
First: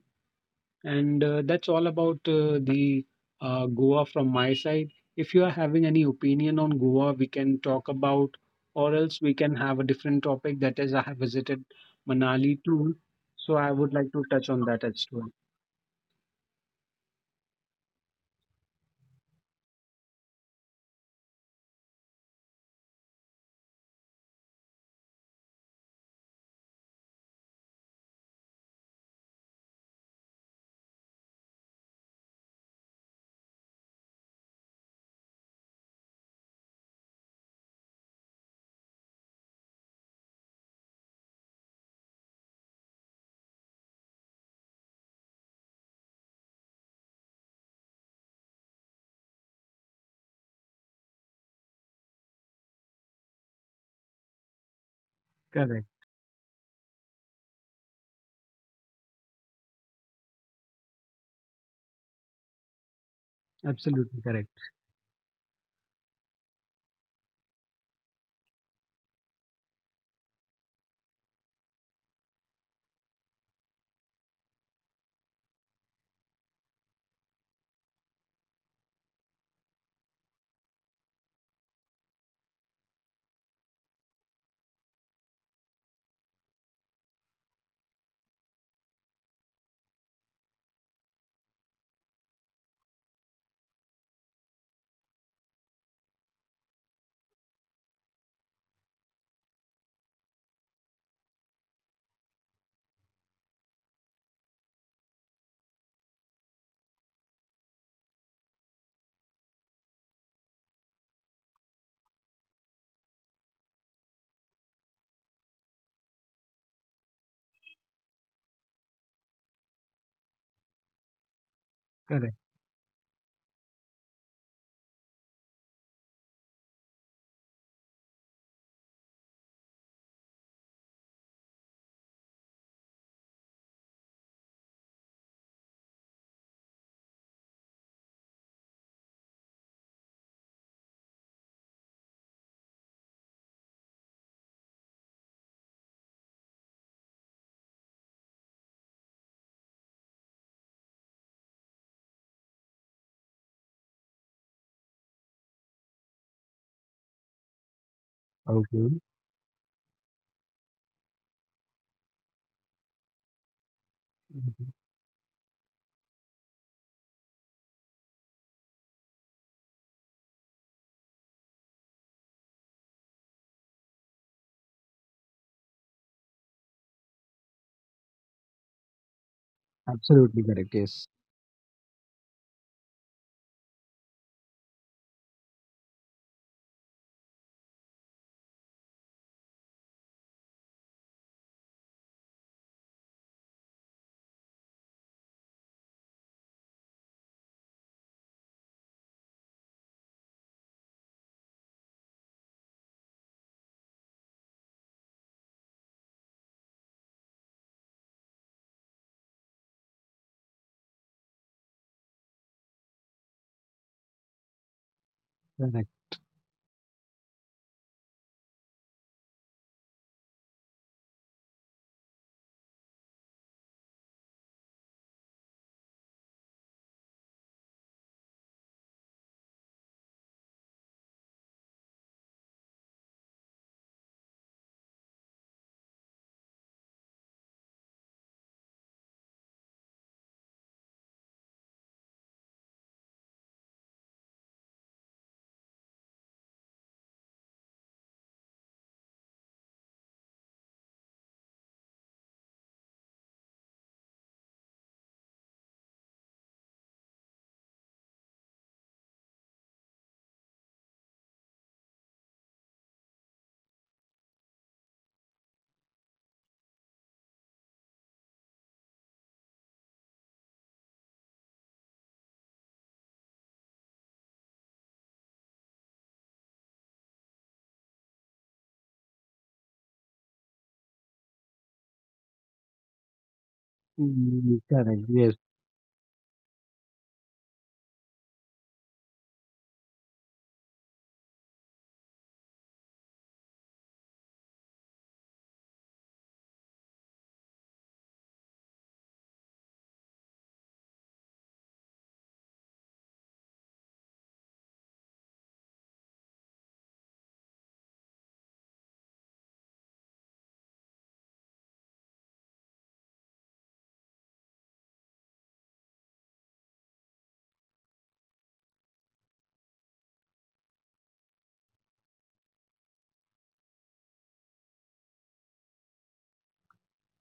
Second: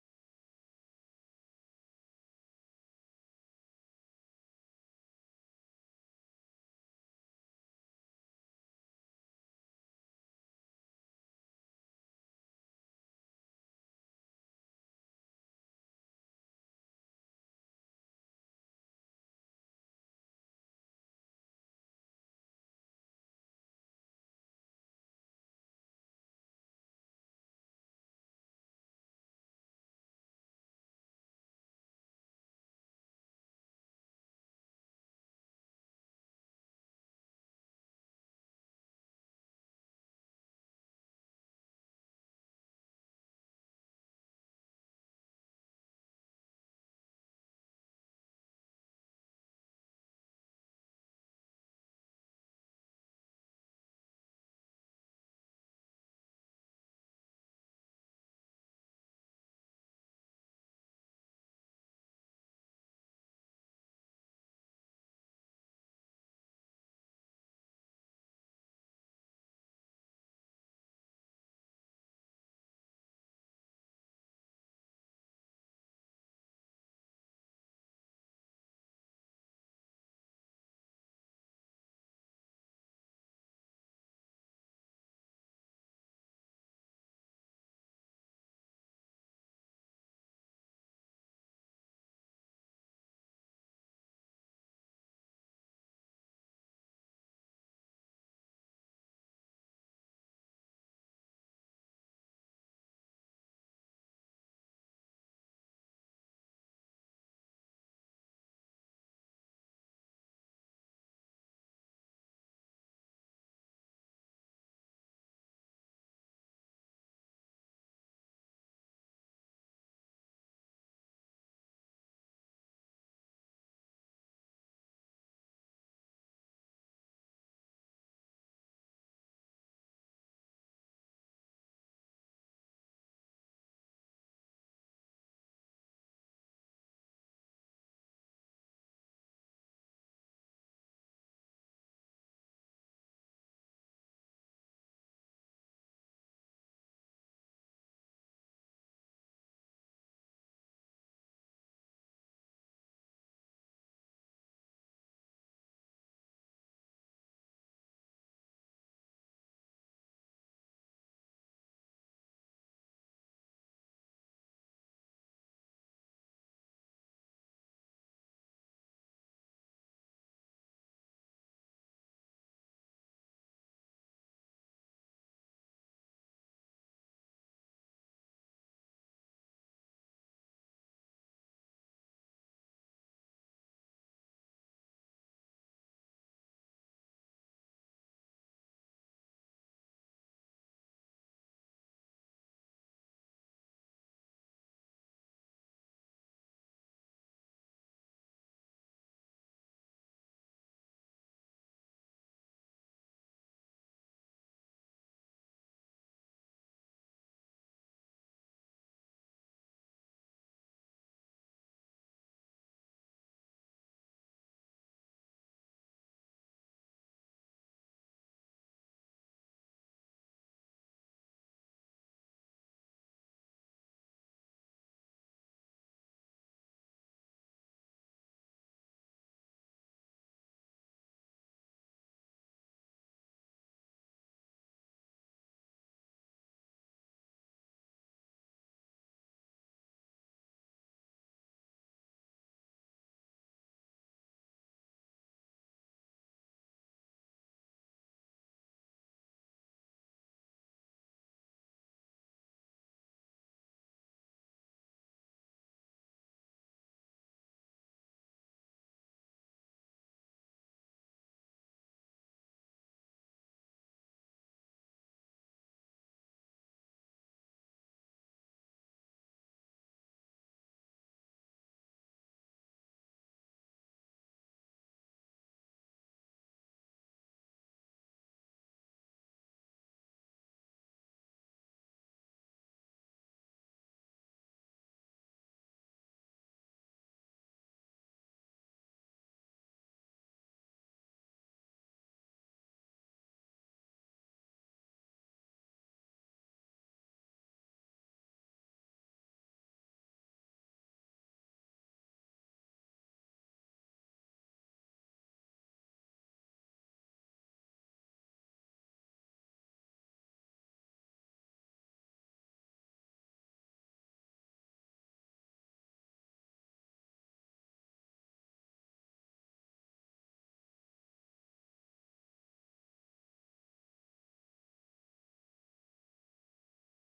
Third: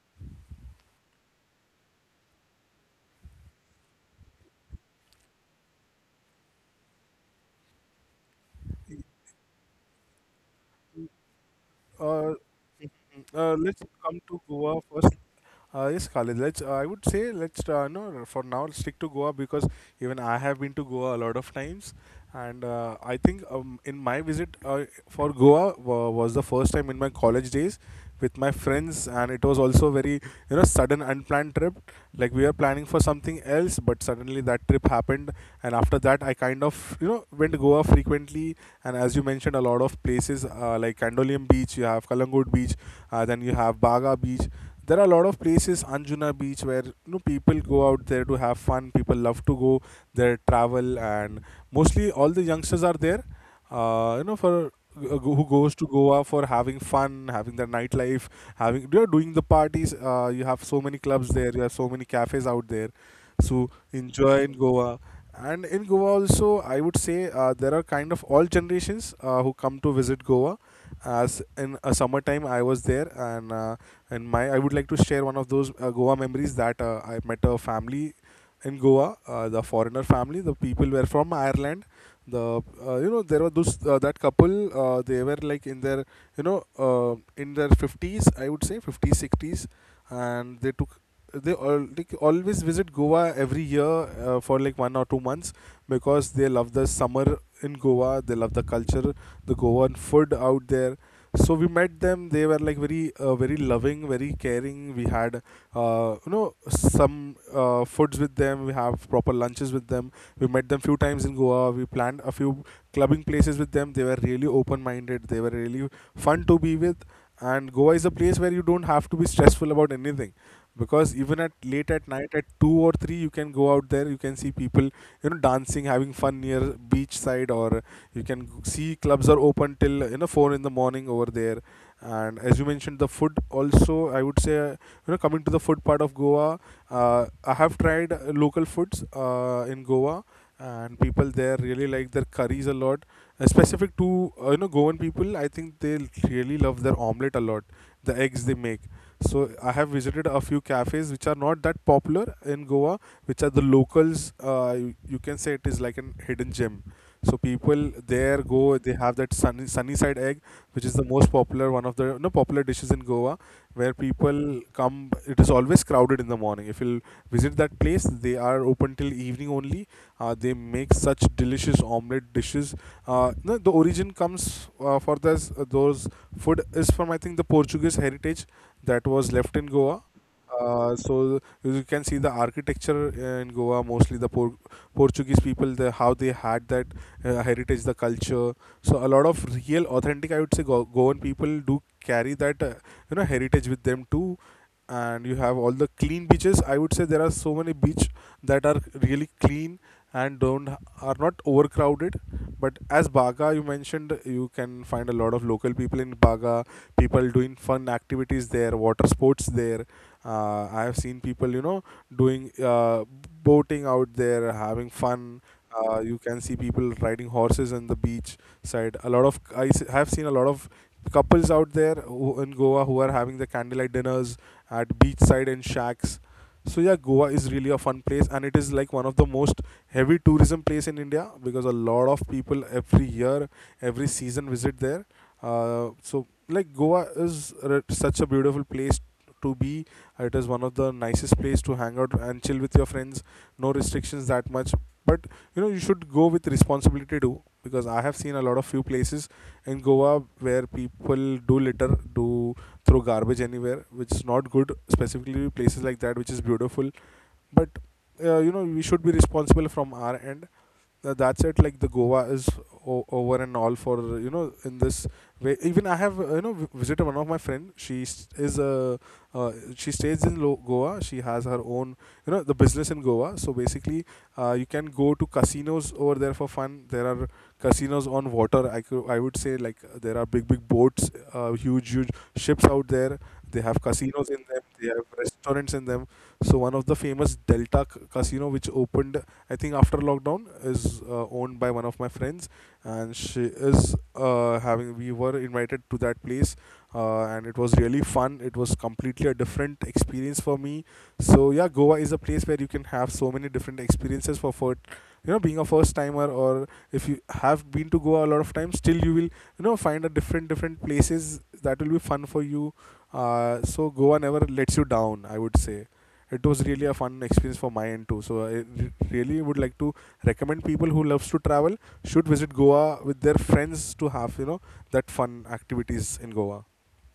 And uh, that's all about uh, the uh, Goa from my side. If you are having any opinion on Goa, we can talk about, or else we can have a different topic. That is, I have visited Uh, Manali too, uh, so I let's would like come to to touch on Goa that as first. well. Uh, yes, Khalid. Let's. Uh, I would say let's. Uh, no, No, for now, stick to Goa, because even I have been to Goa a lot of times, and uh, I think um, in my visit uh, for Goa wa was the first time in my college days with my friends, and it was also very, you know, sudden unplanned trip, like we were planning for something else, but suddenly that trip happened, and after that I kind of, you know, went to Goa frequently. And as you mentioned a lot of places, uh, like Kandolium Beach, you have Kalangod Beach, uh, then you have Baga Beach. There are a lot of places, Anjuna Beach, where, you know, people go out there to have fun, people love to go there, travel, and mostly all the youngsters are there, uh, you know, for uh, go- who goes Correct. to Goa for having fun, having the nightlife, having, you know, doing the parties. Uh, you have so many clubs there. You have so many cafes out there. So Absolutely enjoy correct. in Goa. And in Goa also, I would say uh, there are kind of all generations uh, who come to visit Goa. As in a summertime, I was there, and uh, and my I would like to share one of those uh, Goa memories, that uh, I met a family in Goa, uh, the foreigner family. The people were from Ireland, the, uh, you know, there were those, uh, that couple, uh, they were like in their, you know, uh, in their fifties, I would say, fifties, sixties, and they took, they all like, always visit Goa every year, uh, for like one or two months, because they love the summer in Goa, they love the culture, the Goan food out there. So we met them, they were like very, uh, very loving, very caring. We had, uh, you know, some, uh, foods with them, we have proper lunches with them, we met them few times in Goa, we planned a few clubbing places with them. They were really open minded, they were really fun to be with. And Goa is a place where you don't have to be stressful about anything, because even at late at night Correct. at two or three, you can go out there, you can see people, you know, dancing, having fun near beach side, or you can see clubs are open till, you know, four in the morning over there. And as you mentioned the food also, I would say, uh, you know, coming to the food part of Goa, uh, I have tried uh, local foods uh, in Goa, and people there really like their curries a lot, uh, specific to, uh, you know, Goan people. I think they really love their omelette a lot, the eggs they make. So I have visited a few cafes which are not that popular in Goa, which are the locals, uh, you, you can say it is like an hidden gem. So people there go, they Okay. have that sunny, sunny side egg, which is the most popular, one of the no popular dishes in Goa, where people Mhm. come. It is always crowded in the morning. If you'll visit that place, they are open till evening only. Uh, they make such delicious omelette dishes. Uh, no, The origin comes uh, for this, uh, those food is from, I think, the Portuguese heritage that was left in Goa. Absolutely correct. Uh, Yes. So you can see the architecture uh, in Goa, mostly the Por- Portuguese people, the, how they had that, uh, heritage, the culture. So a lot of real, authentic, I would say, Go- Goan people do carry that uh, you know heritage with them to. And you have all the clean beaches, I would say. There are so many beach that are really clean and don't are not overcrowded. But as Baga, you mentioned, you can find a lot of local people in Baga, people doing fun activities there, water sports there. uh, I have seen people you know doing uh, boating out there, having fun. Correct. Uh, you can see people riding horses on the beach side. A lot of i s- have seen a lot of couples out there who, in Goa, who are having the candlelight dinners at beachside and shacks. So yeah, Goa is really a fun place, and it is like one of the most heavy tourism place in India because a lot of people every year, every season visit there. Uh, so like Goa is r- such a beautiful place to be. It is one of the nicest place to hang out and chill with your friends. No restrictions that much, but you know you should go with responsibility too, because I have seen a lot of few places in Goa where people do litter, do throw garbage anywhere, which is not good. Specifically, places like that, which is beautiful, but uh, you know we should be responsible from our end. Uh, that's it. Like the Goa is o- over and all for, you know in this way. Even I have uh, you know v- visited one of my friend. She s- is a uh, she stays in Lo- Goa. She has her own, you know the business in Goa. So basically, uh, you can go to casinos over there for fun. There are casinos on water. I could i would say, like, uh, there are big big boats, uh, huge huge ships out there. They have casinos in Mm, them, they correct. have Yes. restaurants in them. So one of the famous Delta c- Casino, which opened I think after lockdown, is uh, owned by one of my friends, and she is uh, having. We were invited to that place, uh, and it was really fun. It was completely a different experience for me. So yeah, Goa is a place where you can have so many different experiences for for you know being a first timer, or if you have been to Goa a lot of times, still you will, you know find a different different places that will be fun for you. Uh, so Goa never lets you down, I would say. It was really a fun experience for my end too. So I re- really would like to recommend people who loves to travel should visit Goa with their friends to have, you know that fun activities in Goa.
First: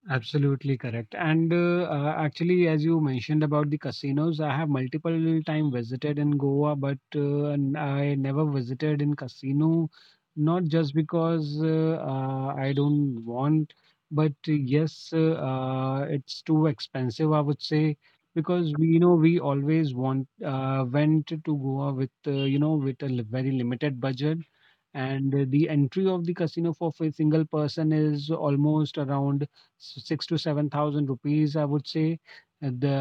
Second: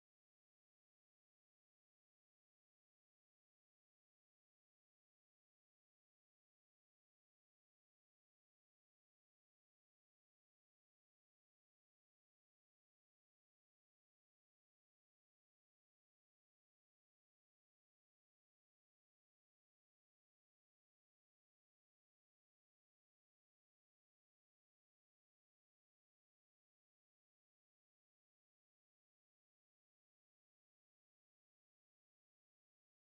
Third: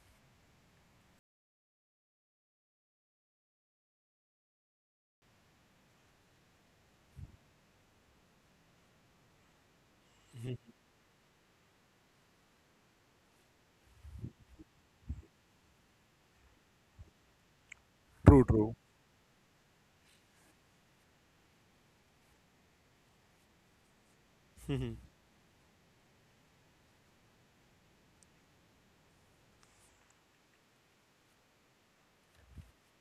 Absolutely correct. And uh, uh, actually, as you mentioned about the casinos, I have multiple time visited in Goa, but uh, n- I never visited in casino, not just because uh, uh, I don't want, but uh, yes, uh, uh, it's too expensive, I would say, True, because true. we, you know, we always want uh, went to Goa with, uh, you know, with a li- very limited budget, and uh, the entry of the casino for a single person is almost around. So, six to seven thousand rupees, I would say, at the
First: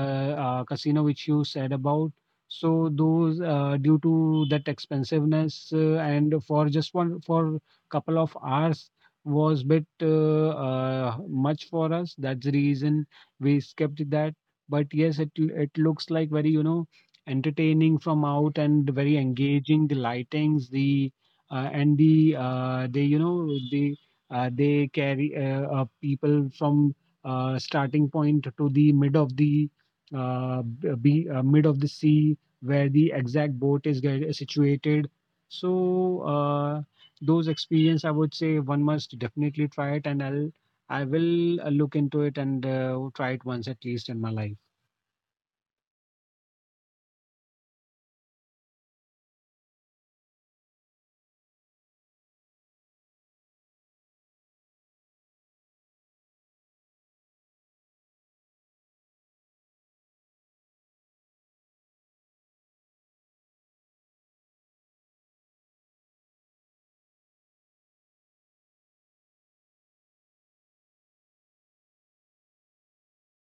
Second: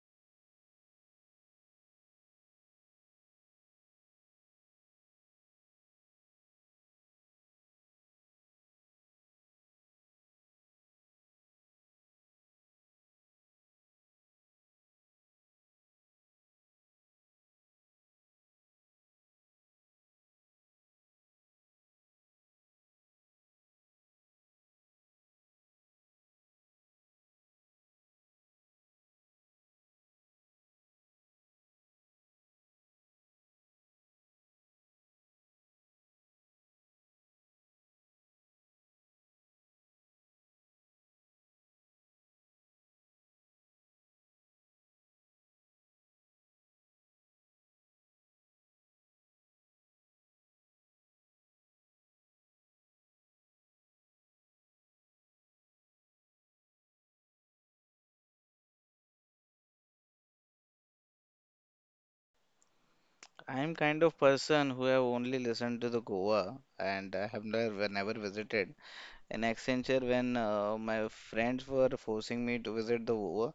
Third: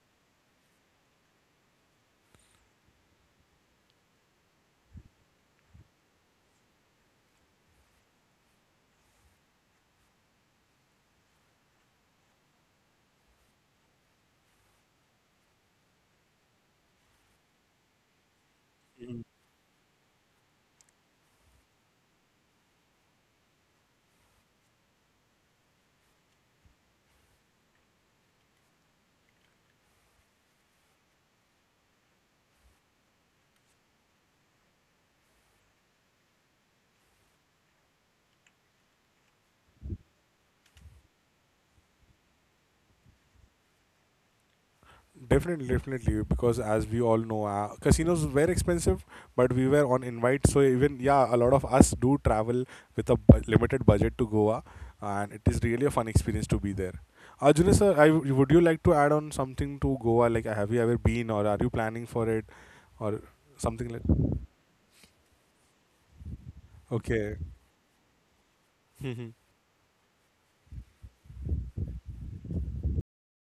uh, casino which you said about. So those uh, due to that expensiveness uh, and for just one for couple of hours was bit uh, uh, much for us. That's the reason we skipped that. But yes, it it looks like very you know entertaining from out and very engaging. The lightings, the uh, and the uh, the you know the uh, they carry uh, uh, people from uh, starting point to the mid of the uh, b- uh, be, uh, mid of the sea, where the exact boat is get, uh, situated. So uh, those experience, I would say, one must definitely try it, and I'll I will uh, look into it and uh, try it once at least in my life. Definitely, definitely, because as we all know, uh, casinos were expensive, but we were on invite, so even yeah, a lot of us do travel with a bu- limited budget to Goa, and it is really a fun experience to be there. Arjuna sir, I, w- would you like to add on something to Goa? Like, have you ever been, or are you planning for it, or I'm something kind like? of person who have only listened to the Goa and I Okay. have never never visited. In Accenture, when uh, my friends were forcing me to visit the Goa,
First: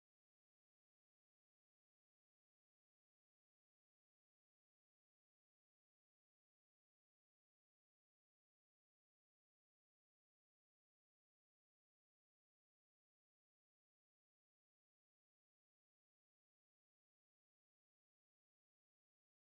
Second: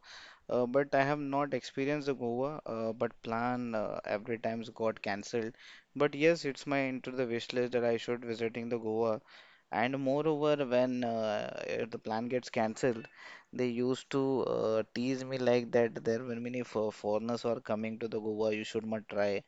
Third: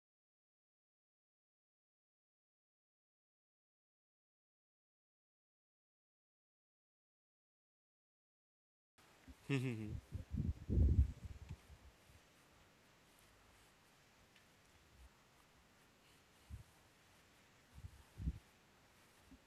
uh, but I have not experienced the Goa. Uh, but plan uh, every times got cancelled. But yes, it's my into the wish list that I should visiting the Goa. And moreover, when uh, if the plan gets cancelled, they used to uh, tease me like that there were many for foreigners are coming to the Goa. You should not try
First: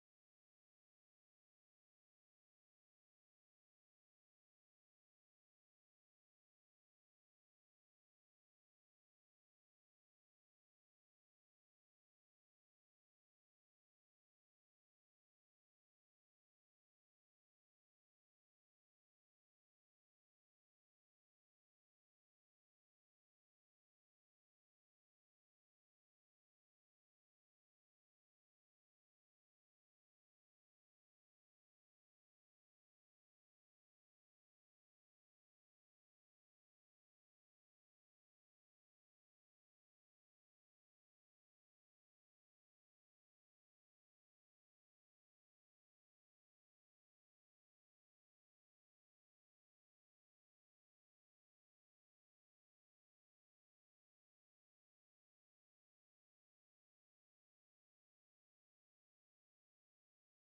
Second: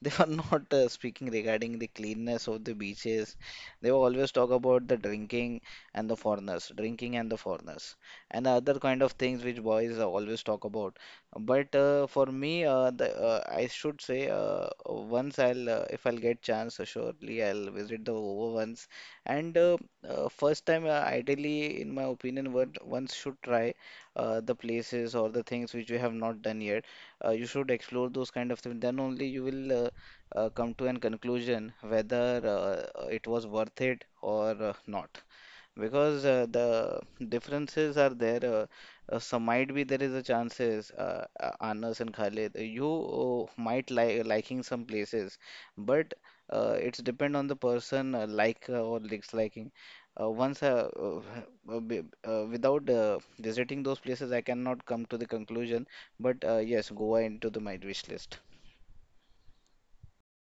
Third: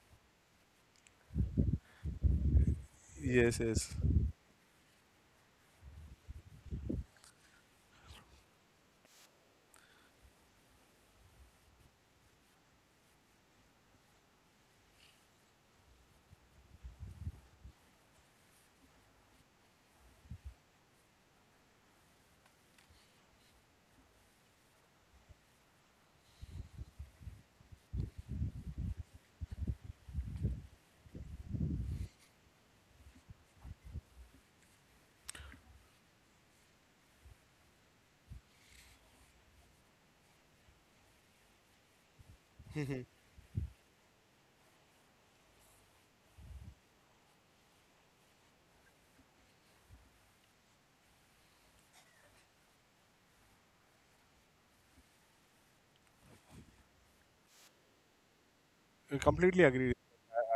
they were not uh, speaking regarding the cleanness of the beaches. Yes, They yes, were always talk about the drinking and the foreigners, drinking and the foreigners, and other kind of things which boys uh, always talk about. But uh, for me, uh, the, uh, I should say uh, once I'll uh, if I'll get chance, uh, surely I'll visit the Over once. And uh, uh, first time, uh, ideally, in my opinion, one once should try uh, the places or the things which we have not done yet. Uh, you should explore those kind of things, then only you will uh, uh, come to an conclusion whether uh, it was worth it or uh, not because uh, the differences are there, uh, uh, so might be there is a chances, uh, uh, Anas and Khalid, you uh, might like liking some places but uh, it's depend on the person, uh, like uh, or disliking. uh, once uh, uh, uh, b- uh, Without uh, visiting those places, I cannot come to the conclusion, but uh, yes, Goa into the my wish list. I completely agree.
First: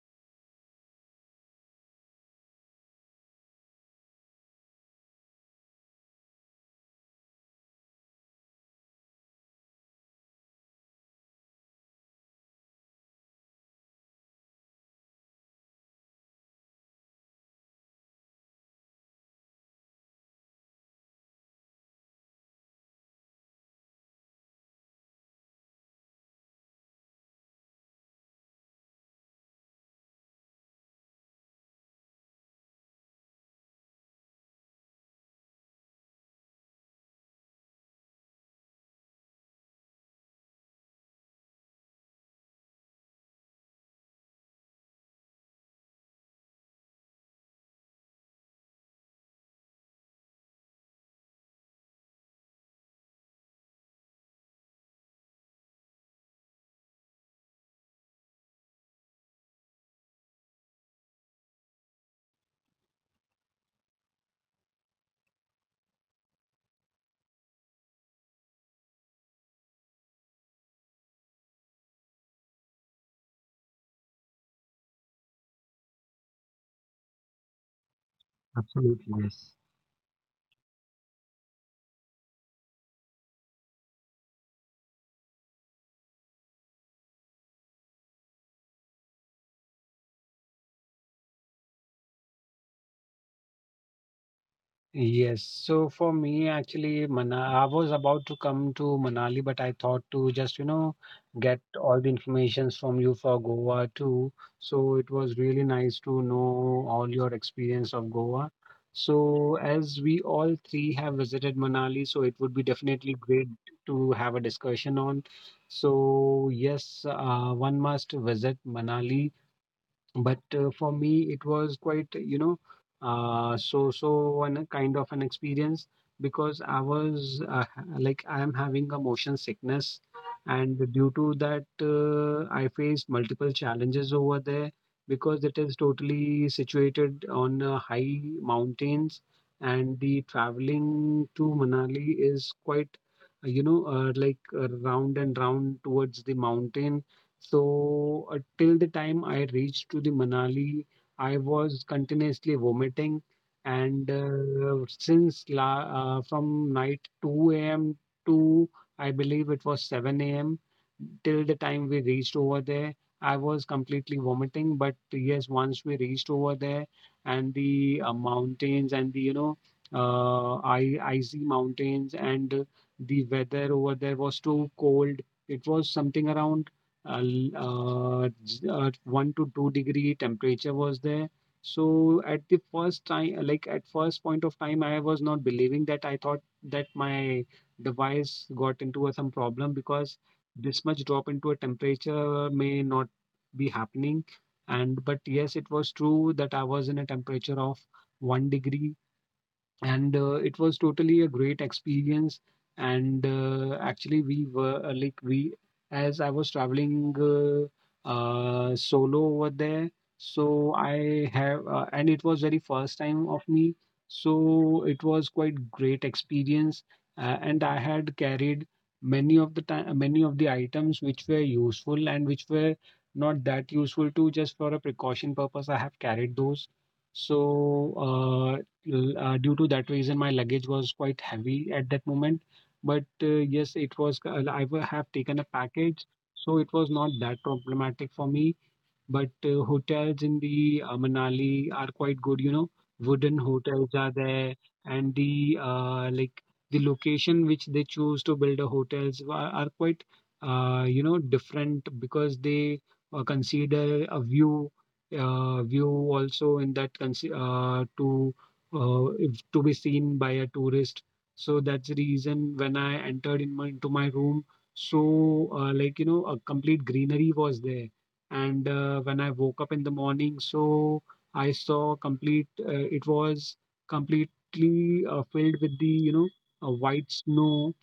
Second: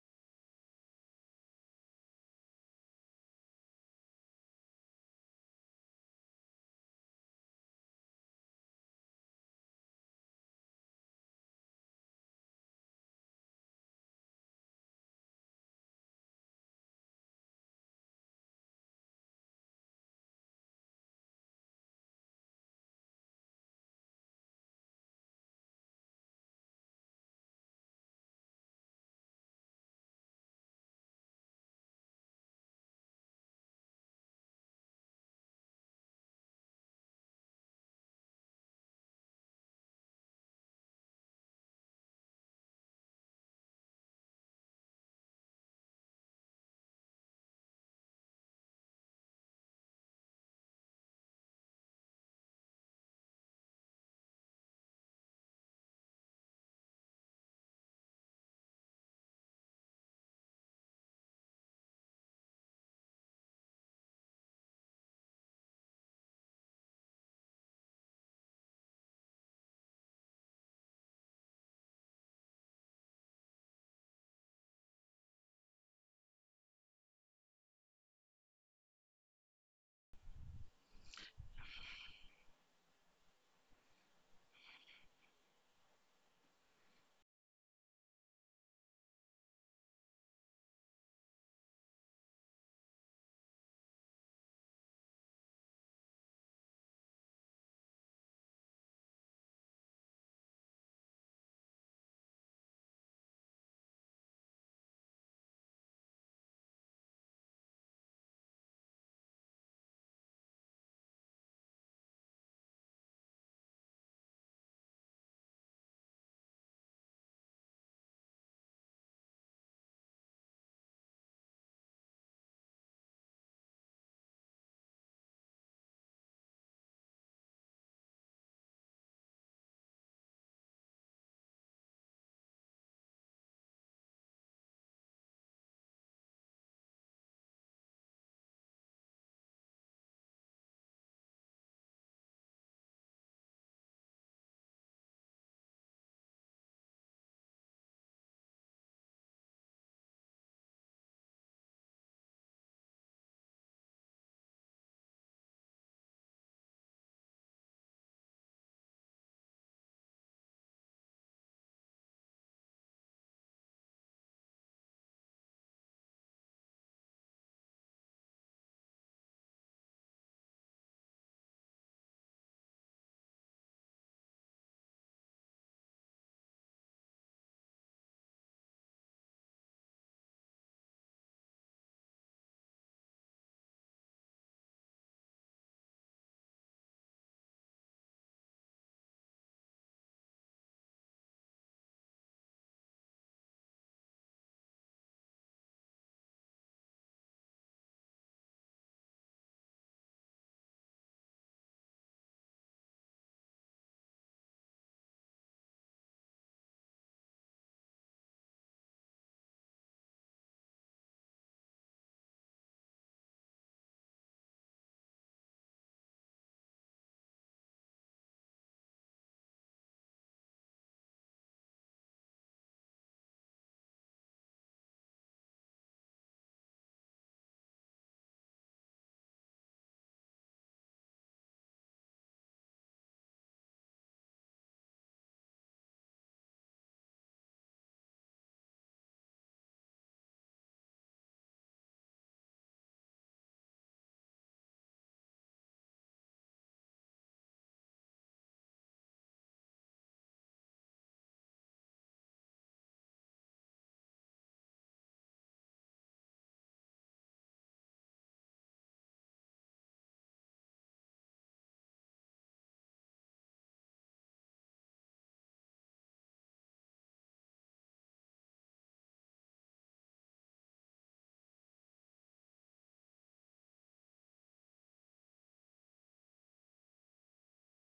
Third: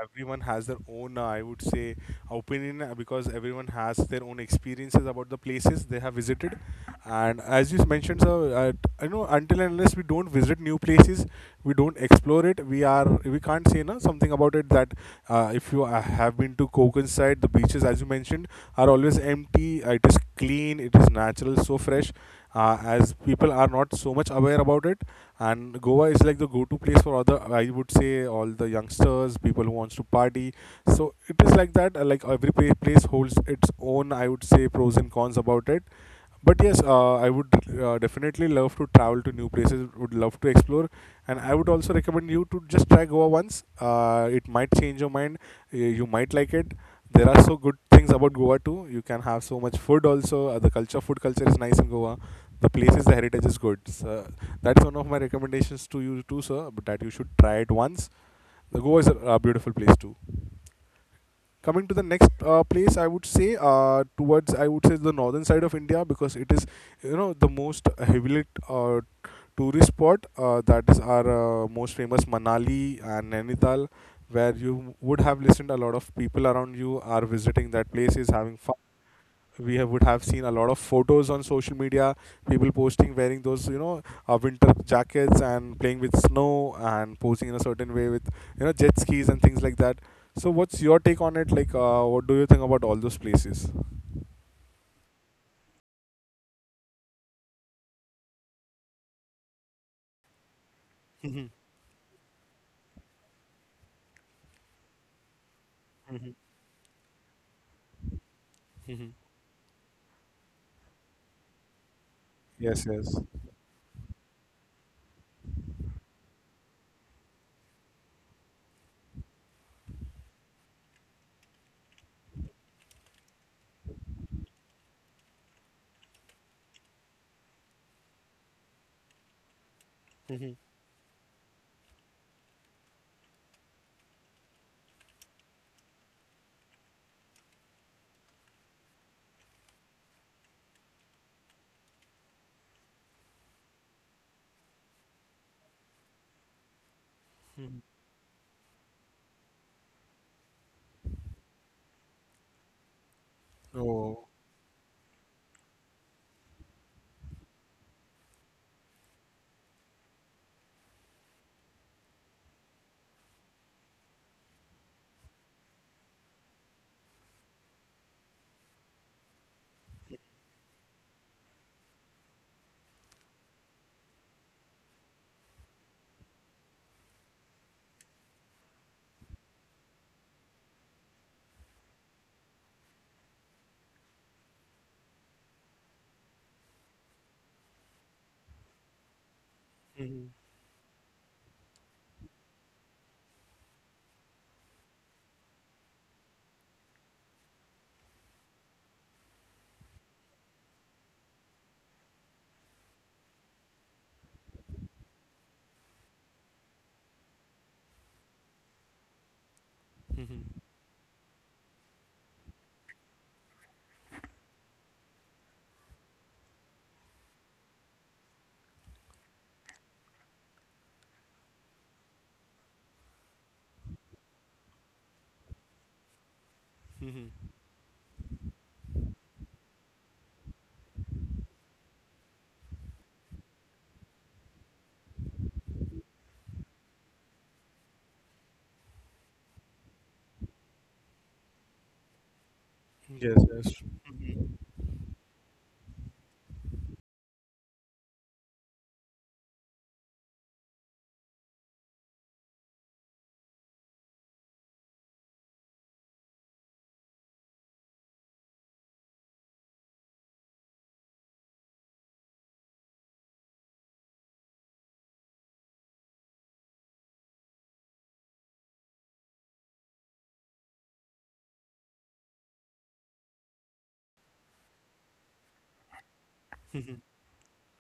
Everyone has their own, uh, I would say, opinion, uh, because everyone has their own experiences about the places they have visited. And as you mentioned, sir, uh, t- you know, until and unless we don't visit new places, we don't explore it. We are we can't say no something about it. That uh, if you uh, have been to Konkan side, the beaches, as you mentioned, are always empty. Uh, it is clean. It is natural, so fresh. Uh, as people are not so much aware about it, and Goa is like the go-to place for other, I would say, all the youngsters people who wants to party. So it is like that. Uh, like every pla- place holds its own, I would say, pros and cons about it. But yes, uh, I would uh, definitely love to travel to new places. Would love to explore, and I would also recommend you to just try Goa once. Uh, it might change your mind. Y- You might like it. There are so good things about Goa too. You can have so much food also. Uh, the culture, food culture is nice in Goa. The places, the heritage is good. So that's one of my recommendations to you too, sir. But that you should try it once. The Goa is a, a beautiful place too. Coming to the next uh, place, I would say uh, towards, I would say, the northern side of India, because it is, you know the most heavily uh, tourist spot. Uh, that is our, uh, most famous Manali and Nainital, where you would have listened a lot of people around you are visiting that places, having fun. Absolutely, yes. We have, would have seen a lot of photos on social media, people posting wearing those, you know uh, winter jackets and playing with snow and posing in a certain way with, you know jet skis and things like that. So what's your take on it? Like, uh, what do you think about all those places? Yes. So for me, actually, Mana I was about to come to Manali, but I thought to just, you know, get all the informations from you for Goa too. So it was really nice to know all your experience of Goa. So as we all three have visited Manali, so it would be Yes, definitely yes, great to have a discussion on. So yes, uh, one must visit Manali, but uh, for me it was quite you know uh, so so an, a kind of an experience, because I was uh, ha- like I am having a motion sickness, and due to that uh, I faced multiple challenges over there, because it is totally situated on uh, high mountains, and the traveling to Manali is quite uh, you know uh, like uh, round and round towards the mountain. So uh, till the time I reached to the Manali, I was continuously vomiting, and uh, since la uh, from night two a m to, I believe it was seven a m, till the time we reached over there, I was completely vomiting. But yes, once we reached over there, and the uh, mountains and the you know uh, I icy mountains and uh, the weather over there was too cold. It was something around uh, l- uh, j- uh, one to two degree temperature was there. So at the first time, like at first point of time, I was not believing that, I thought that my device got into a, some problem, because this much drop into a temperature may not be happening. And but yes, it was true that I was in a temperature of one degree. And uh, it was totally a great experience. And uh, actually we were uh, like we as I was traveling uh, uh, solo over there, so I have uh, and it was very first time of me, so it was quite great experience. Uh, and I had carried many of the time many of the items which were useful and which were not that useful too, just for a precaution purpose I have carried those. So uh, l- uh, due to that reason, my luggage was quite heavy at that moment. But uh, yes, it was uh, i wa- have taken a package, so it was not that problematic for me. But uh, hotels in the uh, Manali are quite good, you know. yes. Wooden Yes, yes. hotels are there, and the uh, like, the location which they choose to build the hotels are, are quite uh, you know different, because they uh, consider a view uh, view also in that consi- uh, to uh, if, to be seen by a tourist. So that's the reason when I entered in my, into my room, so uh, like you know a complete greenery was there. And uh, when I woke up in the morning, so I saw complete. Uh, it was completely uh, filled with the you know uh, white snow.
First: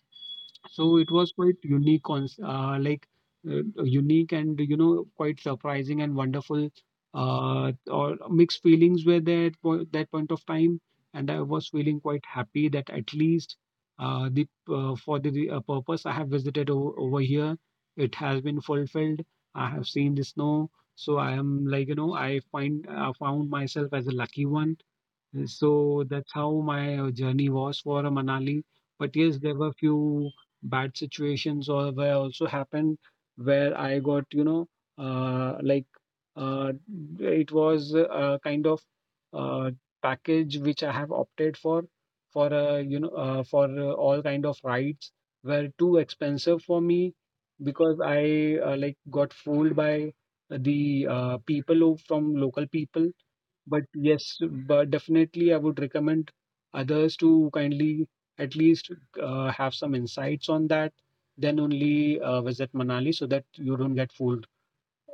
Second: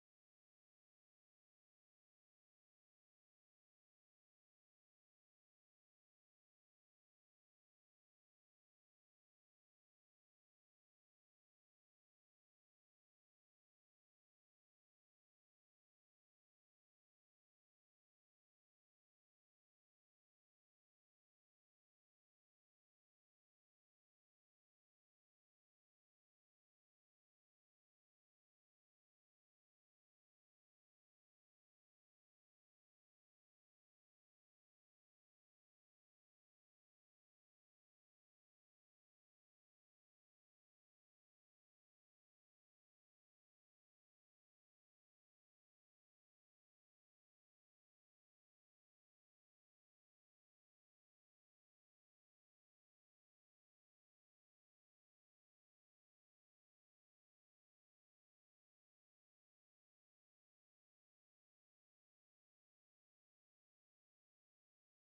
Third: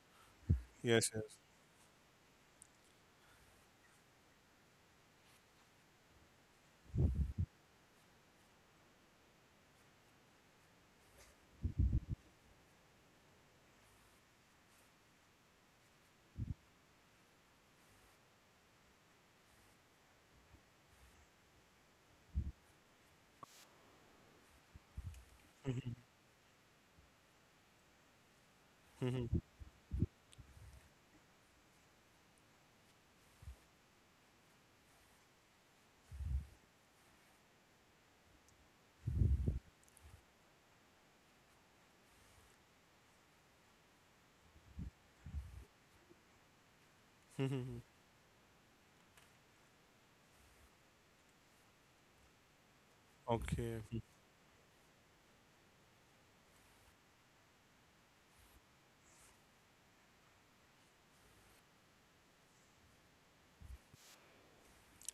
So it yes. was quite unique, cons- uh, like uh, unique and you know quite surprising and wonderful. Uh, or Mixed feelings were there at po- that point of time, and I was feeling quite happy that at least uh, the uh, for the the, uh, purpose I have visited o- over here, it has been fulfilled. I have seen the snow, so I am like you know I find I found myself as a lucky one. So that's how my uh, journey was for uh, Manali. But yes, there were few bad situations or where also happened where I got, you know, uh, like uh, it was a kind of uh, package which I have opted for for uh, you know uh, for uh, all kind of rides were too expensive for me because I uh, like got fooled by the uh, people who- from local people. But Okay. yes, but definitely I would recommend others to kindly at least uh, have some insights on that. Then only uh, visit Manali so that you don't get fooled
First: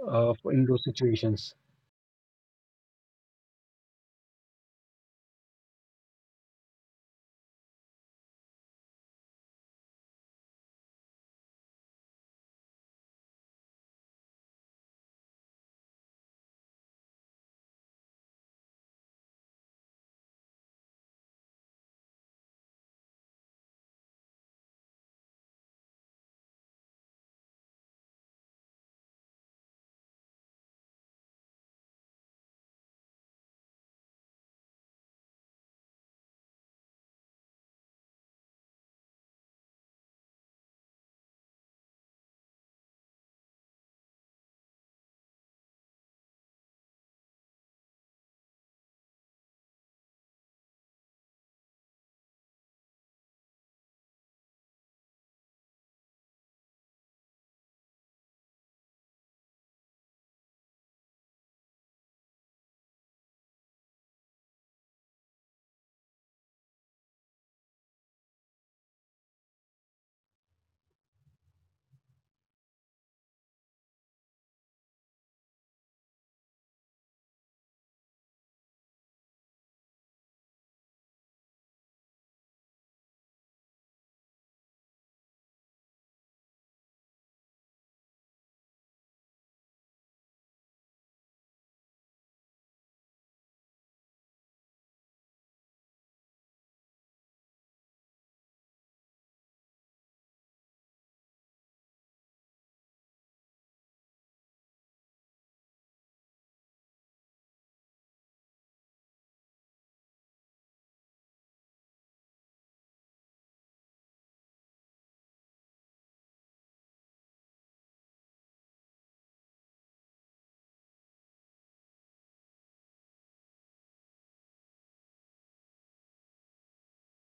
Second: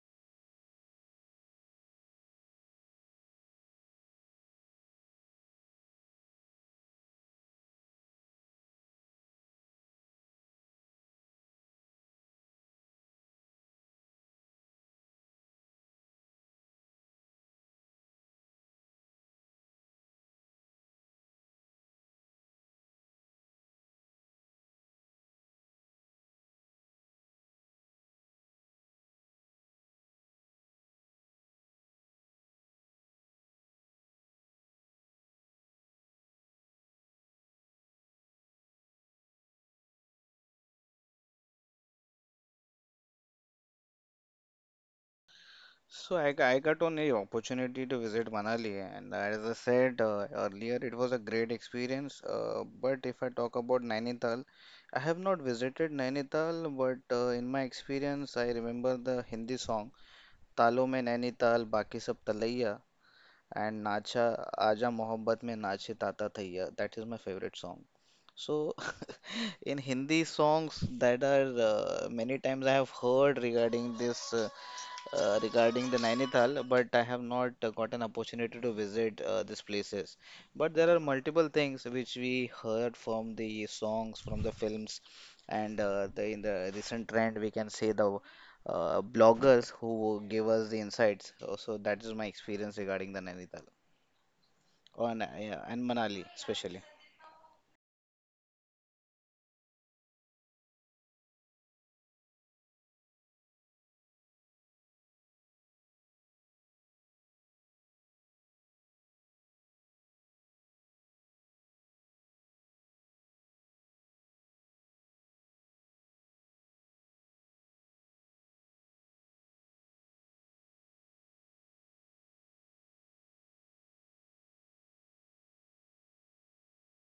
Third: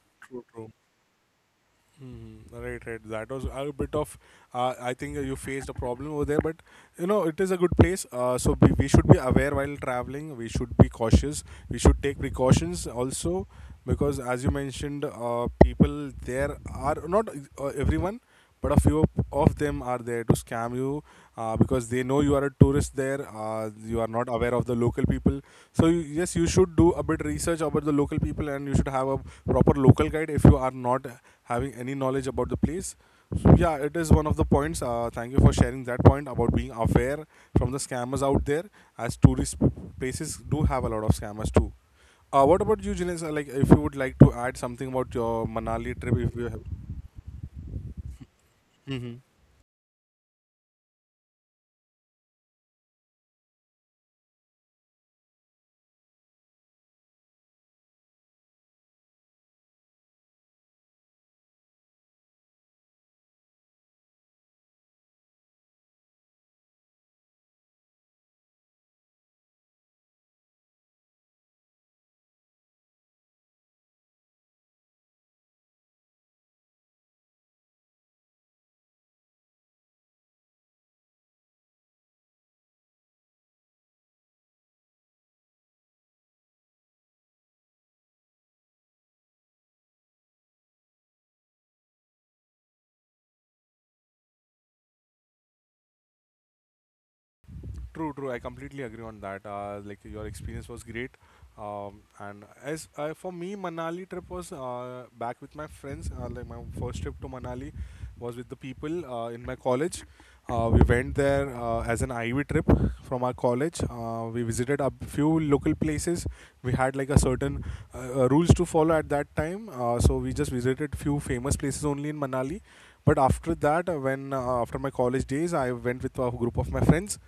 uh, True, in true. those situations. Hmm. Right, right. That was a bit of. Uh, I think you faced a problem over there, but you know it is a good place. Uh, so we, we should be aware while traveling. We should be cautious. We should take precautions also, because as you mentioned, uh, people there are not uh, everyone, but a few of them are there to scam you. Uh, because they know you are a tourist there, uh, you are not aware of the local people. So you, yes, you should do a bit research about the local people, and you should have a proper local guide if you are not having any knowledge about the place. So, yeah, it is one of the points. Uh, thank you for sharing that point about being aware from the scammers out there, as tourist places do have a lot of scammers too. Uh, what about you, Jinesh? Uh, Like, if you would like to add something about your Manali trip, So I, if g- I you. got only opportunity to visit Manali, and as I said uh, earlier, it was a great experience. Uh, but if I talk about Nainital, I have not visited Nainital, but uh, in my experience, I remember the Hindi song "तालों में नैनीताल बाकी सब तलैया" and "नाचा आजा मोहब्बत में नाचे ताता थैया." That is my favorite song. So, in Hindi songs that are uh, many times I have heard regarding this. uh, uh, regarding the Nainital, but I have not uh, got an opportunity to visit uh, these places. But there are multiple things which we heard from the songs, from the films, and uh, the, in the recent trend, we can say the uh, bloggers who give us the insights. Uh, So that is my experience regarding the Nainital on, uh, yeah, and Manali especially. True, true. I completely agree on that. Uh, like your experience was great. Um, and as uh, for me, Manali trip was uh, back with my friends. Uh, like my first trip to Manali was with the people uh, in my college. Uh, we went there uh, as an I V trip from our college. Uh, we visited a few local places. We had like a certain uh, uh, rules to follow at that time. Uh, so we just visited few famous places only in Manali. But after that, uh, when uh, after my college days, I went with a group of my friends,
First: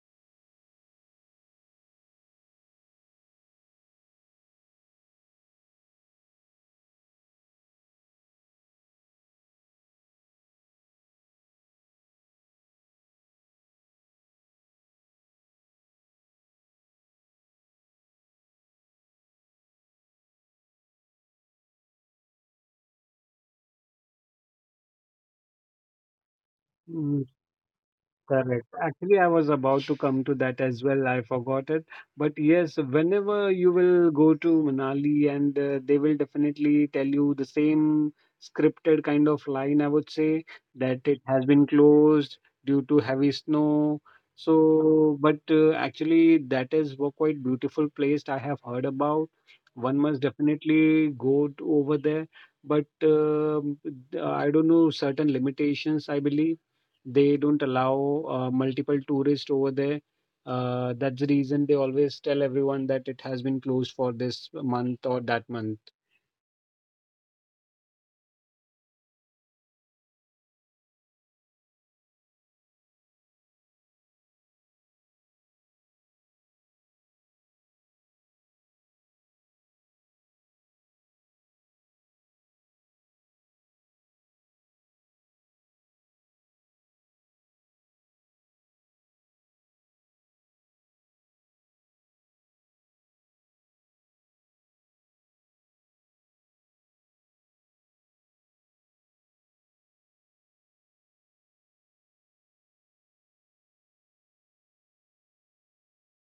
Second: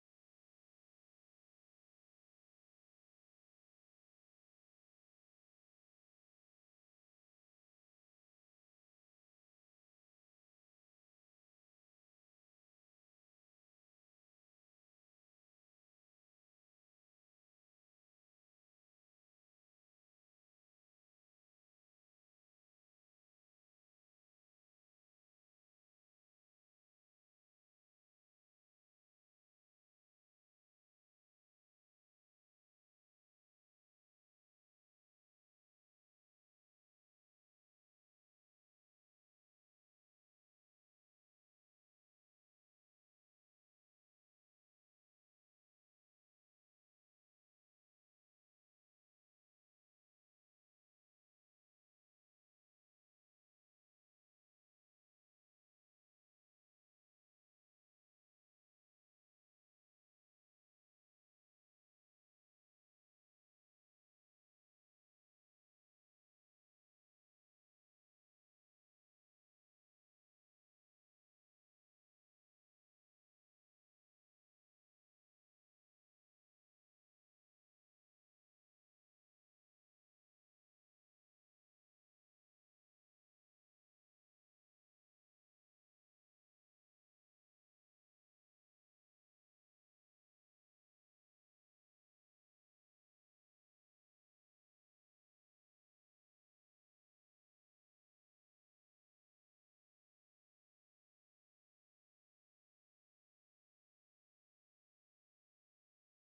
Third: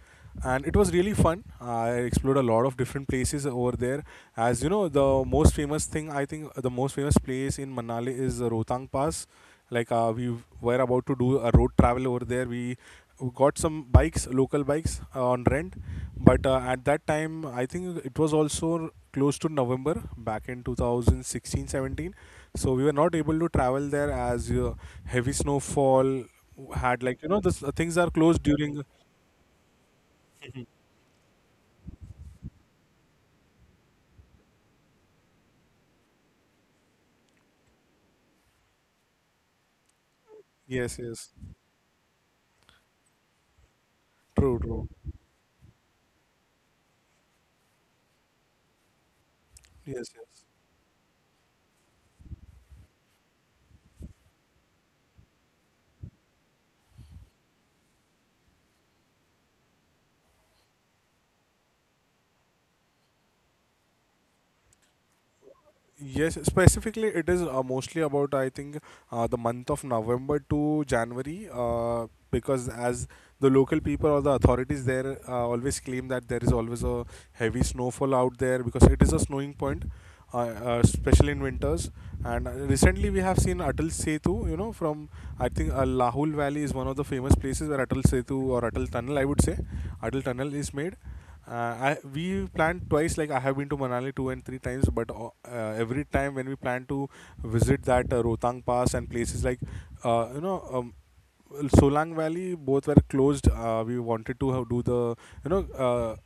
and it was really fun. I explored a lot of different places over there. As you know, the most famous thing, I think the most famous place in Manali is uh, Rohtang Pass. Like uh, we were about to do a road travel over there. We got some bikes, local bikes, uh, on rent. But uh, at that time, I think it was also close to November, back in two thousand sixteen seventeen. So we were not able to travel there, as uh, heavy snowfall had, like you know this, uh, things are closed Correct. during. Actually, I was about to come to that as well. I forgot it. But yes, whenever you will go to Manali and uh, they will definitely tell you the same scripted kind of line, I would say, Yes, that it yes. has been closed due to heavy snow. True, true. So, but uh, actually, that is a quite beautiful place I have heard about. One Yes, must yes. definitely go to over there. But um I don't know, certain limitations, I believe they don't allow uh, multiple tourists over there. Uh, that's the reason they always tell everyone that it has been closed for this month or that month. Yes, specifically, it is uh, mostly about, I think, uh, the month of November to January, uh, because as the local people or the authorities there uh, always claim that there is always a heavy snowfall out there, because it is a snowing point, uh, uh, especially in winters. And uh, recently, we have seen Atal Setu, you know, from I think uh, Lahul Valley is one of the famous places where Atal Setu or Atal Tunnel, I would say, Atal Tunnel is made. Uh, I we planned twice. Like I have been to Manali two and three times, but uh, uh, every time when we plan to visit that uh, Rotang Pass and places like uh, you know um, Solang Valley, both were closed. Uh, we wanted to have, do the, you know uh,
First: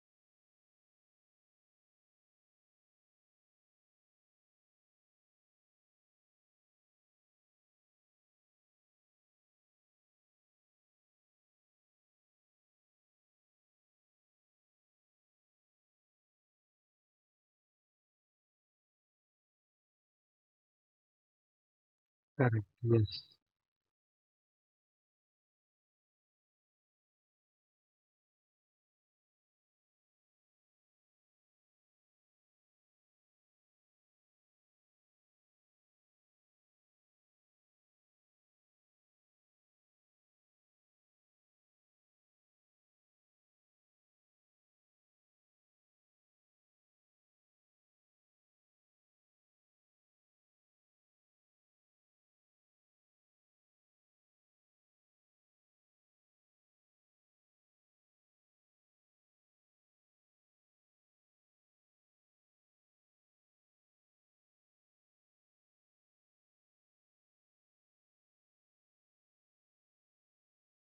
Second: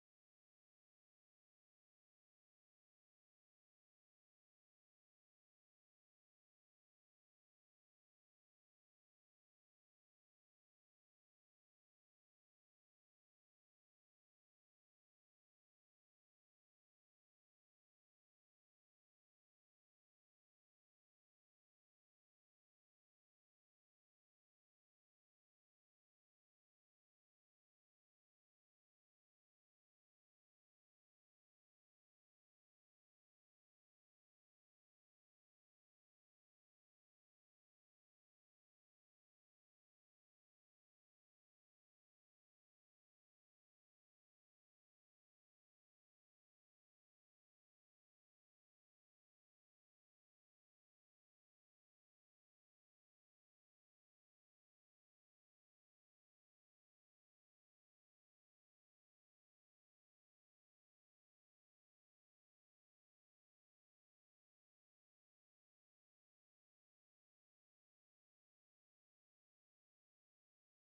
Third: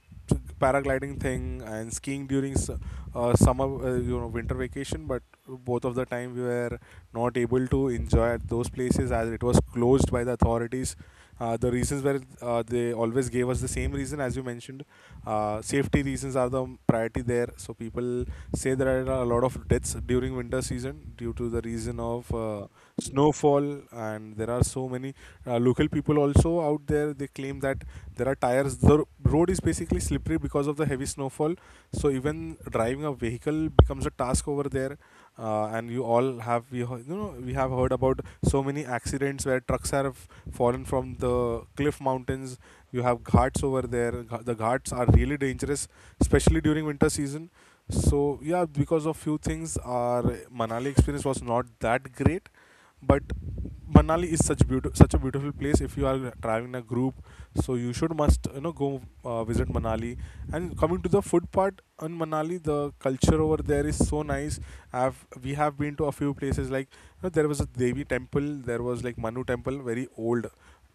paragliding thing and skiing during s- uh, summer, uh, you know winter vacation, but both of the time we were not able to enjoy at those places, as it was closed by the authorities. Uh, the reasons where uh, they always gave us the same reason as you mentioned. Uh, safety reasons are the priority there. So people say there are a lot of deaths during winter season, due to the reason of Correct. uh, Yes. snowfall, and there are so many uh, local people also out there. They claim that there are tires. The road is basically slippery because of the heavy snowfall, so even driving a vehicle becomes a task over there, uh, and you all have we heard- you know we have heard about so many accidents where trucks have fallen from the cliff mountains. You have ghats over there. Gh- the ghats are really dangerous, especially during winter season. So yeah, because of few things, our manali experience was not that great. But Manali is such beautiful, such a beautiful place. If you are traveling in a group, so you should must you know go uh, visit Manali. And coming to the food part in Manali, the culture over there is so nice. I've we have been to a few places like you know, there was a Devi temple, there was like Manu temple, very old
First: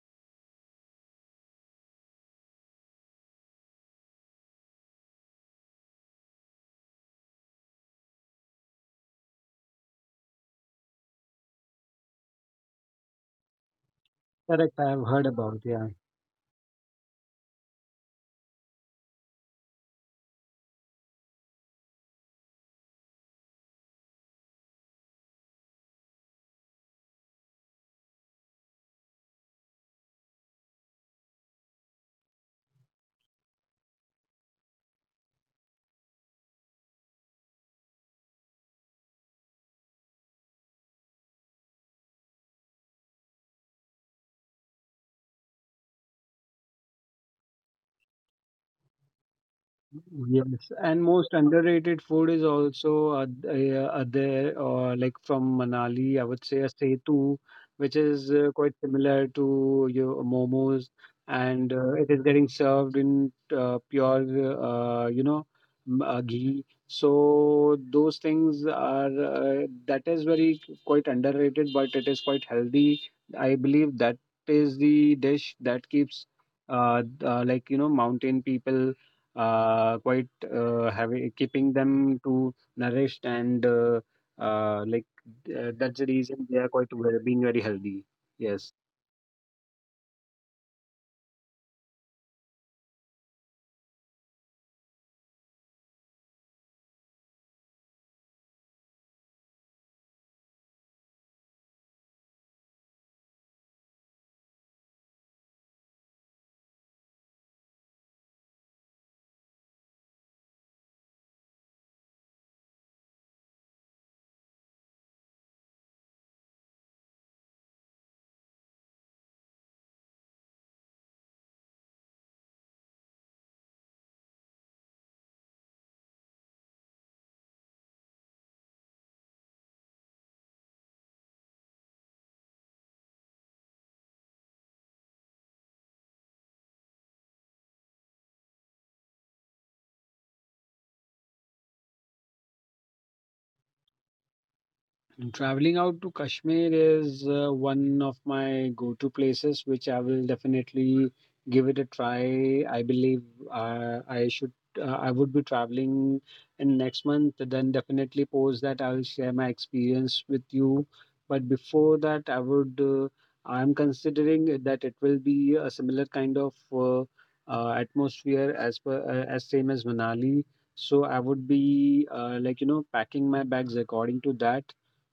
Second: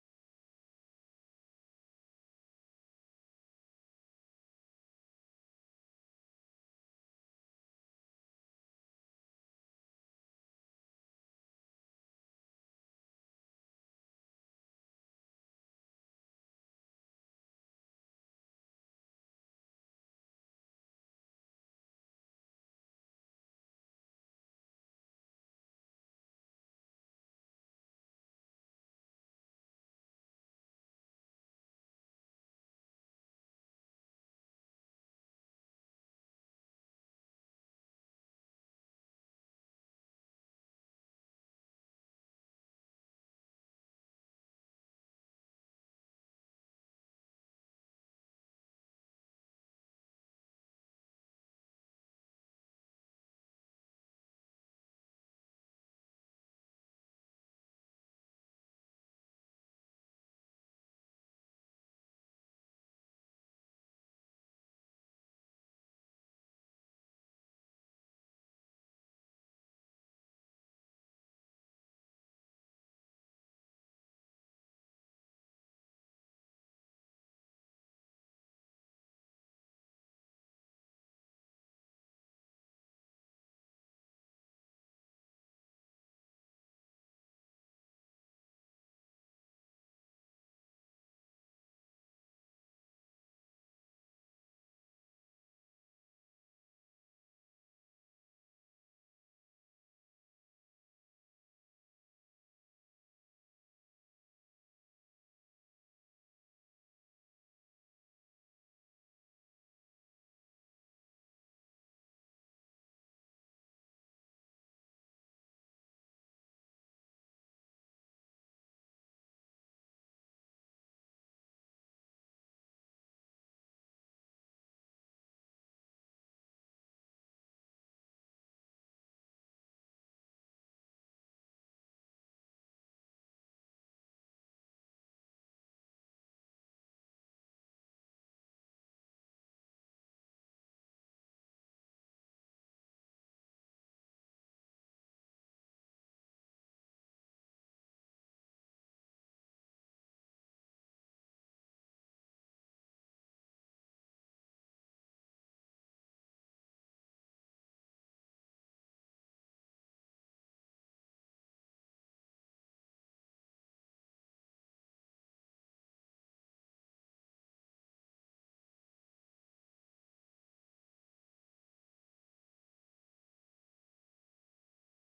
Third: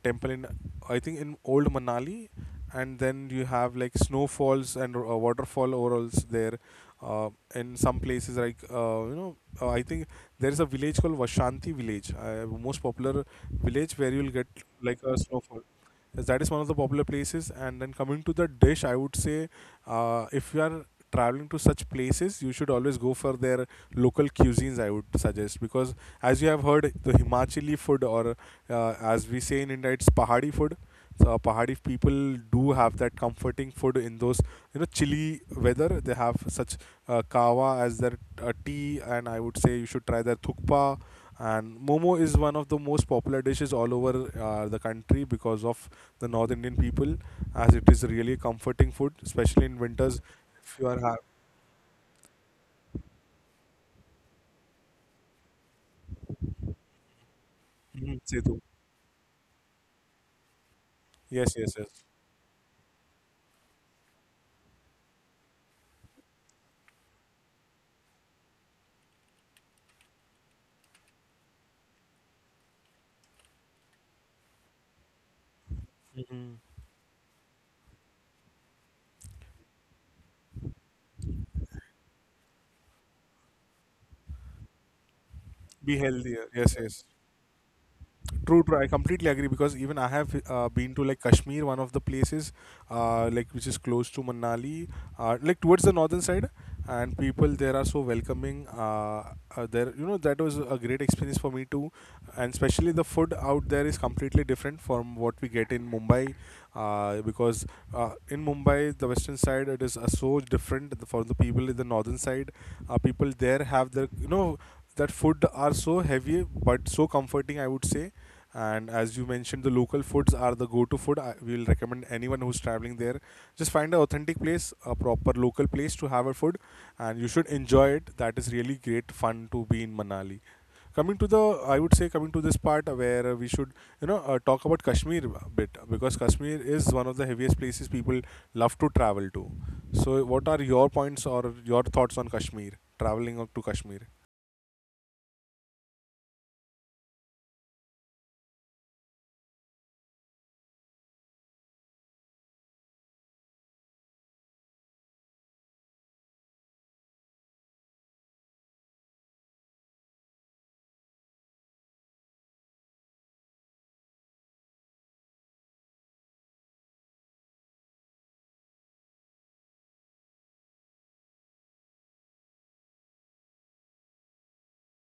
temple in, I think, in old Manali. And then you have like snowfalls and uh, waterfall overalls there. Uh, in some places, like uh, you know, uh, I think there is a village called Vashanti village, uh, most popular village where you'll get Correct. I like have a heard snowfall. about. Yeah. Yes, that is one of the popular places. And then coming to the dish, I would say, uh, if you are traveling to such places, you should always go for their local cuisines. I would suggest, because as you have heard, the Himachali food, or uh, as we say in India, it's Pahadi food. So Pahadi people do have that comforting food in those you know chilly weather. They have such uh, kawa as their uh, tea, and I would say you should try their thukpa. And momo is one of the most popular dishes all over uh, the country because of the North Indian people, as it is really a comforting food, especially in winters. Yes, If you and are most underrated food is also uh, uh, there, or like from Manali, I would say a setu, which having, is uh, Setu. quite similar to your momos, Yes, yes, and uh, yes. it is getting served in uh, pure, uh, you know, m- uh, ghee. So those things are uh, that is very quite underrated, but it is quite healthy. I believe that is the dish that keeps Hmm. uh, uh like you know mountain people uh, quite uh, having keeping them to nourished and uh, uh, like uh, Be that's the healthier. reason they are Yes, quite yes. well, being very healthy, True, yes. true. I completely agree, because even I have uh, been to like Kashmir, one of the places, uh, like which is close to Manali, uh, like towards the northern side, and people there are so welcoming. Uh, uh, there, you know, that was a great experience for me too, and especially the food out there is completely different from what we get in Mumbai, uh, because uh, in Mumbai, the western side, it is uh, so different for the people in the northern side. Uh, people there have their, you know. That food are so heavy but so comforting, I would say. And as you mentioned, the local foods are the go-to food. I will recommend anyone who's traveling there. Just find an authentic place, a proper local place to have a food, and you should enjoy it. That is really great fun to be in Manali. Coming to the, I would say, coming to this part uh, where uh, we should, you know, uh, talk about Kashmir a bit, because Kashmir is one of the heaviest places people love to travel to. So, what are your points or your thoughts on Kashmir? Traveling up to Kashmir. And traveling out to Kashmir is uh, one of my go to places, which I will definitely give it a try. I believe uh, I should. Uh, I would be traveling in next month, then definitely post that. I will share my experience with you. But before that, I would, uh, I'm considering it that it will be a similar kind of uh, uh, atmosphere as per, uh, as same as Manali. So I would be uh, like, you know, packing my bags according to that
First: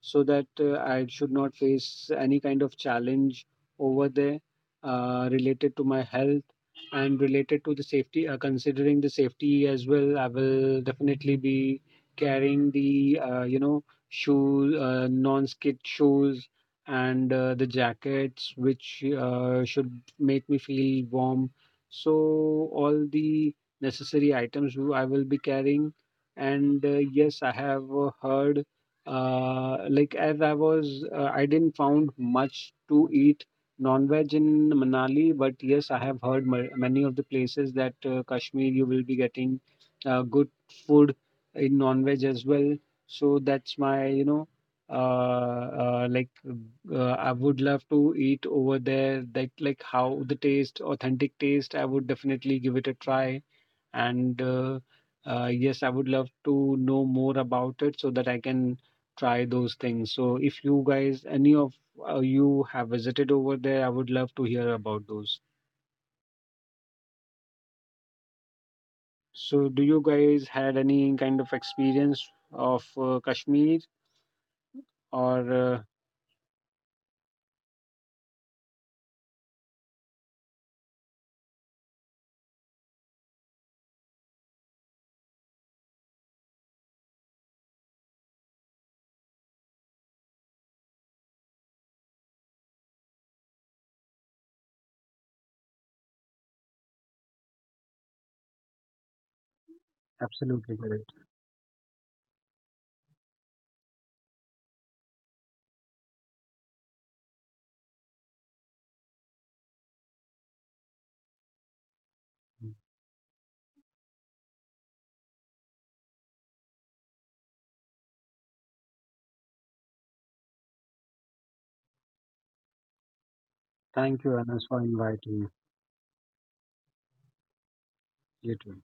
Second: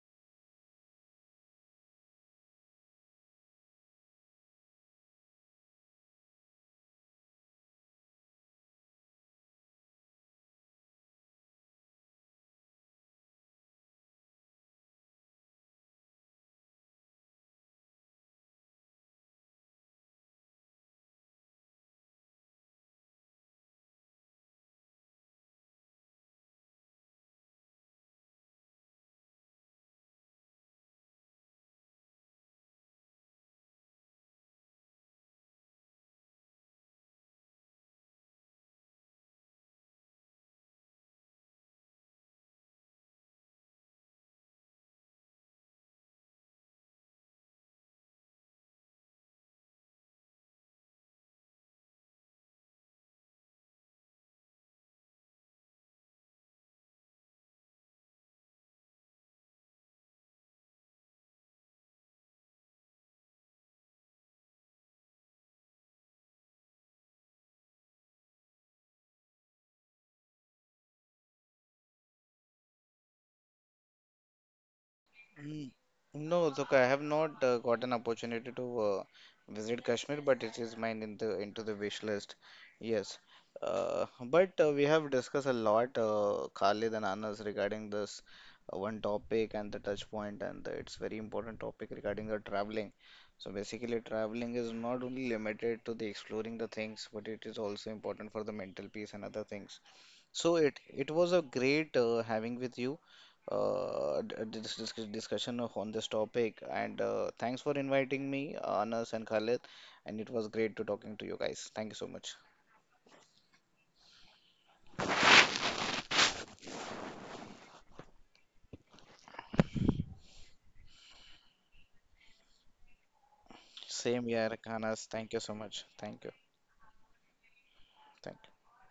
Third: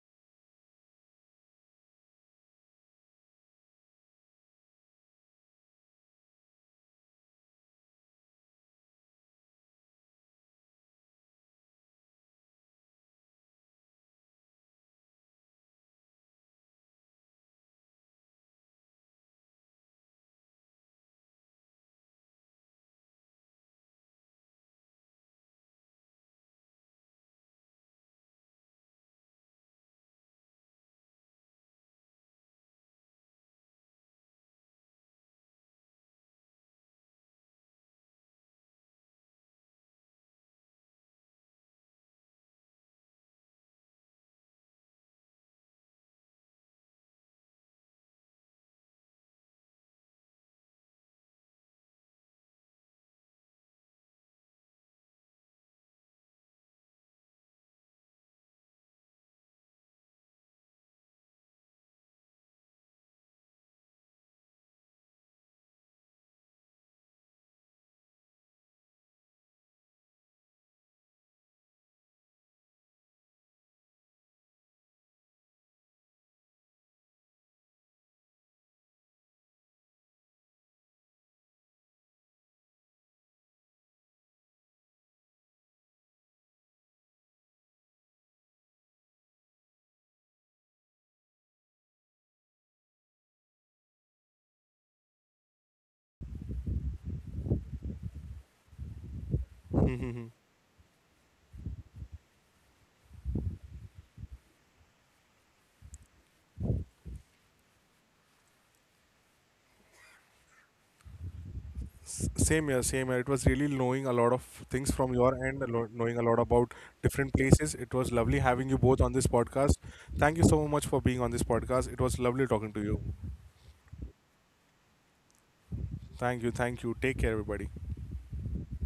so that uh, I should not face any kind of challenge over there uh, related to my health and related to the safety. Uh, considering the safety as well, I will definitely be carrying the uh, you know shoes, uh, non-skid shoes, and uh, the jackets, which uh, should make me feel warm. So all the necessary items w- I will be carrying. And uh, yes, I have uh, heard uh, like as I was, uh, I didn't found much to eat non-veg in Manali, but yes, I have heard ma- many of the places that uh, Kashmir you will be getting uh, good food in non-veg as well. So that's my, you know, uh, uh, like uh, I would love to eat over there. That like how the taste, authentic taste, I would definitely give it a try, and uh, uh, yes, I would love to know more about it so that I can try those things. So if you guys, any of uh, you have visited over there, I would love to hear about those. So do you guys had any kind of experience of uh, Kashmir or Mm, uh, No, Zuka, I have not uh, got an opportunity to uh, visit Kashmir, but it is mine in the into the wish list. Yes, uh, but uh, we have discussed a lot, uh, Khalid and Anas, regarding this uh, one topic and the touch point, and the, it's very important topic regarding the traveling. So basically, traveling is not only limited to the exploring the things, but it is also important for the mental peace and other things. So it absolutely it correct. was a great uh, having with you uh, d- d- this this discussion of- on this topic, and uh, thanks for inviting me, Anas and Khalid, and it was great to talking to you guys. Thank you so much. S- Same here, same here. It was really knowing a lot of things from your end, a lo- knowing a lot about different places. It was lovely having you both on this podcast. Thank you so much for being on this podcast. It was lovely talking to you. Same Thank you, here, Anas, for Anas. Thank you inviting so me. much. Thank you. Thank you, thank you. Take care, everybody. Thank you. You too.